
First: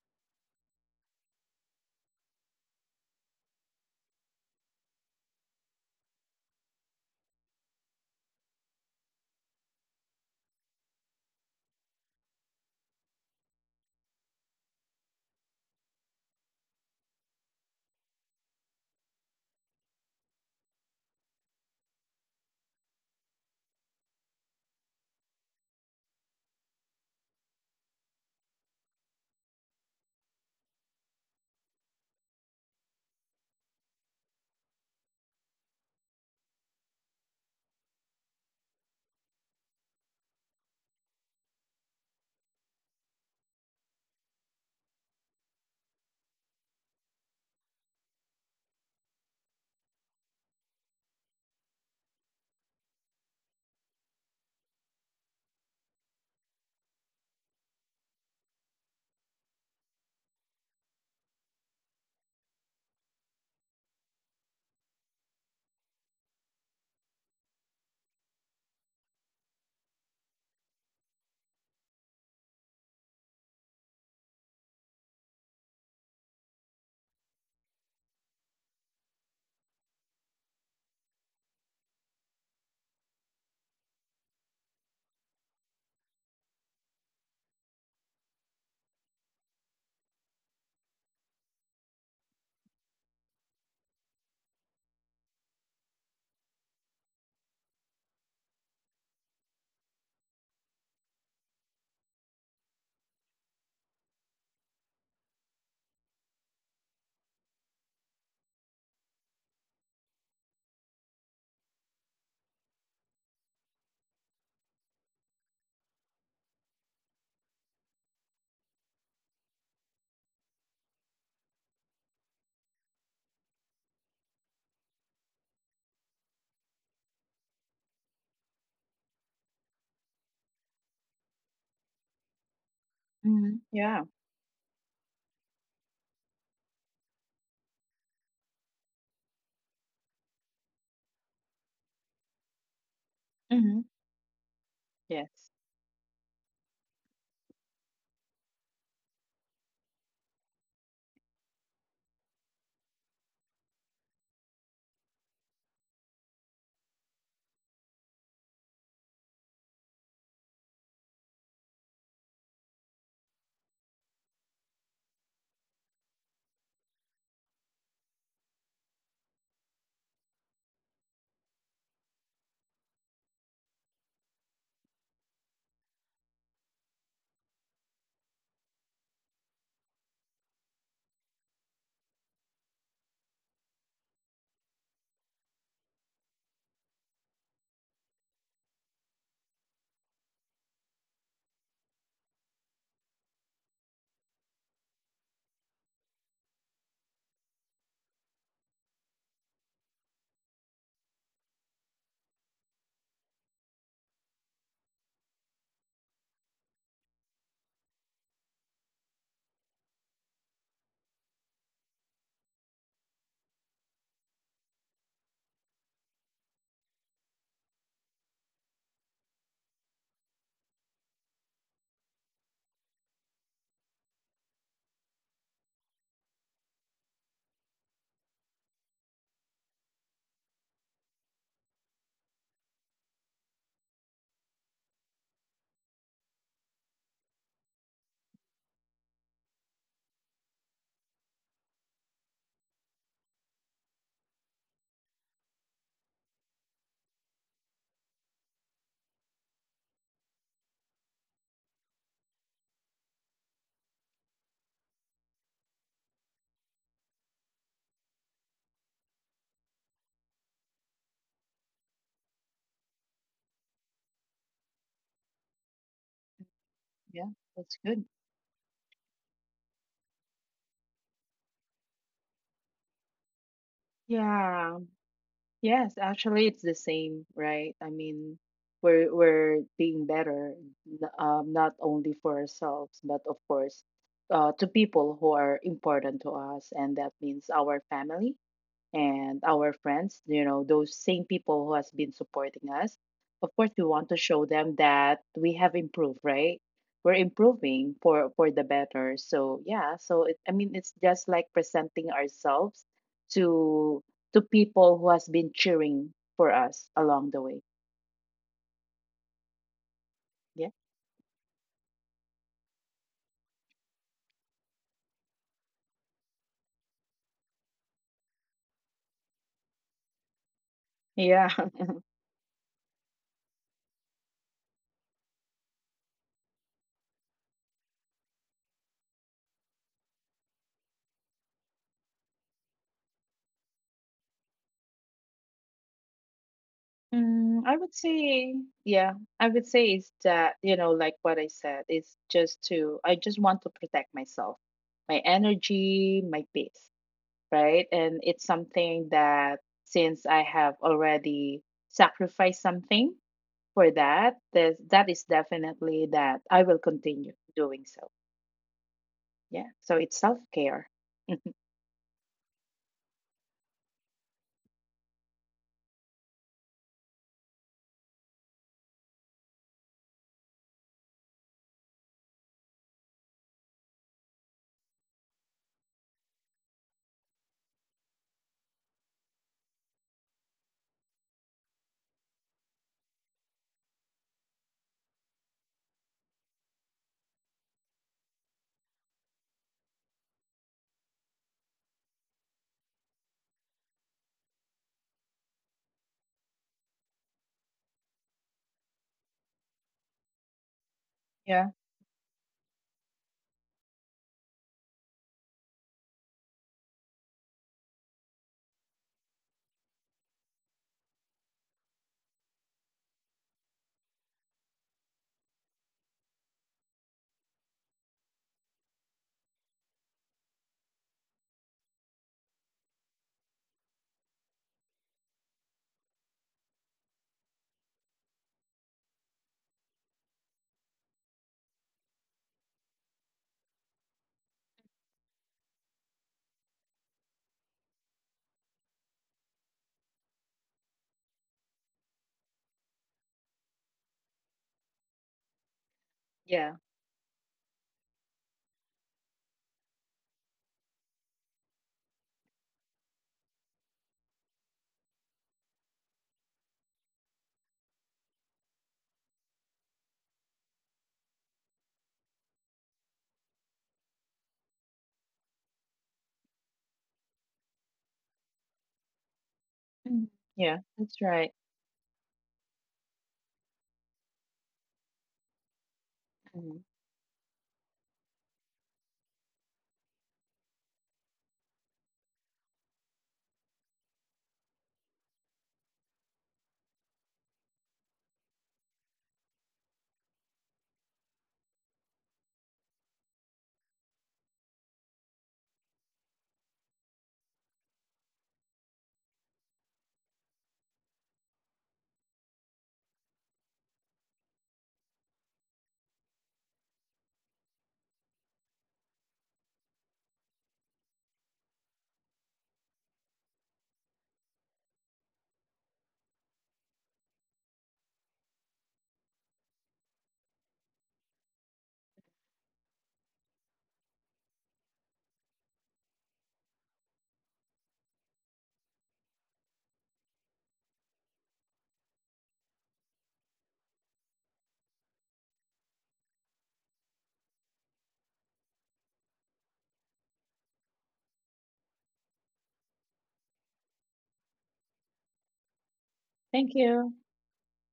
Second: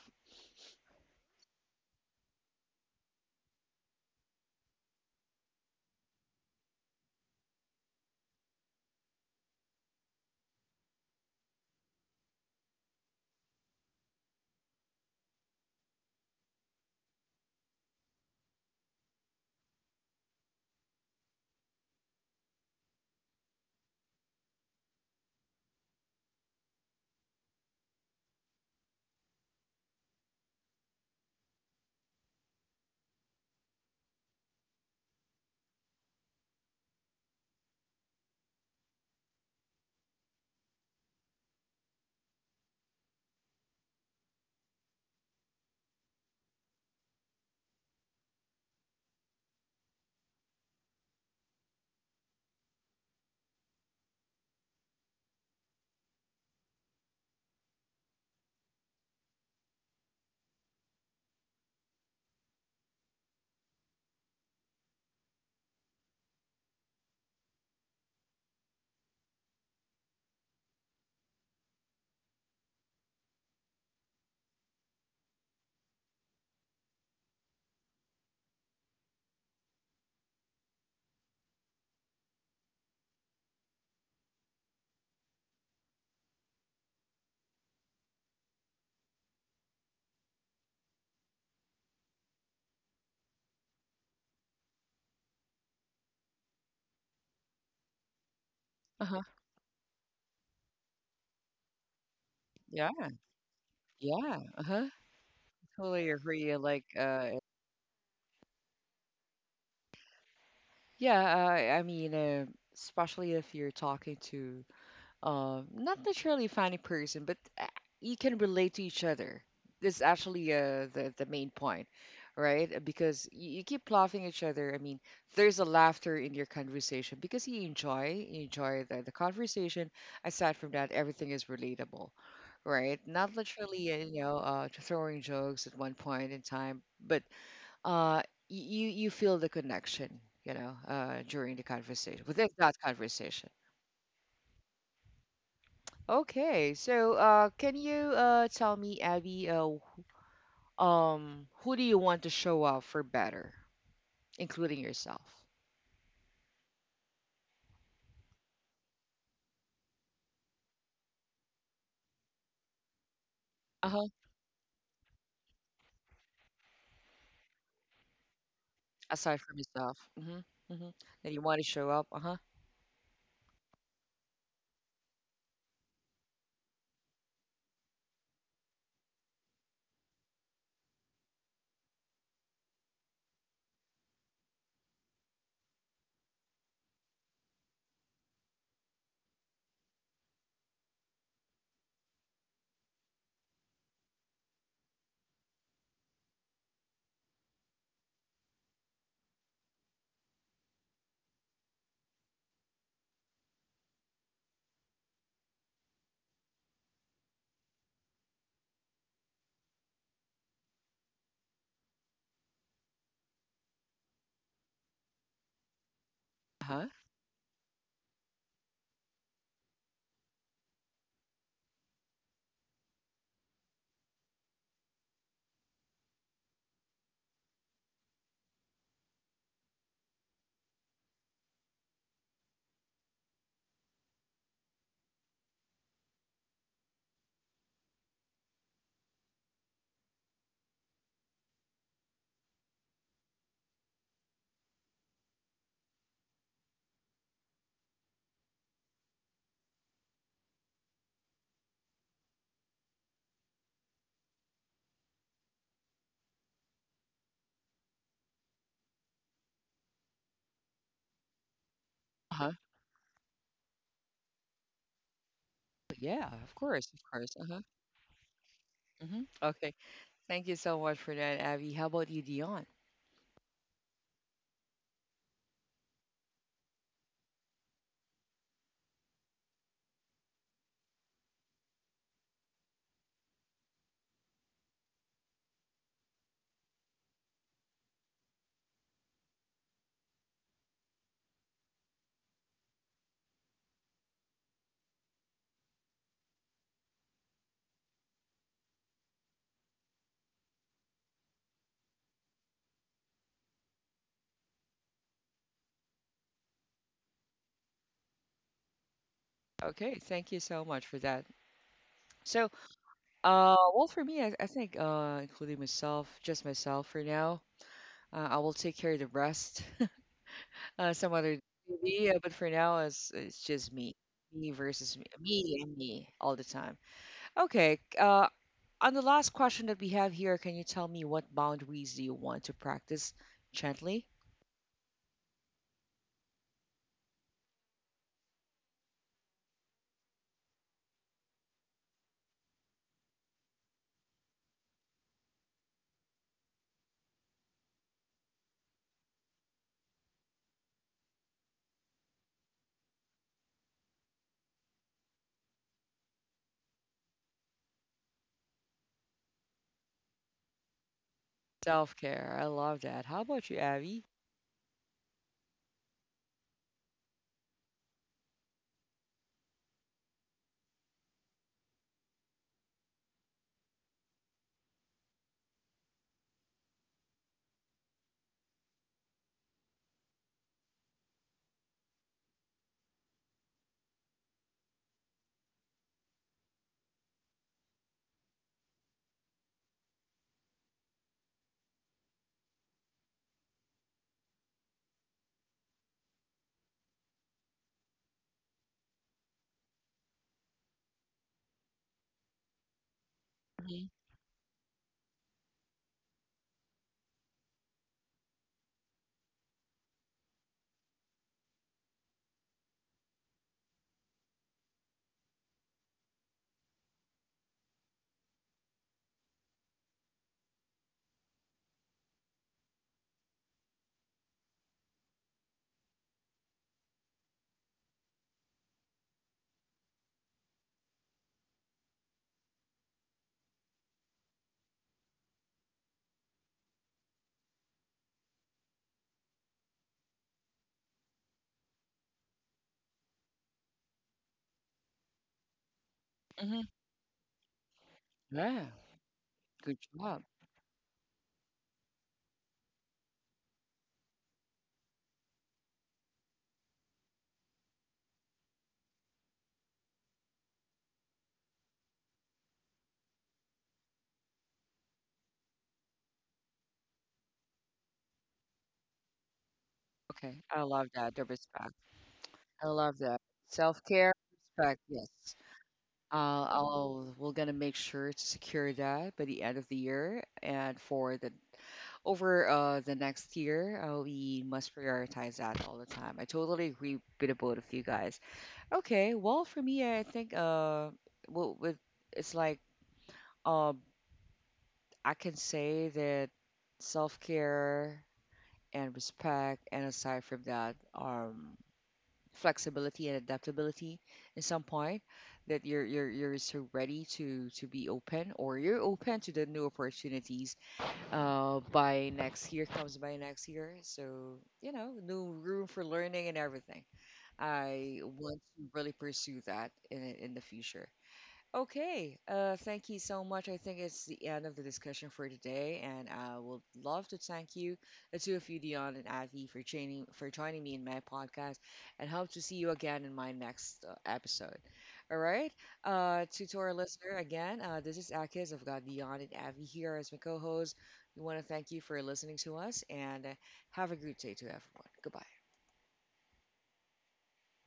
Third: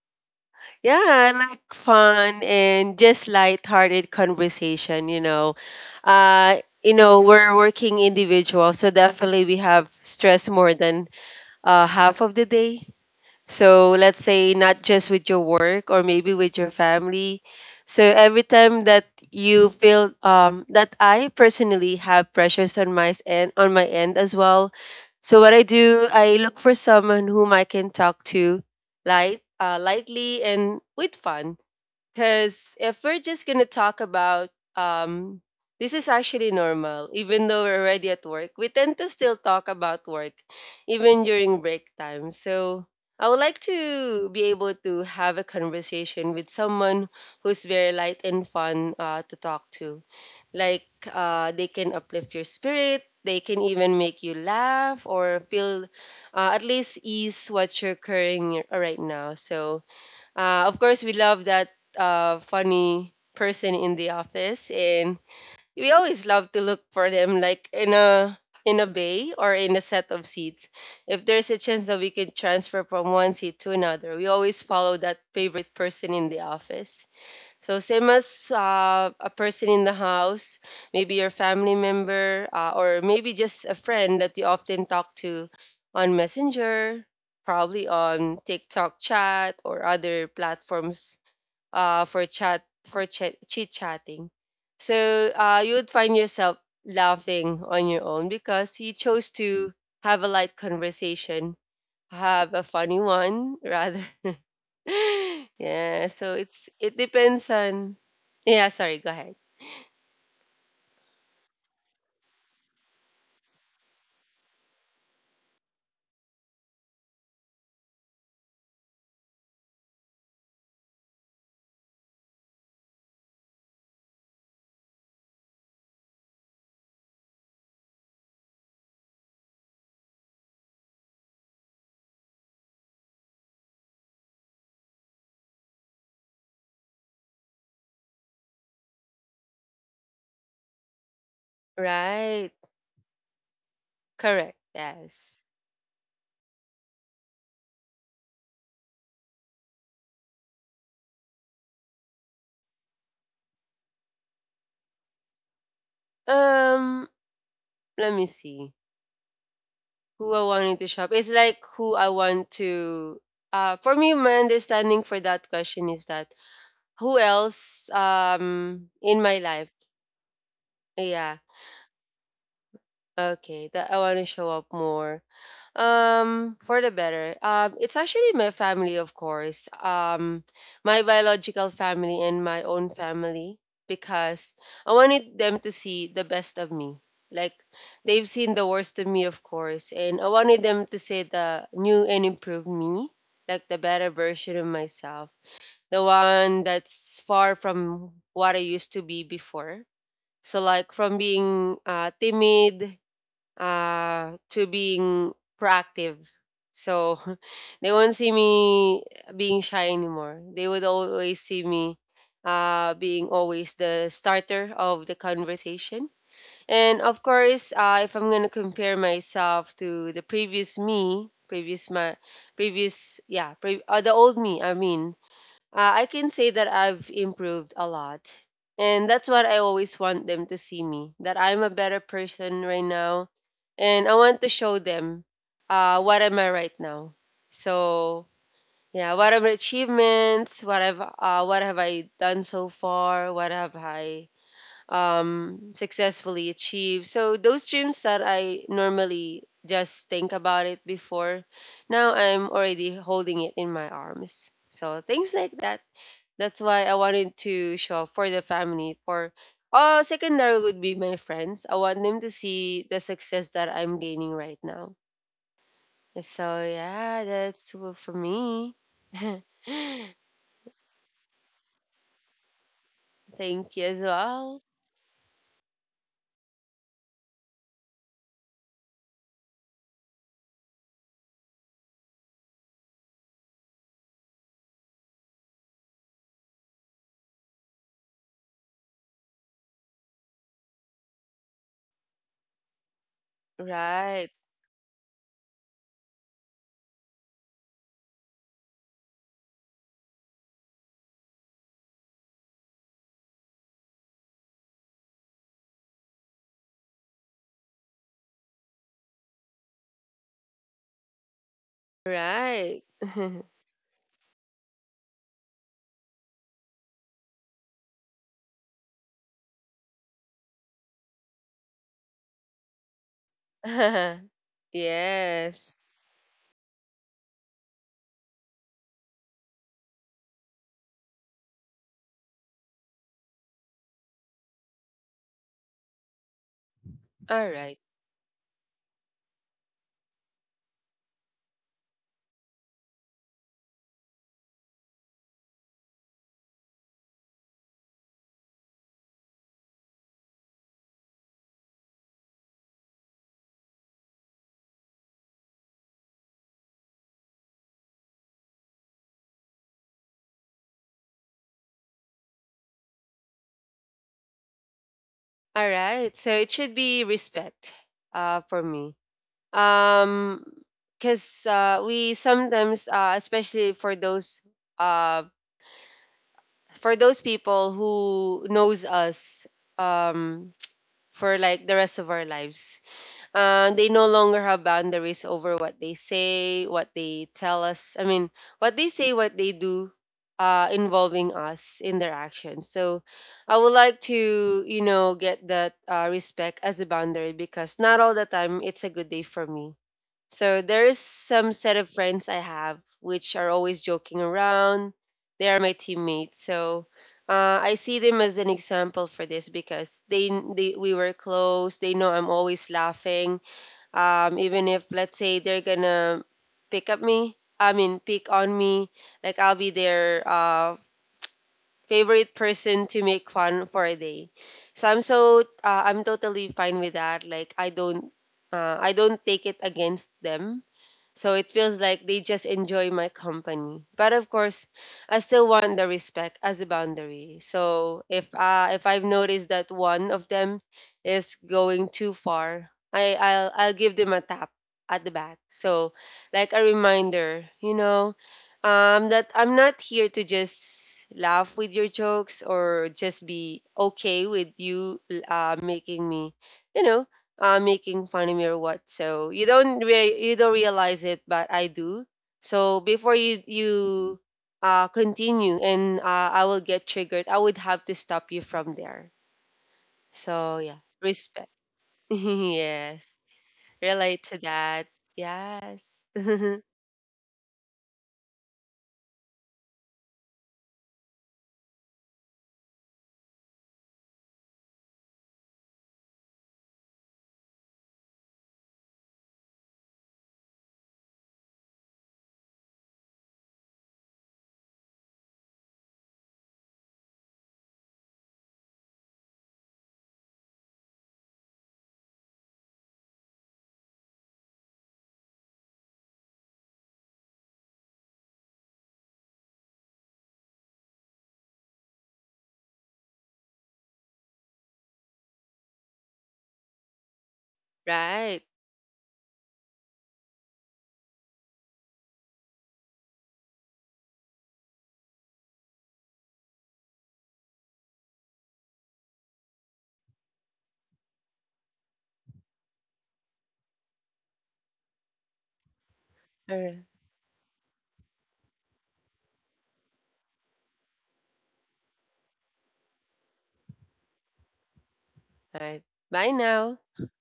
yeah, I like fun and just light-hearted conversation, you know. Uh, you know, we're working individuals, so definitely we have stress more than half of the day. So let's say not just with your work or maybe with your family. So every time that you feel that I personally have pressures on my end, on my end as well. So what I do, I look for someone whom I can talk to light, lightly and with fun, because if we're just going to talk about, um, this is actually normal, even though we're already at work, we tend to still talk about work even during break time. So I would like to be able to have a conversation with someone who's very light and fun, to talk to. Like, they can uplift your spirit, they can even make you laugh or feel, at least ease what you're carrying right now. So, of course, we love that, funny person in the office, and we always love to look for them, like in a, in a bay or in a set of seats. If there's a chance that we can transfer from one seat to another, we always follow that favorite person in the office. So same as, a person in the house, maybe your family member, or maybe just a friend that you often talk to on Messenger, probably on TikTok chat or other platforms, for chat for chit chatting. So, you would find yourself laughing on your own because you
Uh huh.
chose to have a light conversation, have a funny
Yeah.
one. Rather
Yeah. Uh huh.
yeah,
Totally
so
agree.
it's,
Like,
it depends on. Yeah, sorry, go ahead.
yeah. Uh, I mean, uh, Especially if you're talking to not necessarily funny person, but you can relate to each other. That's actually the main point, right? Because you keep laughing at each other. I mean, there's a laughter in your conversation because you enjoy the conversation. Aside from that, everything is relatable, right? Not
Mhm.
literally
Yeah.
throwing jokes at one point in time, but you you feel the connection, you know, during the conversation
Right.
within that conversation.
Hmm.
Correct. Yes.
Yes.
Okay, so can you tell me, Abby, who do you want to show up for better, including yourself?
Um, Let me see. Who I wanted to shop. It's like who I want to, for
Uh-huh.
me my understanding for that question is that who else, in my
Aside from
life.
yourself. Mm-hmm. Mm-hmm. That
Yeah.
you want to show up. Uh-huh.
Okay, that I want to show up more. For the better. It's actually my family, of course. My biological family and my own family, because I wanted them to see the best of me. Like, they've seen the worst of me, of course, and I wanted them to see the new and improved me, like the better version of myself, the one that's far from what I used to be before. So like, from being, timid, to being proactive. So they won't see me being shy anymore. They would always see me, being always the starter of the conversation.
Uh-huh.
And of course, if I'm gonna compare myself to the previous me, previous my previous yeah, pre- the old me, I mean, I can say that I've improved a lot. And that's what I always want them to see me, that I'm a better person right now. And I want to show them, what am I right now. So, yeah, what are my achievements? What have I done so far? What have I, successfully achieved? So, those dreams that I normally just think about it before, now I'm already holding it in my arms. So, things like that. That's why I wanted to shop for the family. For, secondary would be my friends. I want them to
Uh-huh.
see the success that I'm gaining right now.
Yeah, of
So
course, of
yeah,
Yeah.
course. Uh-huh.
that's
That's good.
for me.
Mm-hmm. Okay. Thank you so much for that, Abby. How about you, Dion?
Thank you as well.
Yeah. Yes, actually, it's the same, right? I mean, we're being better, not only for ourselves, but of course, to people who are important to us, and that means our family and our friends, you know, those same people who has been supporting us. Of course, we want to
Right,
show them that we have improved, right? We're improving for the better. So yeah, so it, I mean, it's just like presenting ourselves to to people who has been cheering for us along the way.
Okay, thank you so
Yeah.
much for that. So,
right.
well, for me, I think, including myself, just myself for now, I will take care of the rest. Uh, some other
Yeah.
movie. But for now, it's just me, me versus me, me and
Yes.
me all the time. Okay. On the last question that we have here, can you tell me what boundaries do you want to practice gently?
All
Mm,
right,
I would say, yeah, I would say is that, you know, like what I said, it's just to, I just want to protect myself, my energy, my peace, right? And it's something that since I have already sacrificed something for that, that that is definitely that I will continue doing so. Yeah. So it's self-care.
Self care. I love that. How about you, Abby?
all right. So it should be respect. For me. Um, because, we sometimes, especially for those, um for those people who knows us, um for like the rest of our lives, they no longer have boundaries over what they say, what they tell us, I mean what they say, what they do, involving us in their actions. So I would like to, you know, get that, respect as a boundary, because not all the time it's a good day for me. So there is some
Yeah.
set of friends I have which are always
Hmm.
joking around. They are my teammates. So, I see them as an example for this because they we were close. They know I'm always laughing. Even if let's say they're gonna pick up me, I mean pick on me, like I'll be their, favorite person to make fun for a day. So I'm so, I'm totally fine with that. Like I don't, I don't take it against them, so it feels like they just enjoy my company. But of course, I still want the respect as a boundary. So if, if I've noticed that one of them is going too far, I'll give them a tap at the back. So, like a
Hmm.
Yeah.
reminder, you know,
Yeah.
that I'm
Good
not here
job.
to just laugh with your jokes or just be okay with you, making me, you know, making fun of me or what. So you don't you don't realize it, but I do. So before you continue and, I will get triggered, I would have to stop you from there.
Mm.
Okay.
So
I
Yeah.
yeah,
love
That's
that. The
right.
respect.
respect. I love
Yes,
that. Self care.
relate to
Respect.
that.
Yes.
Yes,
Mhm.
I'll, we're gonna make sure to secure that by the end of the year and for the over the next year, we must prioritize that all the time. I totally agree with the both of you guys. Okay, well, for me, I think well, with, it's like um, I can say that self care and respect, and aside from that, flexibility and adaptability in some point that you're so ready to be open or you're open to the new opportunities by next year comes by next year. So, you know, new room for learning and everything. I want
right.
to really pursue that in the future. Okay, thank you so much. I think it's the end of the discussion for today, and I would love to thank you, the two of you, Dion and Avi, for joining me in my podcast, and hope to see you again in my next episode. All right, to
All
our
right.
listener again, this is Akis. I've got Dion and Avi here as my co-hosts. We want to thank you for listening to us, and have a great day to everyone. Goodbye.
All right. Bye
Thank
now.
you.